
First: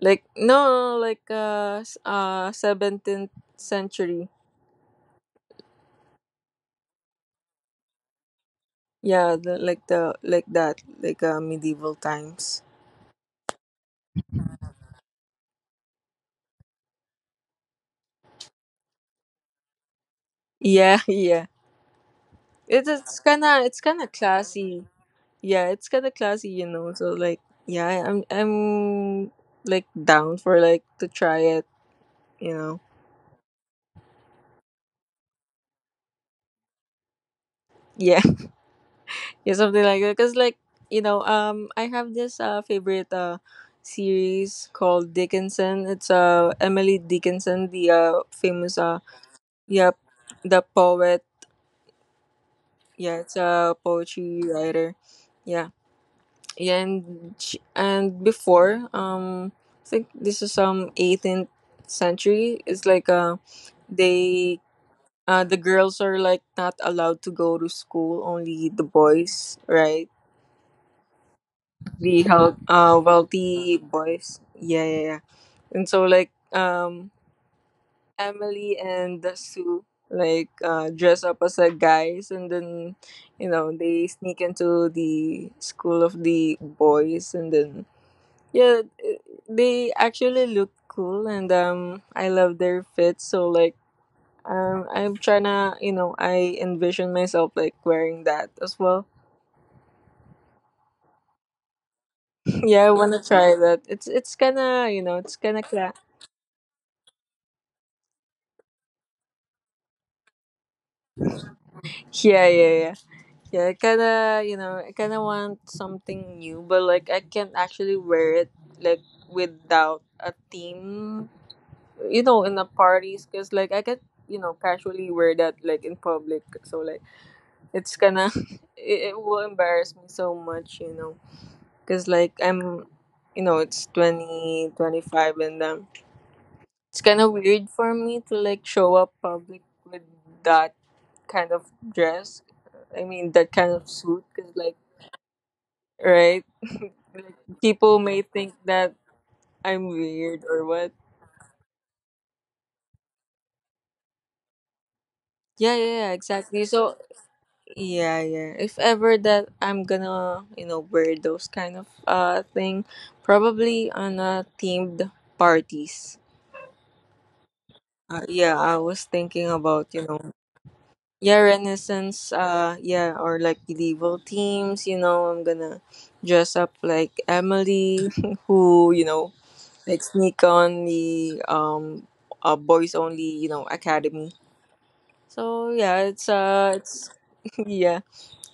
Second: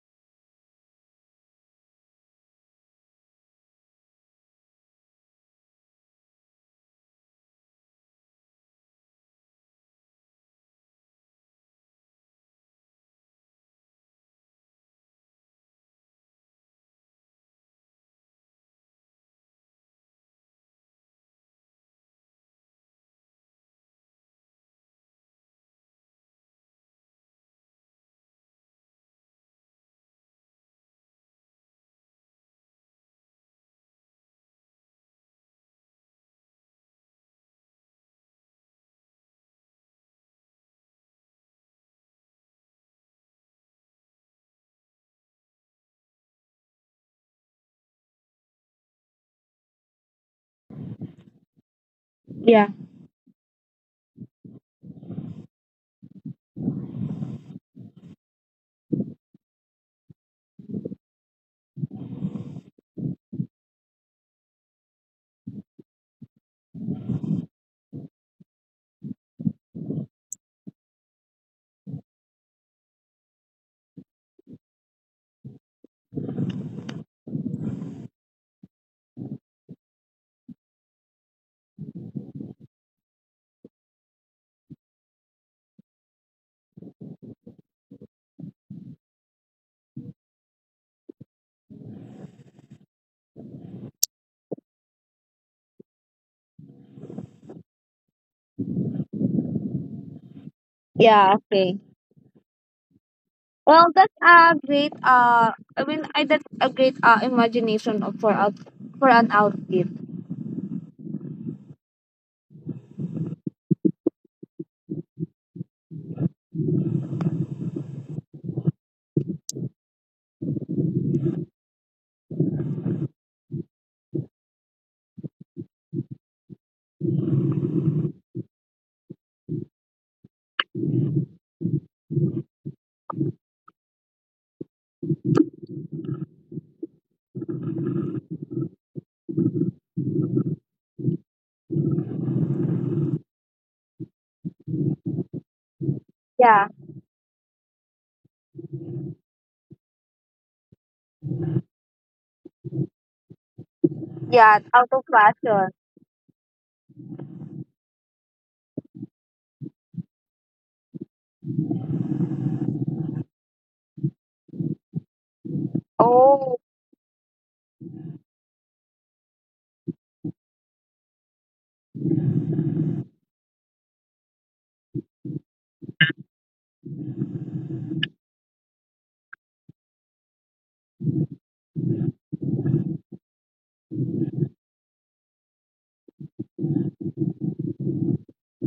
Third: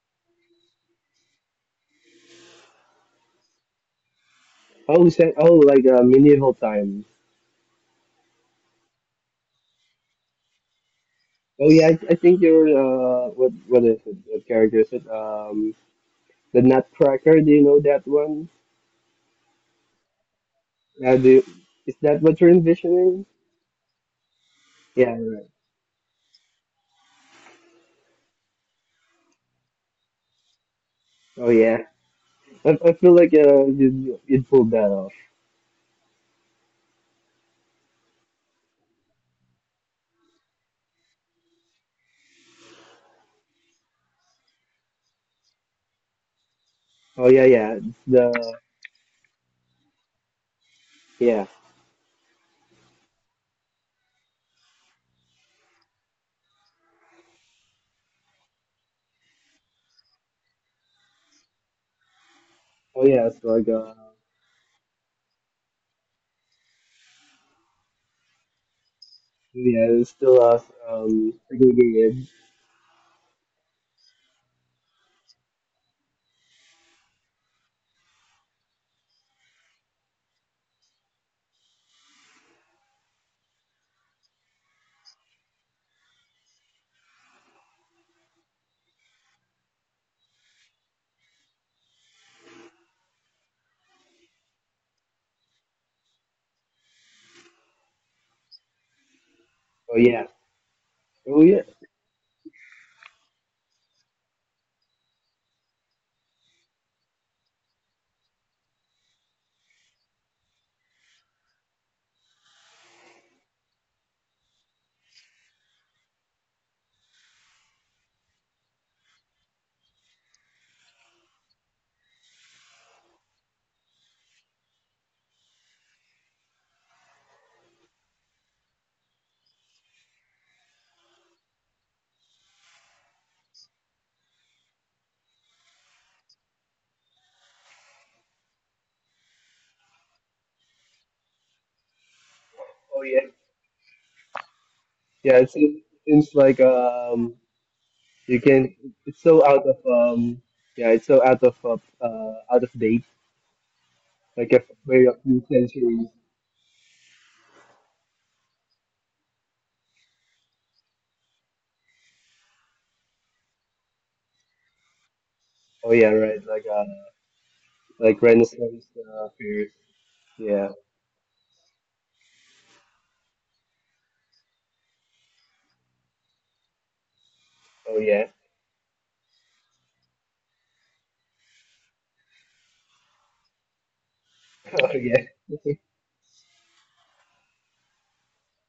B: Like, no, no, no, like, 17th century.
C: Oh, oh, like medieval time.
B: Yeah, the, like the, like that, like,
C: Oh yeah,
B: medieval
C: I think
B: times.
C: you're what is it? What character is it? The Nutcracker. Do you know that one?
B: Yeah,
C: Do you,
B: yeah.
C: is that what you're
B: it's
C: envisioning?
B: kind of, it's kind of classy.
C: Yeah. Yeah.
B: Yeah, it's kind of classy, you know. So like, yeah, I'm like down for like to try
C: Oh
B: it,
C: yeah.
B: you know.
C: I feel like you'd you'd pull that off.
B: Yeah, yeah, something like that. Cause like, I have this favorite series called Dickinson. It's Emily
C: Oh yeah
B: Dickinson,
C: yeah it's
B: the
C: the
B: famous, yeah, the poet.
C: yeah
A: Yeah.
B: Yeah, it's a poetry writer. Yeah. And before, I think this is, 18th century. It's
C: oh
B: like,
C: yeah it's like
B: they, the girls are like not allowed to go to school, only the boys,
C: yeah it's
B: right?
C: still us segregated.
B: The wealthy boys, yeah, yeah, yeah. And so like, Emily and Sue like dress up as a guys, and then, they sneak into the school of the boys, and then, yeah, they actually look cool, and, I love their fit. So like, I'm trying to, you know, I envision myself like wearing that as well.
C: Oh yeah
A: Yeah.
C: oh yeah
A: Okay.
B: Yeah, I want to try
A: Well,
B: that.
A: that's
B: It's
A: a
B: kind
A: great.
B: of, you know, it's kind of
A: I
B: cla-.
A: mean, I that's a great imagination of for out for an outfit.
B: Yeah, yeah, yeah. Yeah, I kind of, you know, I kind of want something new, but like I can't actually wear it like without a theme, you know, in the parties, cuz like I can, you know, casually wear that like in public. So like it's gonna, it will embarrass me so much, you know, because like, I'm you know it's 2025, and, it's kind of weird for me to like show up public with that kind of dress,
C: oh
B: I
C: yeah
B: mean that kind of suit, because like,
C: yeah it seems, seems
B: right,
C: like
A: Yeah.
B: like, people may
C: you
B: think
C: can
B: that
C: it's so out of
B: I'm weird or
C: yeah
B: what.
C: it's so out of date like
A: Yeah. Out
C: maybe
A: of
C: a few
A: fashion.
B: Yeah, yeah,
C: centuries.
B: yeah, exactly, so, yeah, yeah. If ever that I'm gonna, you know, wear those kind of thing, probably on a themed
C: Oh yeah,
B: parties.
C: right.
A: Oh.
C: Like
B: Yeah,
C: Renaissance
B: I was thinking
C: period.
B: about, you know,
C: Yeah.
B: yeah, Renaissance, yeah, or like medieval themes, you know, I'm gonna dress up like
C: Oh
B: Emily
C: yeah.
B: who, you know, like sneak on the, boys only, you know, academy.
C: Oh yeah.
B: So yeah, it's yeah.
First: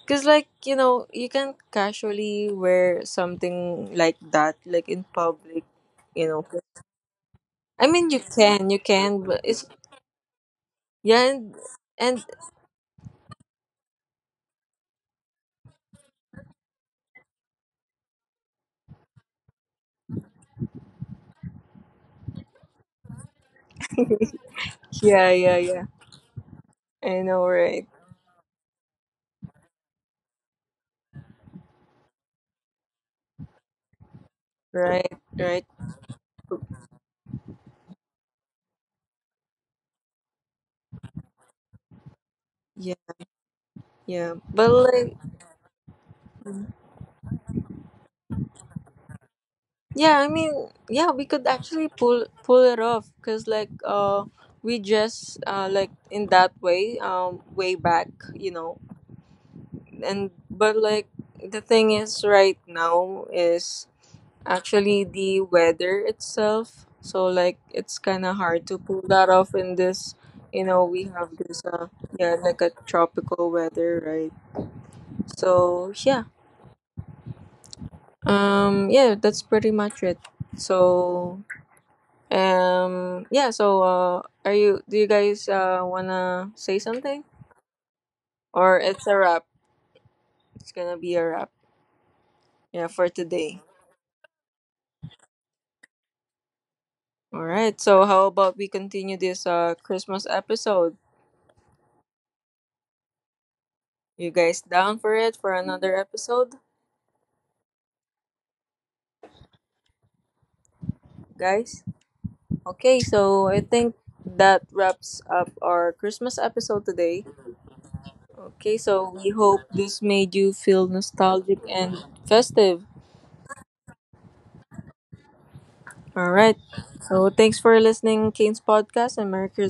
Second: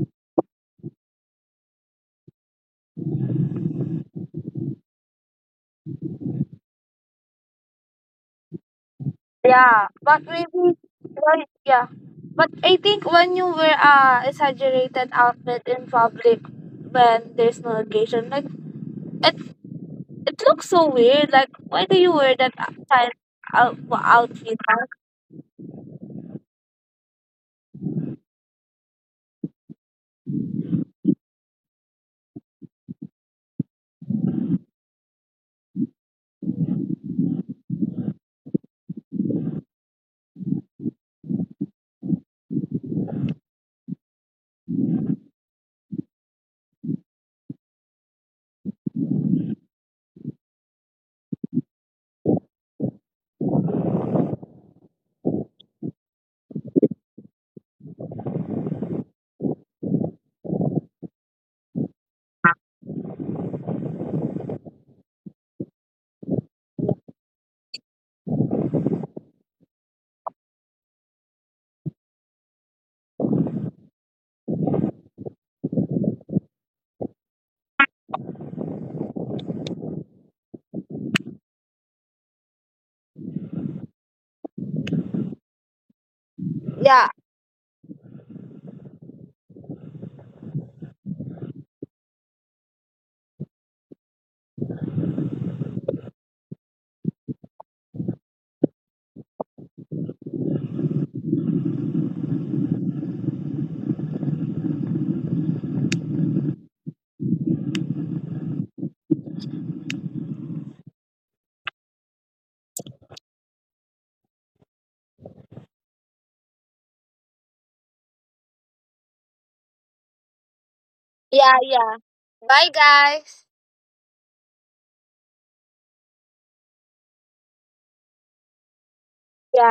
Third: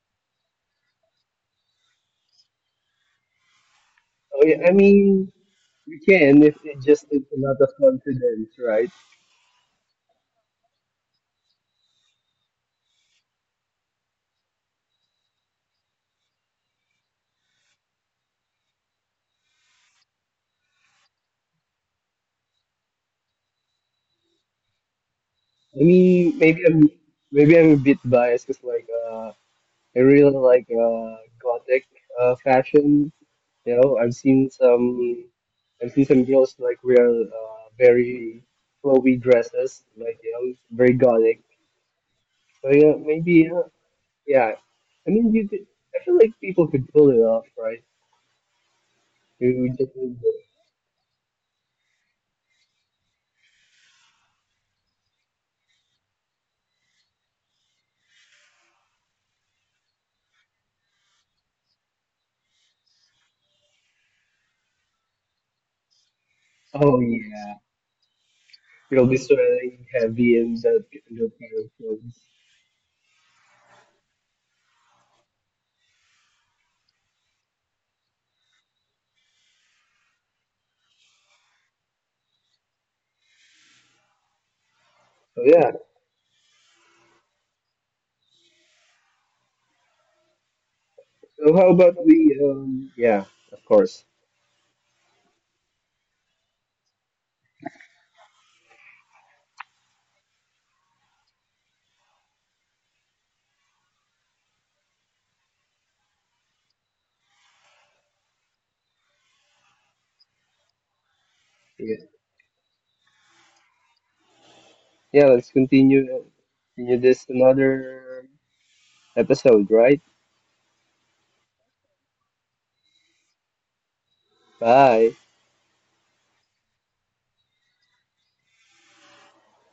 B: Because, like, you know, you can casually wear something like
C: Oh
B: that,
C: yeah. I
B: like in
C: mean,
B: public,
C: we
B: you
C: can
B: know.
C: if it just takes a lot of
B: I mean,
C: confidence,
B: you
C: right?
B: can, but it's,
A: Yeah, but maybe
B: yeah,
A: well,
B: and,
A: yeah.
B: and
A: But I think when you wear a exaggerated outfit in public when there's no occasion, like it it looks so weird. Like, why do you wear that kind of outfit?
B: yeah, yeah,
C: I
B: yeah.
C: mean, maybe I'm
B: I know,
C: maybe I'm a
B: right?
C: bit biased because like I really like gothic fashion. You know,
B: Right, right.
C: I've seen some girls like wear very flowy dresses, like you know, very gothic. So yeah,
B: Yeah,
C: maybe yeah.
B: yeah.
C: Yeah,
B: But,
C: I
B: like,
C: mean, you could. I feel like people could pull it off, right? You would just need
B: yeah, I
C: the
B: mean, yeah, we could actually pull it off, because like, we just, like in that way, way back, you know. And but like the thing is right now is, actually, the weather itself.
C: oh yes,
B: So
C: yeah.
B: like it's kind of hard to
C: You'll
B: pull
C: be
B: that off in
C: sweating
B: this.
C: heavy and
B: You know, we
C: the
B: have
C: kind
B: this,
C: of clothes.
B: yeah, like a tropical weather, right? So yeah, yeah, that's pretty much it. So, yeah, so, are you do you
C: So
B: guys
C: yeah.
B: wanna say
A: Yeah,
B: something, or it's a wrap? It's gonna be a wrap.
C: So how about we?
B: Yeah, for
C: Yeah,
B: today.
C: of course.
B: All right. So how about we continue this Christmas episode? You guys down for it for another episode, guys?
C: Yeah,
B: Okay, so I think that wraps
C: yeah. Let's
B: up our
C: continue
B: Christmas episode
C: this
B: today.
C: another
B: Okay, so we hope
C: episode, right?
B: this made you feel
A: yeah,
B: nostalgic
A: yeah.
B: and
A: Bye,
B: festive.
A: guys.
C: Bye.
B: All right. So thanks for listening, Kane's podcast, and Merry
A: Yeah.